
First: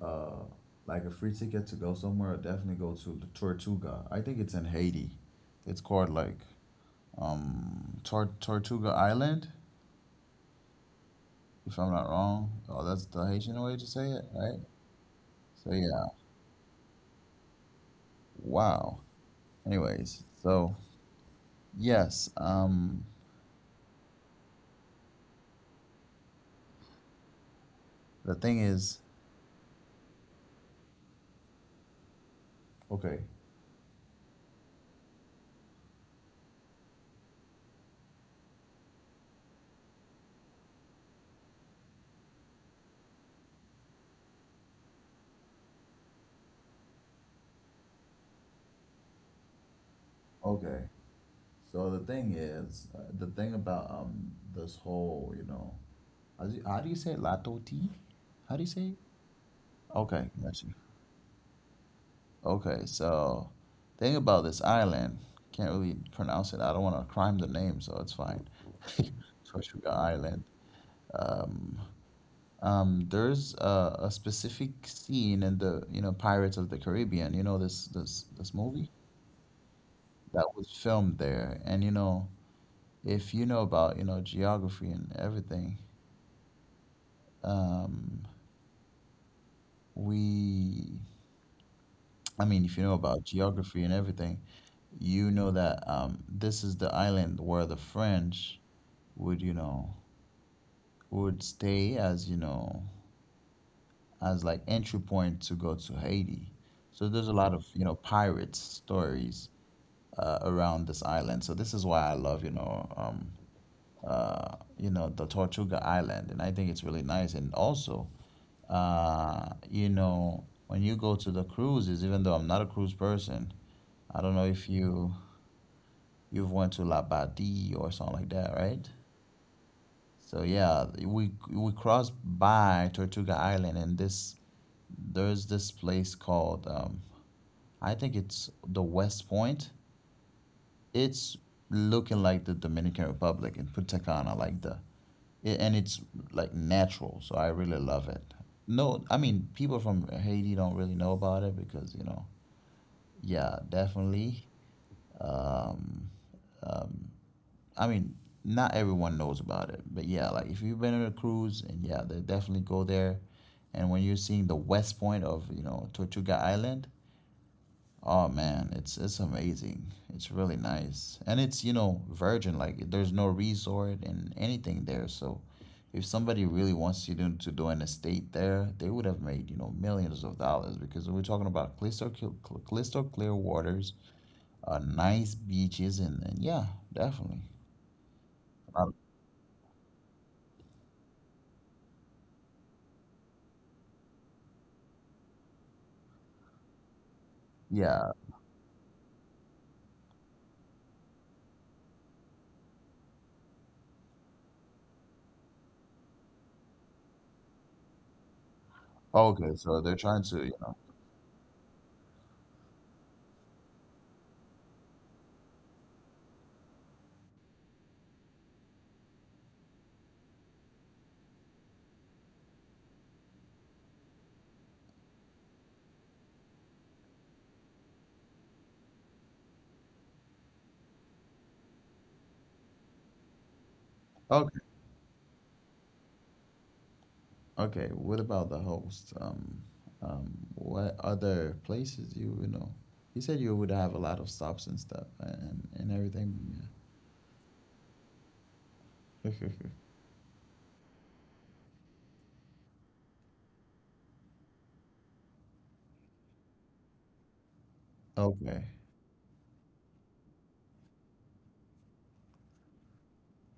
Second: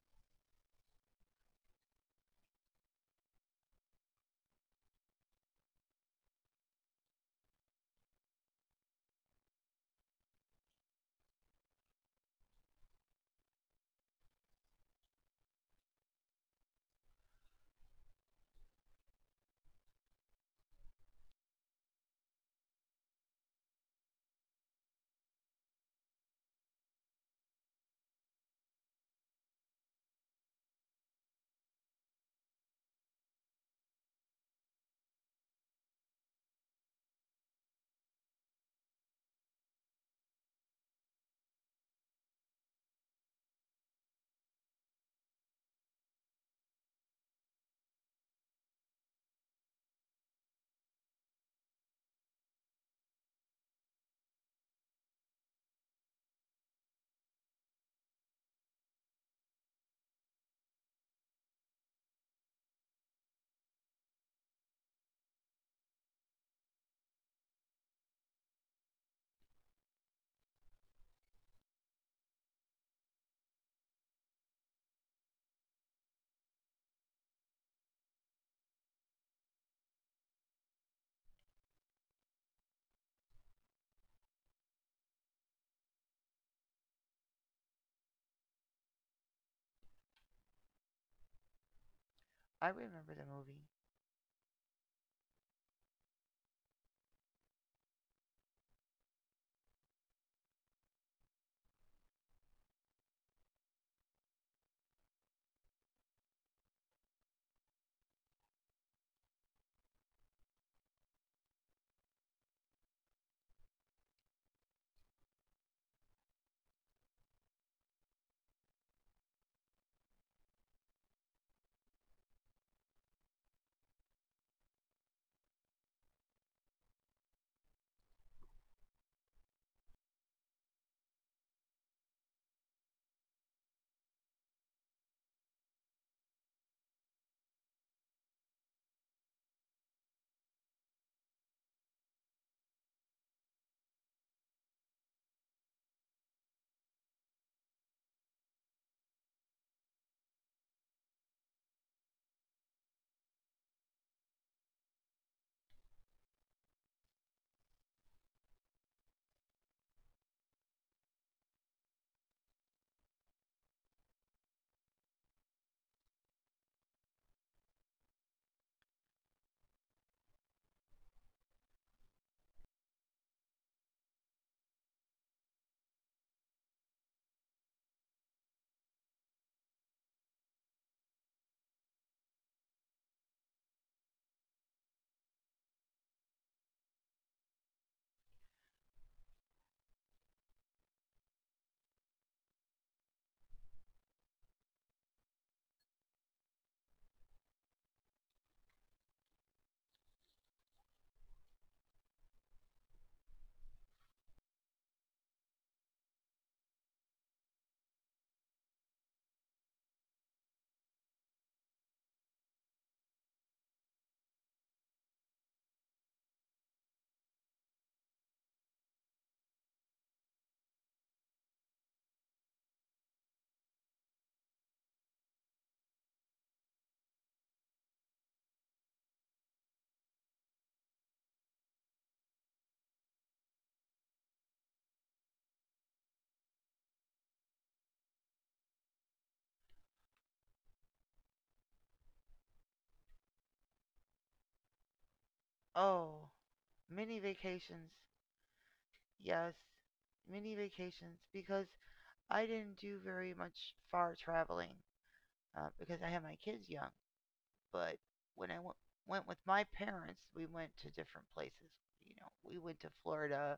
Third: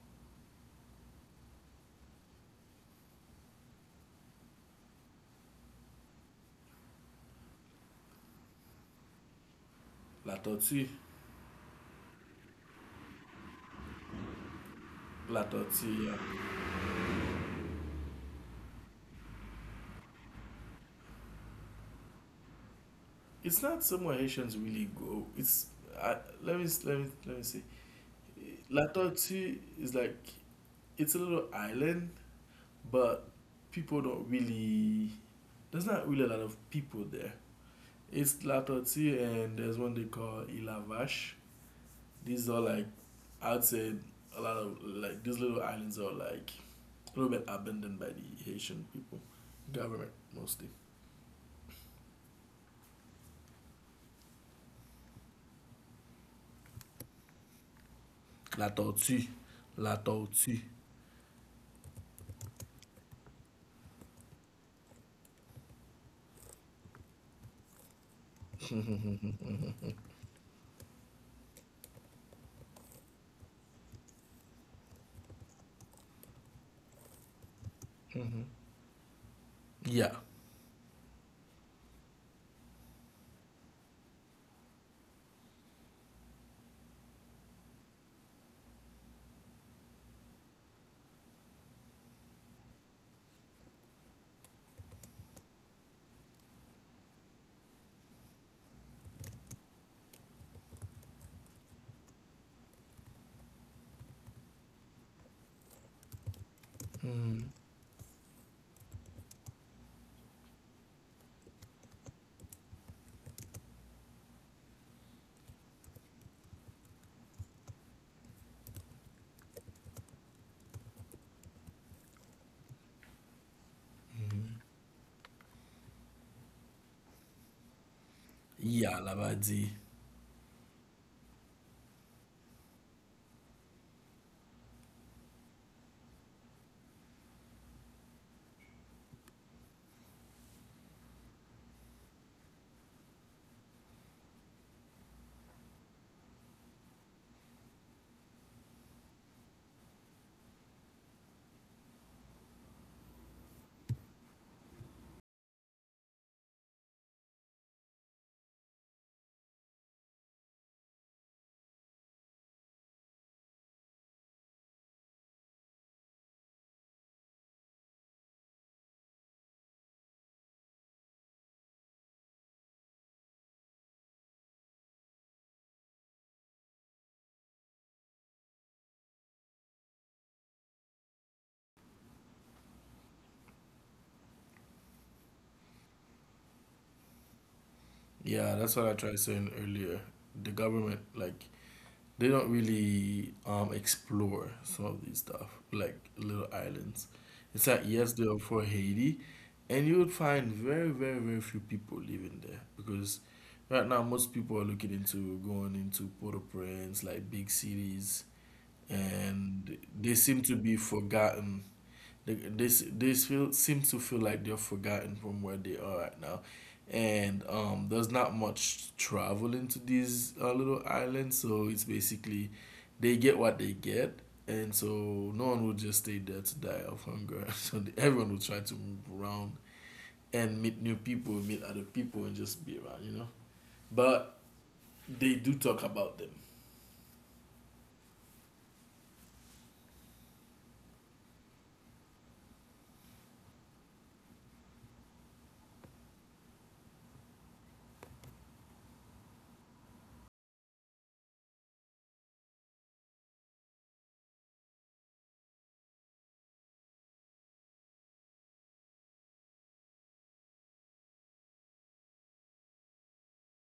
S2: a, a like a free ticket to go somewhere, I'd definitely go to the Tortuga. I think it's in Haiti. It's called like Tortuga Island,
S3: La Tortue,
S2: if I'm not wrong. Oh, that's the Haitian way to say it, right?
S3: La
S2: So yeah.
S3: Tortue. Yeah.
S2: Wow. Anyways, so yes.
S3: It's not somewhere Haitians really go. I, let me say
S2: The thing is,
S3: Latouti is like it's a little island,
S2: okay,
S3: but people don't really. There's not really a lot of people there. It's Latouti and there's one they call Ilavash. These are like I'd say a lot of like these little islands are like a little bit abandoned by the Haitian people, government mostly.
S2: okay. So the thing is, the thing about this whole, how do you say it? Lato tea? How do you say it?
S3: Latouti,
S2: Okay,
S3: Latouti.
S2: gotcha. Okay, so thing about this island, can't really pronounce it. I don't want to crime the name, so it's fine. Tortuga Island. Um, there's a specific scene in the, Pirates of the Caribbean. You know this this
S3: Mhm.
S2: this movie?
S3: Yeah,
S2: That was filmed there. And if you know about, geography and everything, um, we, I mean,
S1: I
S2: if you know
S1: remember
S2: about
S1: the movie.
S2: geography and everything, you know that this is the island where the French would, you know, would stay as, as like entry point to go to Haiti. So there's a
S3: mhm,
S2: lot of, pirates stories around this island. So this is why I love, the Tortuga Island, and I think it's really nice. And also, when you go to the cruises, even though I'm not a cruise person, I don't know if you've went to La Labadie or something like that, right?
S3: yeah, Lavadi.
S2: So yeah, we crossed by Tortuga Island, and this there's this place called I think it's the West Point. It's looking like the Dominican Republic in Punta Cana, like the, yeah, and it's like natural, so I really love it. No, I mean people from Haiti don't really know about it because yeah, definitely. Um, um, I mean, not everyone knows about it, but yeah, like if you've been on a cruise, and yeah, they definitely go there. And when you're seeing the west point of Tortuga Island, oh man, it's amazing. It's really nice. And it's, virgin, like there's no resort and anything there. So if somebody really wants you to do an estate there, they would have made, millions of dollars because we're talking about crystal, crystal clear waters, nice beaches, and yeah, definitely.
S3: Yeah, that's what I
S2: Um,
S3: tried saying earlier. The government, like, they don't really explore some of these stuff, like little islands. It's like yes,
S2: yeah.
S3: they are for Haiti, and you would find very, very, very few people living there because right now most people are looking into going into Port-au-Prince, like big cities,
S2: Okay,
S3: and
S2: so they're
S3: they
S2: trying
S3: seem
S2: to,
S3: to be forgotten. They, they, s- they feel seems to feel like they're forgotten from where they are right now, and there's not much travel into these little islands, so it's basically they get what they get, and so no one will just stay there to die of hunger. So everyone will try to move around and meet new people, meet other people, and just be around, you know. But
S2: okay.
S3: they do talk about them.
S2: Okay, what about the host? What other places you know? You said you would have a lot of stops and stuff and
S1: Oh,
S2: everything.
S1: mini vacations.
S2: Yeah.
S1: Yes, mini vacations because I didn't do very much far traveling because I had my kids young. But when
S2: Okay.
S1: went with my parents, we went to different places. You know, we went to Florida.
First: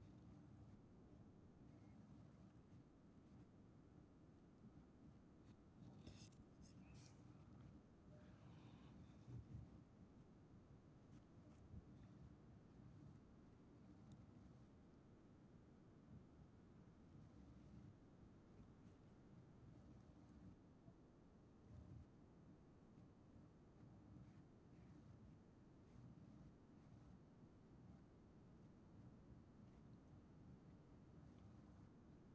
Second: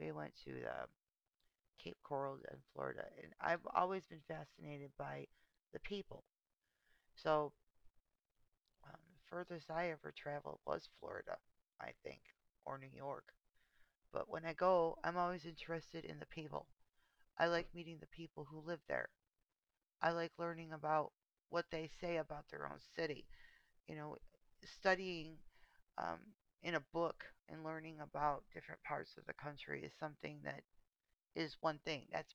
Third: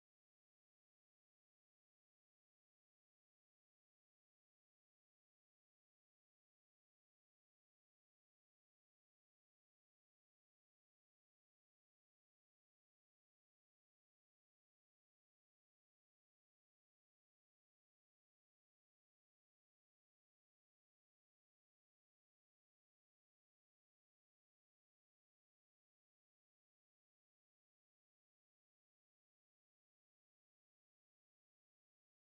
S1: We went to the Cape Coral in Florida, and I've always been fascinated by the people. So the furthest I ever traveled was Florida, I think, or New York. But when I go, I'm always interested in the people. I like meeting the people who live there. I like learning about what they say about their own city. You know, studying um, in a book and learning about different parts of the country is something that, is one thing.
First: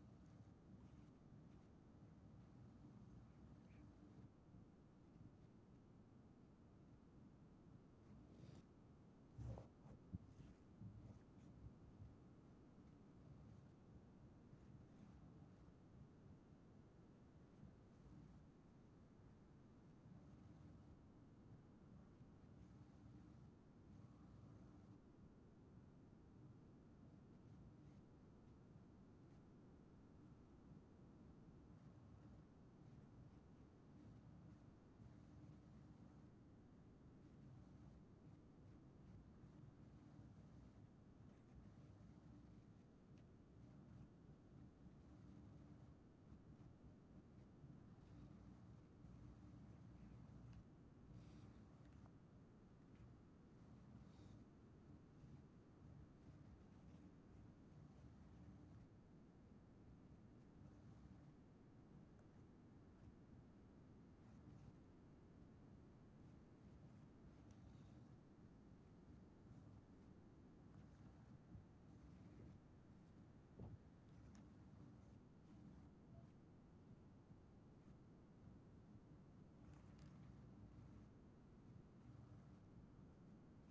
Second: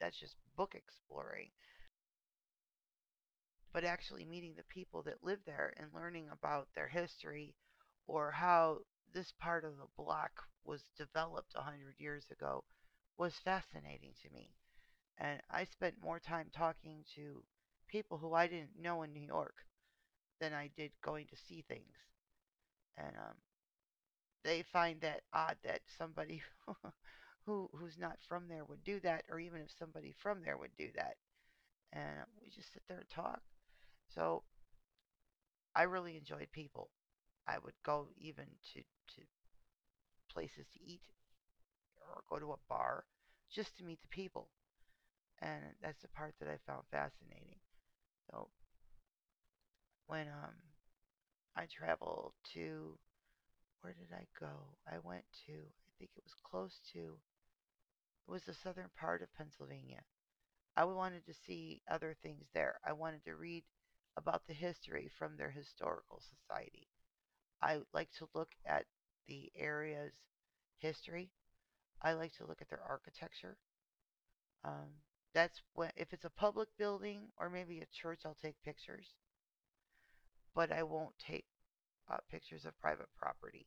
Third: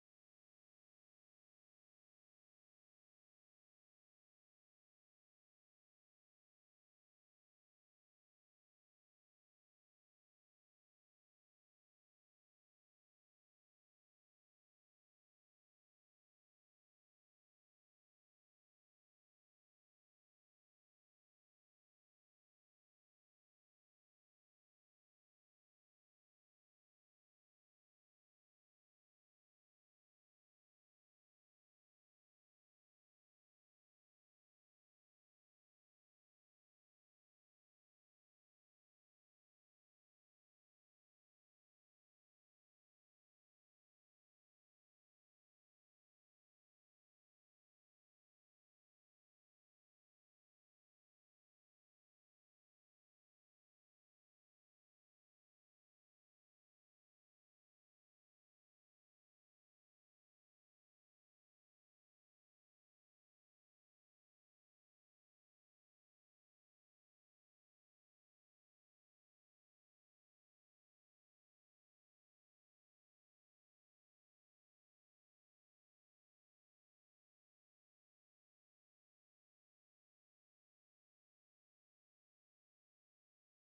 S1: That's just book exploring. But actually meeting the people that live there and learning about their history or how this part of the block was developed a 100 years ago was fascinating to me. And I spent more time talking to people who I didn't know in New York than I did going to see things. And they find that odd that somebody who's not from there would do that, or even if somebody from there would do that. And we just sit there and talk. So I really enjoyed people. I would go even to places to eat or go to a bar just to meet the people, and that's the part that I found fascinating. So when I traveled to, where did I go? I went to, I think it was close to, it was the southern part of Pennsylvania. I wanted to see other things there. I wanted to read about the history from their historical society. I like to look at the area's history. I like to look at their architecture. Um, that's when, if it's a public building or maybe a church, I'll take pictures, but I won't take pictures of private property.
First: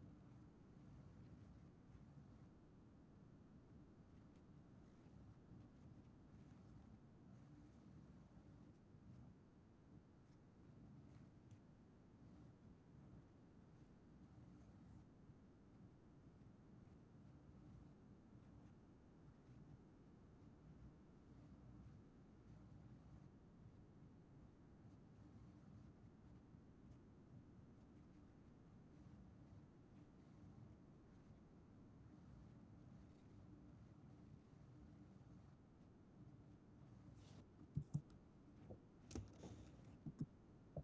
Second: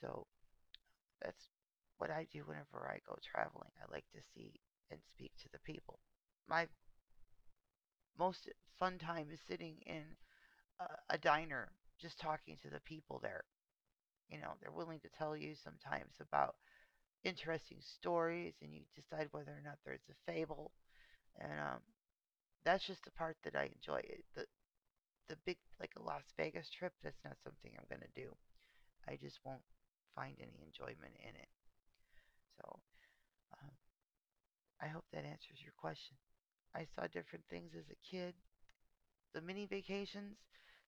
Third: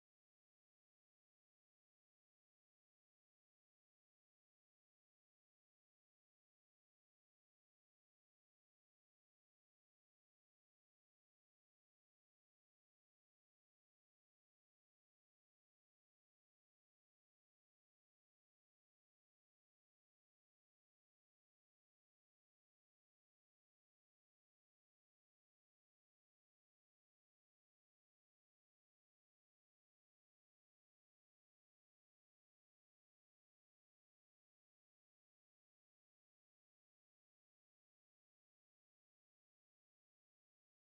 S1: So that's what I do whenever I go traveling. I like to see and speak to the people. My most fun time is sitting in a diner, just talking to the people there. You know, they're willing to tell you sometimes about interesting stories, and you decide whether or not there's a fable. And That's just the part that I enjoy. The the big, like a Las Vegas trip, that's not something I'm gonna do. I just won't find any enjoyment in it. So um, I hope that answers your question. I saw different things as a kid. The mini vacations,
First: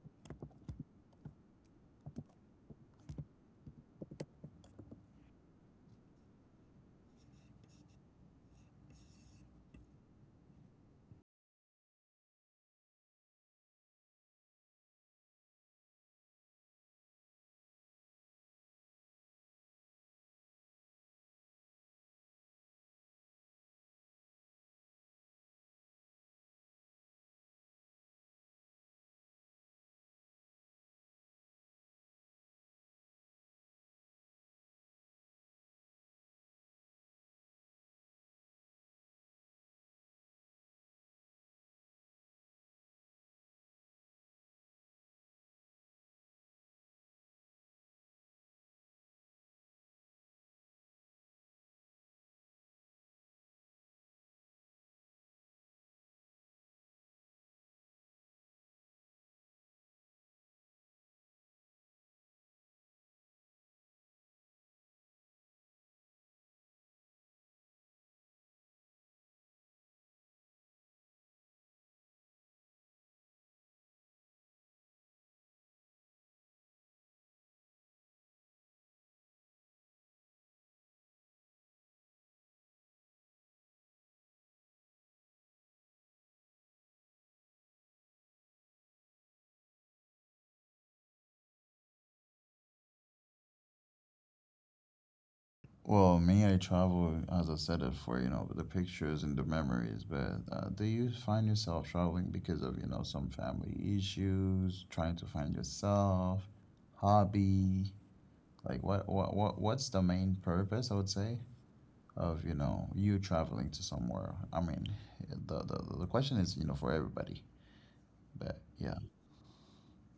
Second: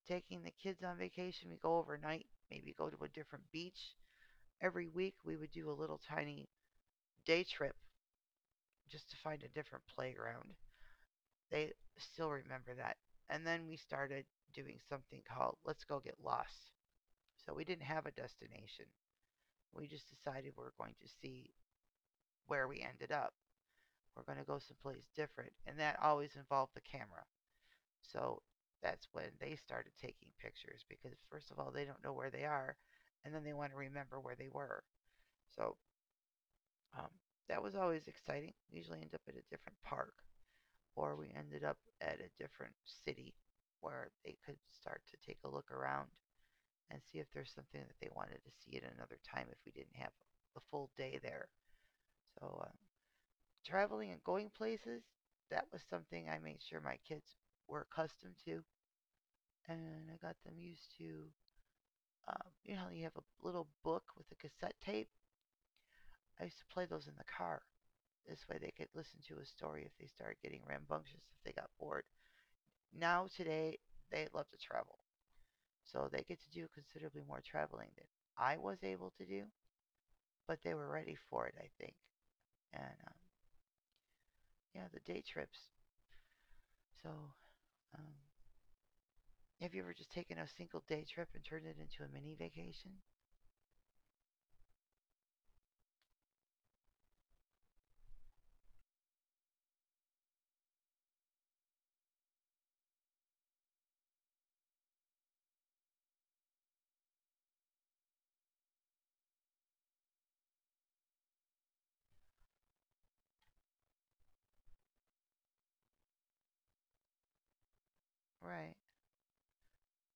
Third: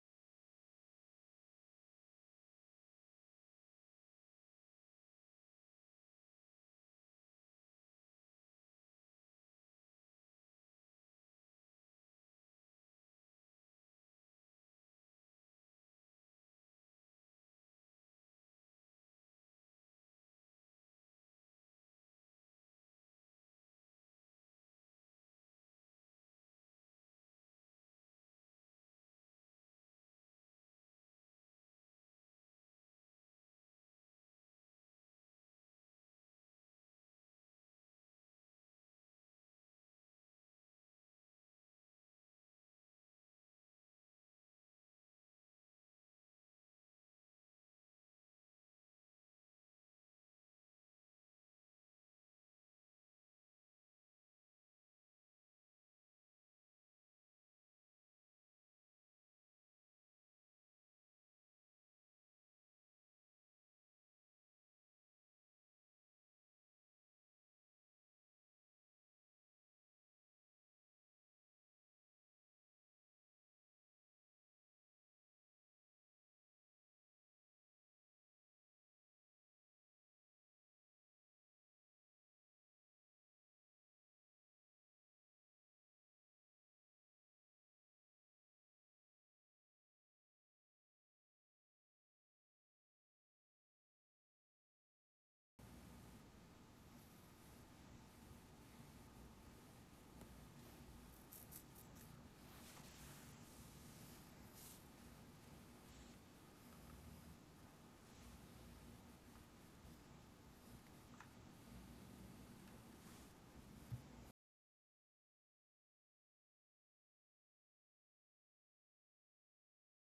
S1: taking the kids on vacation, we go overnight, maybe go to a different beach. Every week we would do a little tiny day trip just to find a different playground. They still remember that. And then we started doing something called Let's Go Get Lost. So we didn't have a destination. We just decided we're going to see where we ended up. We're going to go someplace different. And that always involved the camera. So that's when they started taking pictures because, first of all, they don't know where they are. And then they want to remember where they were. So Um, that was always exciting. We usually end up at a different park, or we ended up at a different city where they could start to take a look around and see if there's something that they wanted to see at another time if we didn't have the full day there. So, traveling and going places, that was something I made sure my kids were accustomed to, and I got them used to. You know, you have a little book with a cassette tape. I used to play those in the car. This way they could listen to a story if they started getting rambunctious, if they got bored. Now, today, they love to travel. So they get to do considerably more traveling than I was able to do, but they were ready for it, I think. And Yeah, the day trips. So, um, have you ever just taken a single day trip and turned it into a mini vacation?
S2: Well, me, I travel as I said it for the pictures and the memories. But do you find yourself traveling because of some family issues, trying to find yourself, hobby? Like what's the main purpose? I would say of you traveling to somewhere. I mean, the question is for everybody, but
S1: Right.
S2: yeah,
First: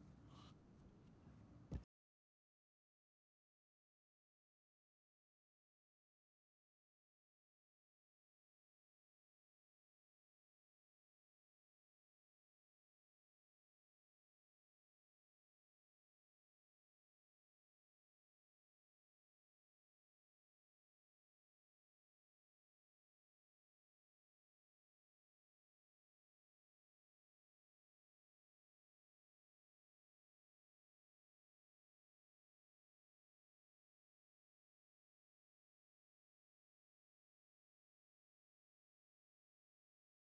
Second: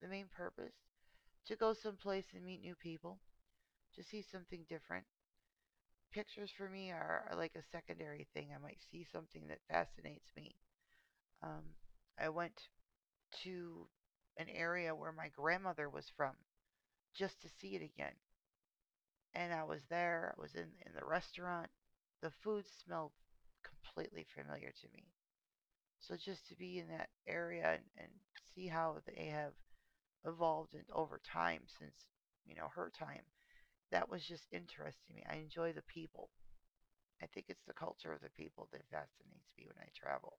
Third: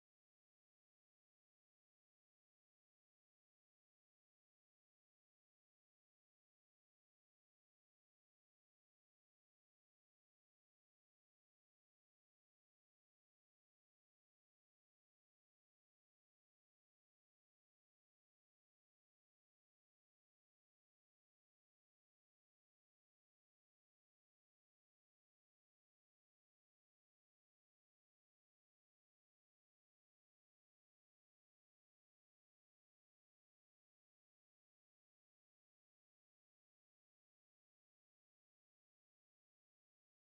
S1: The main purpose? To go someplace and meet new people, to see something different. Pictures for me are like a secondary thing. I might see something that fascinates me. Um, I went to an area where my grandmother was from just to see it again. And I was there, I was in the restaurant. The food smelled completely familiar to me. So just to be in that area and see how they have evolved and over time since, you know, her time, that was just interesting to me. I enjoy the people. I think it's the culture of the people that fascinates me when I travel.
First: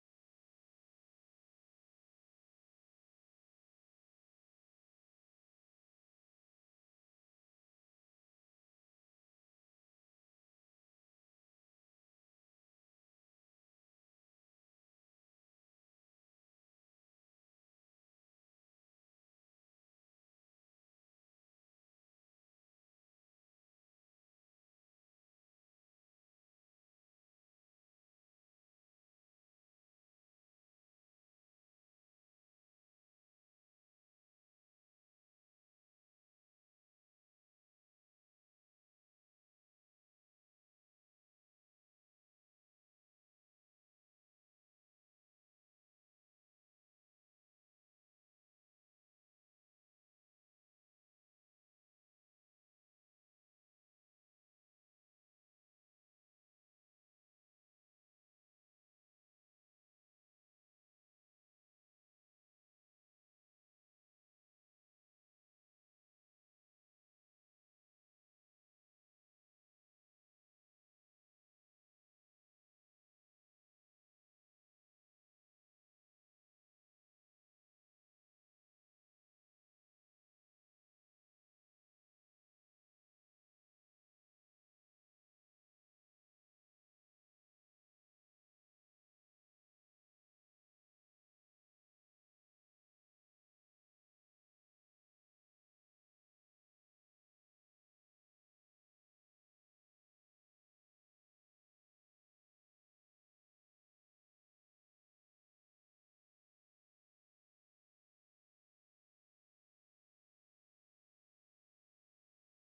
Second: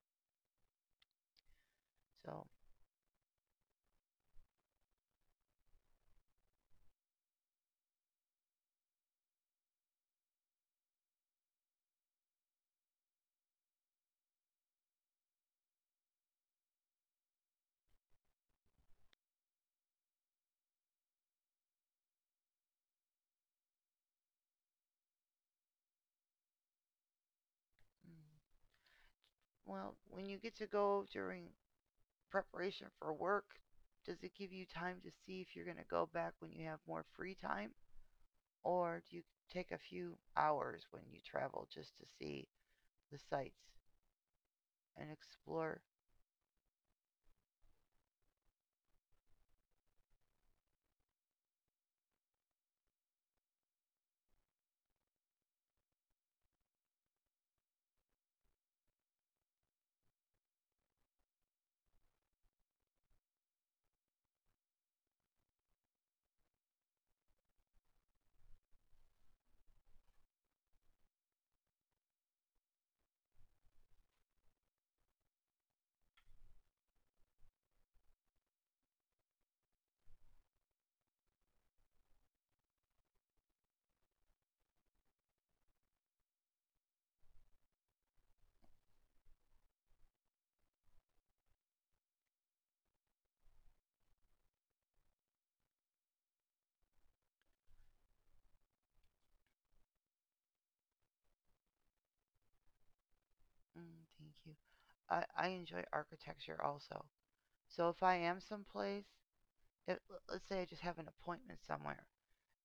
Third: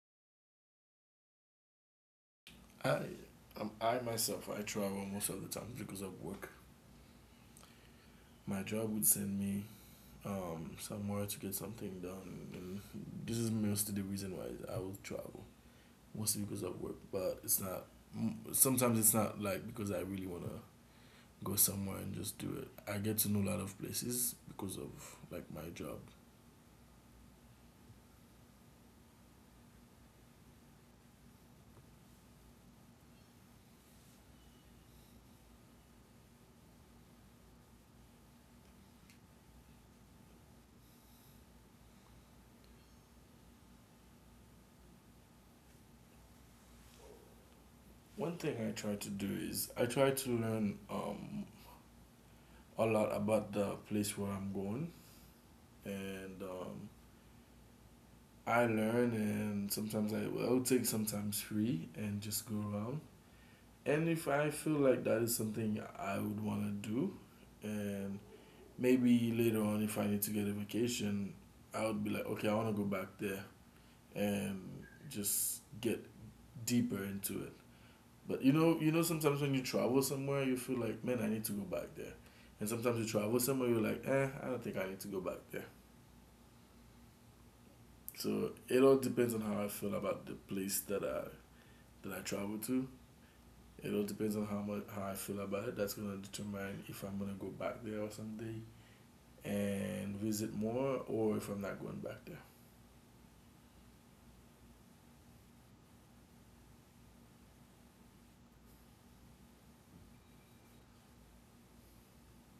S1: So,
S3: I, I myself, I travel most of the time because of work. My job would send me somewhere to get something done. And this is mostly the reason why I will travel, mostly because of work. But it's not. Sometimes it's not like because I really wanna go somewhere and just do it. I get to know a lot of places because of like my job.
S1: mm, well, when you get to go during preparation for work? Does it give you time to see if you're going to go back when you have more free time? Or do you take a few hours when you travel just to see the sights and explore?
S3: One thing I try to do is I try to learn a lot about the place where I'm going, and I learn. And sometimes I will take sometimes free and just go around. And if I feel like that is something I would want to do, and maybe later on, if I need to get a vacation, I would be like, okay, I want to go back there and just get deeper into it. But you know, sometimes when you travel somewhere, you feel like, man, I need to go back there. And sometimes you travel somewhere, you're like, eh, I don't think I need to go back there. So it all depends on how I feel about the place that I travel to. It all depends on how much how I feel about it. That's gonna determine if I'm gonna go back there or someday and visit more, or if I'm not going back there.
S1: Mm, thank you. I enjoy architecture also. So if I am someplace, if, let's say I just have an appointment somewhere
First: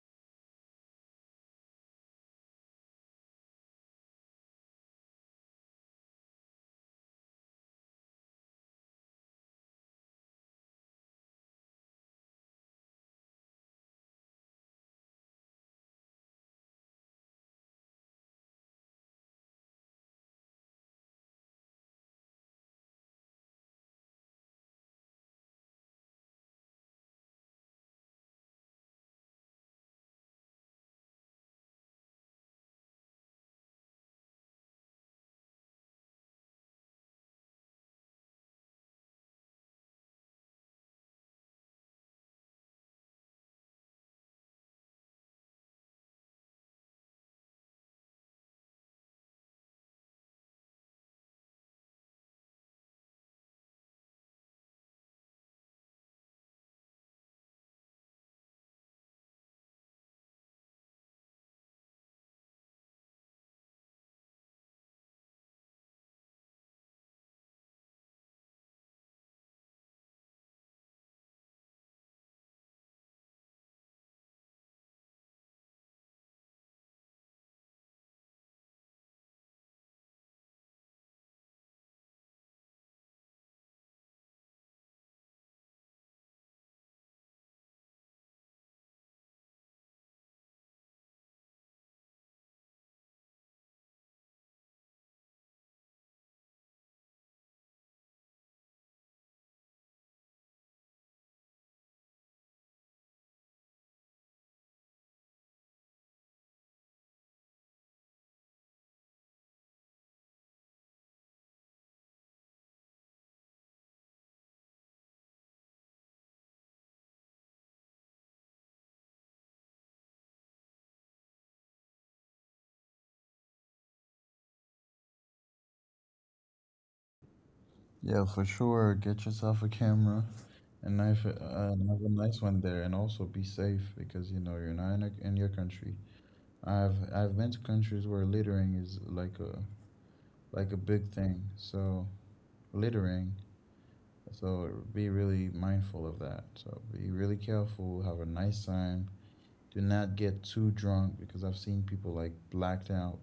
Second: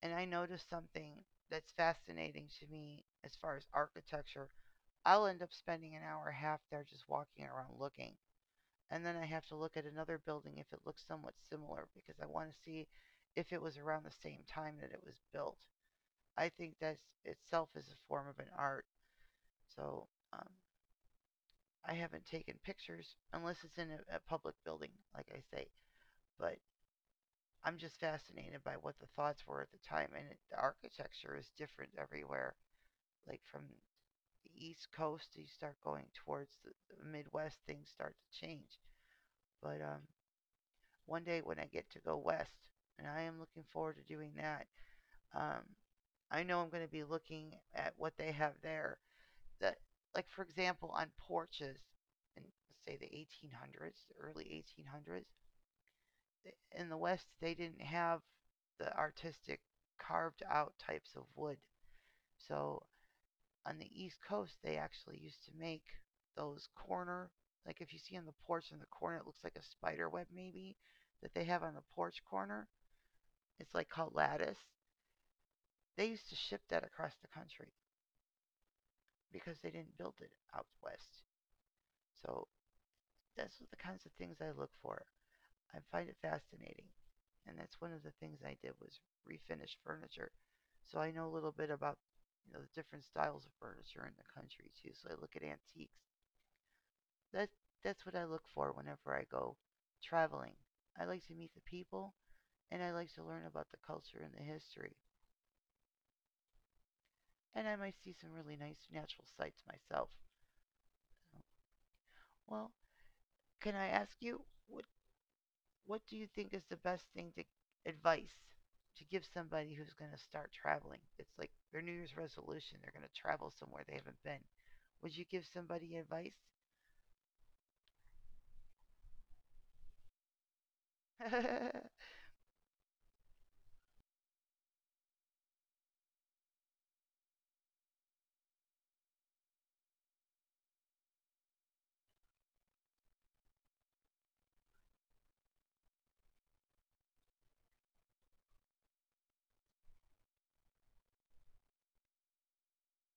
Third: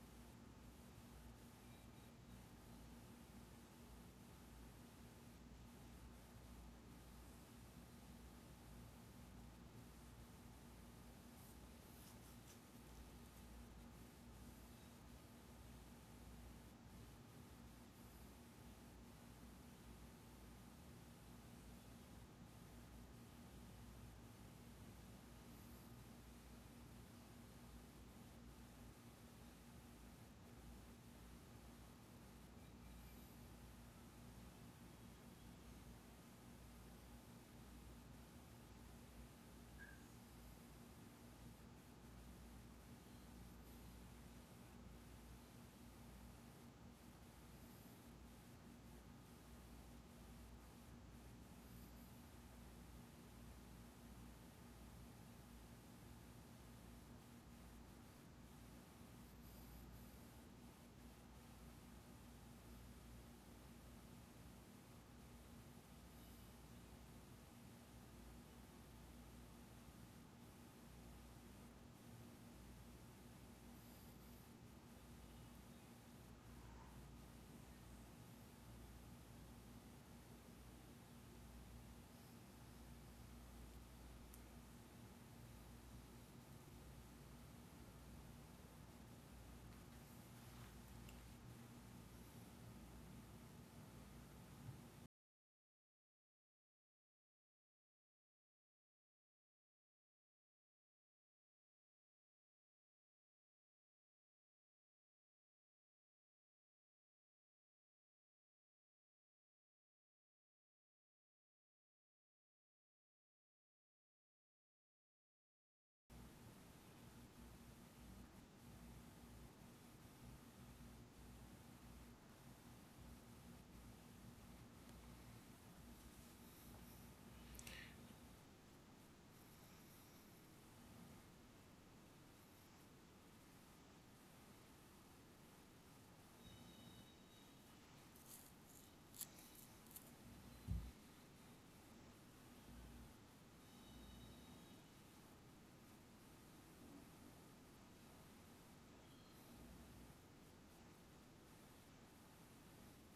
S1: and I notice something that's fascinating to me as far as architecture, I'll end up spending an hour and a half there just walking around looking. And then I have to look at another building if it looks somewhat similar because I want to see if it was around the same time that it was built. I think that itself is a form of an art. So um, I haven't taken pictures unless it's in a public building, like I say. But I'm just fascinated by what the thoughts were at the time, and the architecture is different everywhere. Like from the East Coast, you start going towards the Midwest, things start to change. But one day when I get to go west, and I am looking forward to doing that. Um, I know I'm going to be looking at what they have there. That, like for example, on porches in say the 1800s, early 1800s in the West, they didn't have the artistic carved out types of wood. So on the East Coast, they actually used to make those corner, like if you see on the porch in the corner, it looks like a spider web maybe that they have on the porch corner. It's like called Lattice. They used to ship that across the country because they didn't build it out west. So that's the kinds of things I look for. I find it fascinating. And that's one of the things I did was refinish furniture. So I know a little bit about, you know, the different styles of furniture in the country too. So I look at antiques. That that's what I look for whenever I go traveling. I like to meet the people and I like to learn about the culture and the history. And I might see some really nice natural sights myself. So, well, can I ask you what what do you think is the best thing to advice to give somebody who's going to start traveling? It's like their New Year's resolution, they're going to travel somewhere they haven't been. Would you give somebody advice?
S2: yeah for sure. Get yourself a camera, and knife
S1: Oh,
S2: and have a nice one there, and also be safe because you're not in your country. I've been to countries where littering is like a big thing. So littering. So be really mindful of that. So be really careful. Have a nice time. Do not get too drunk because I've seen people like blacked out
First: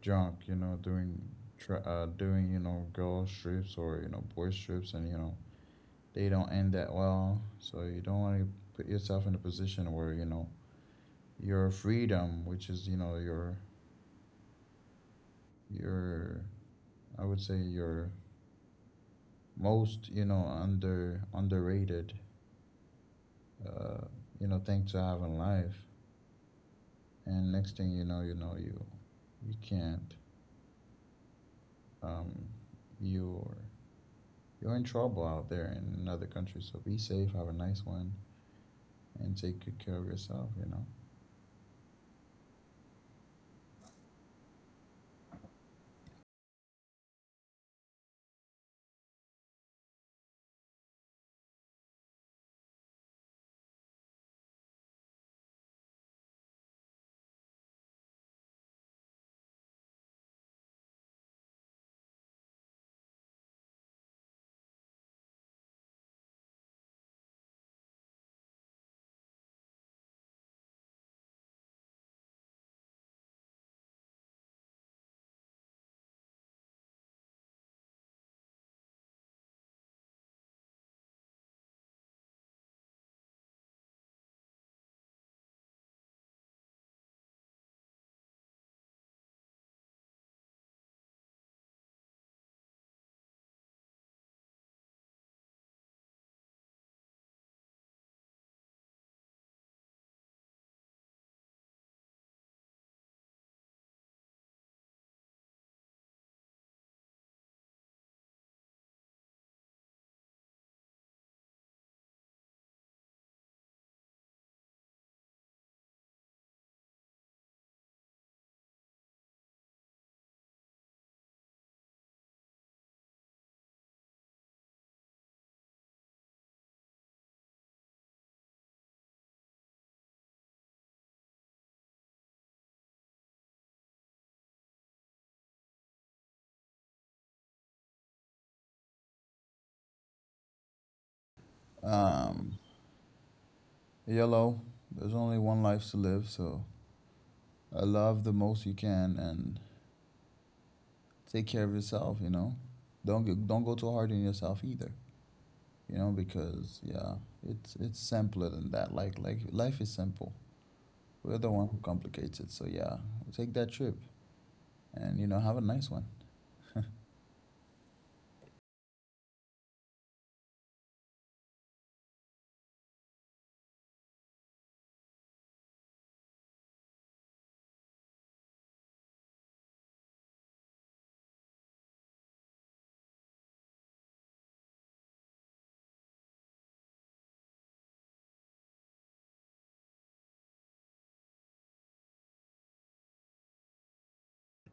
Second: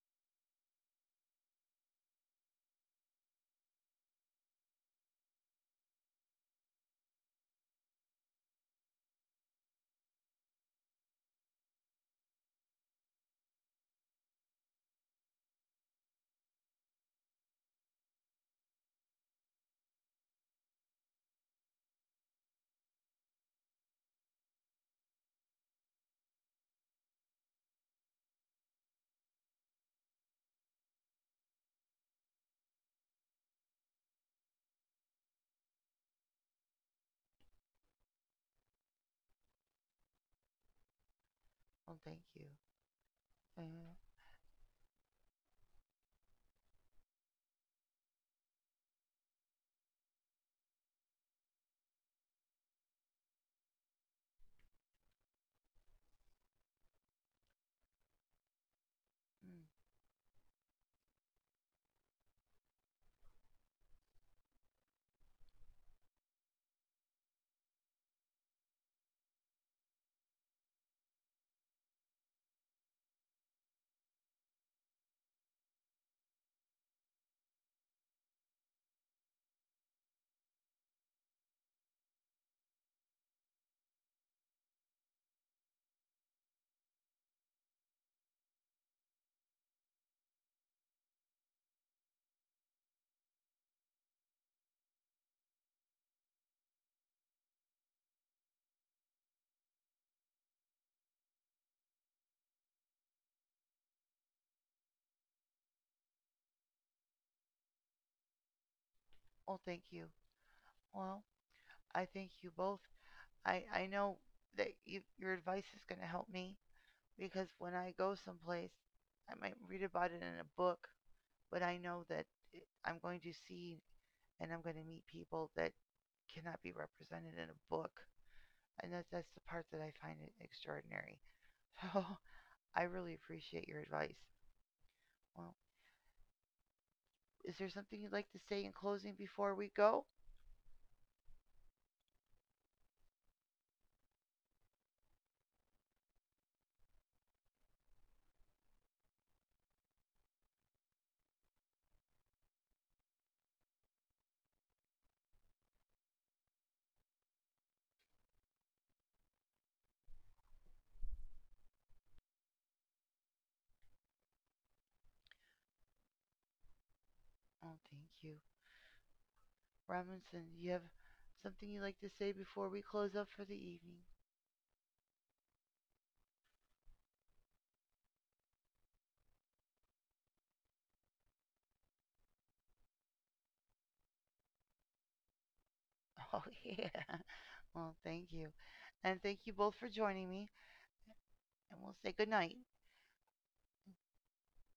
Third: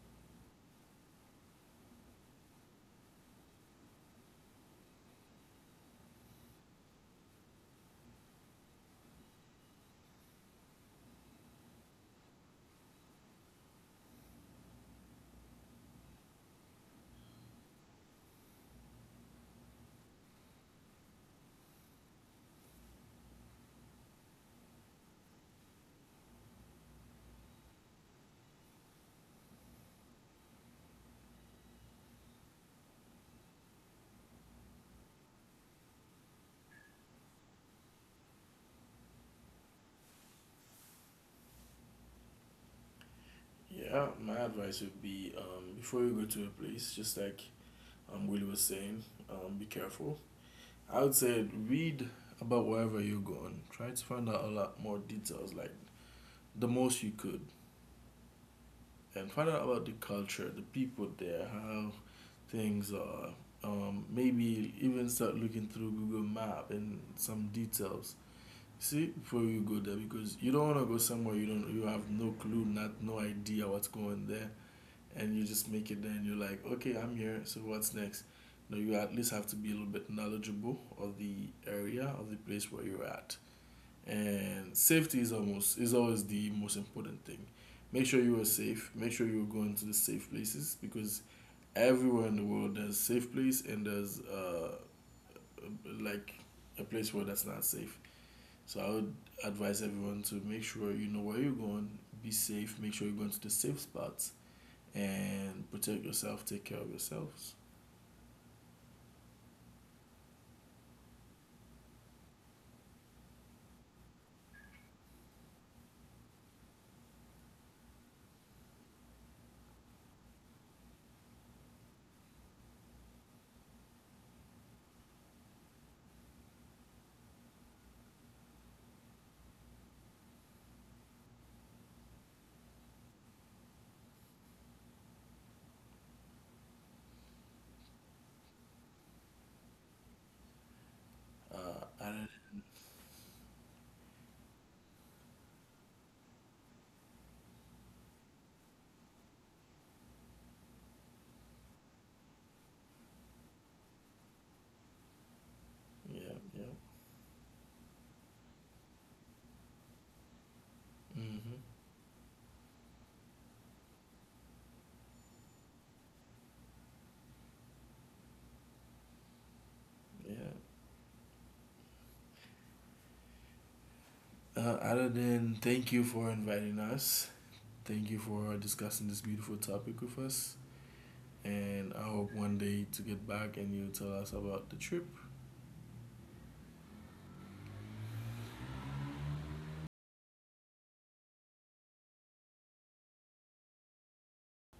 S2: junk, doing doing girl strips or boy strips, and they don't end that well. So you don't want to put yourself in a position where your freedom, which is your I would say your most underrated uh, thing to have in life, and next thing you know, you can't um, you're you're in trouble out there in another country. So be safe. Have a nice one. And take good care of yourself, you know.
S1: thank you. Uh,
S3: Yeah, my advice would be before you go to a place, just like Willie was saying, be careful. I would say read about wherever you're going. Try to find out a lot more details, like the most you could, and find
S1: mm.
S3: out about the culture, the people there, how things are. Maybe even start looking through Google Map and some details. See, before you go there, because you don't want to go somewhere you don't, you have no clue, not no idea what's going there, and you just make it there, and you're like, okay, I'm here. So what's next? No, you at least have to be a little bit knowledgeable of the area of the place where you're at, and safety is almost is always the most important thing. Make sure you are safe. Make sure you're going to the safe places because everywhere in the world there's a safe place and there's like a place where that's not safe. So I would advise everyone to make sure you know where you're going, be safe, make sure you're going to the safe spots, and protect yourself, take care of yourselves.
S1: Oh, thank you. Well, I thank you both. I know that you, your advice is going to help me because when I go someplace, I might read about it in a book, but I know that I'm going to see and I'm going to meet people that cannot be represented in a book. And that's the part that I find it extraordinary. So I really appreciate your advice. Well, is there something you'd like to say in closing before we go?
S3: Uh, other,
S2: Um, Yellow, there's only one life to live, so I love the most you can and take care of yourself, you know. Don't go too hard on yourself either,
S3: yeah, yeah,
S2: because yeah, it's simpler than that. Like life is simple. We're the
S3: hmm,
S2: one who complicates it. So yeah, take that trip and have a nice one.
S1: Oh, thank you.
S3: yeah.
S1: Robinson, do you have something you'd like to say before we close up for the evening?
S3: Other than thank you for inviting us, thank you for discussing this beautiful topic with us, and I hope one day to get back and you tell us about the trip.
S1: Oh, yeah. Well, thank you. And thank you both for joining me. And we'll say good night.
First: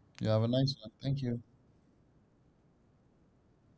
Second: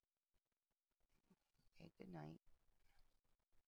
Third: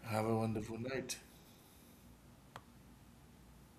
S3: Have
S2: You
S3: a
S2: have a nice
S3: wonderful
S2: one.
S3: night.
S2: Thank you.
S1: Okay, good night.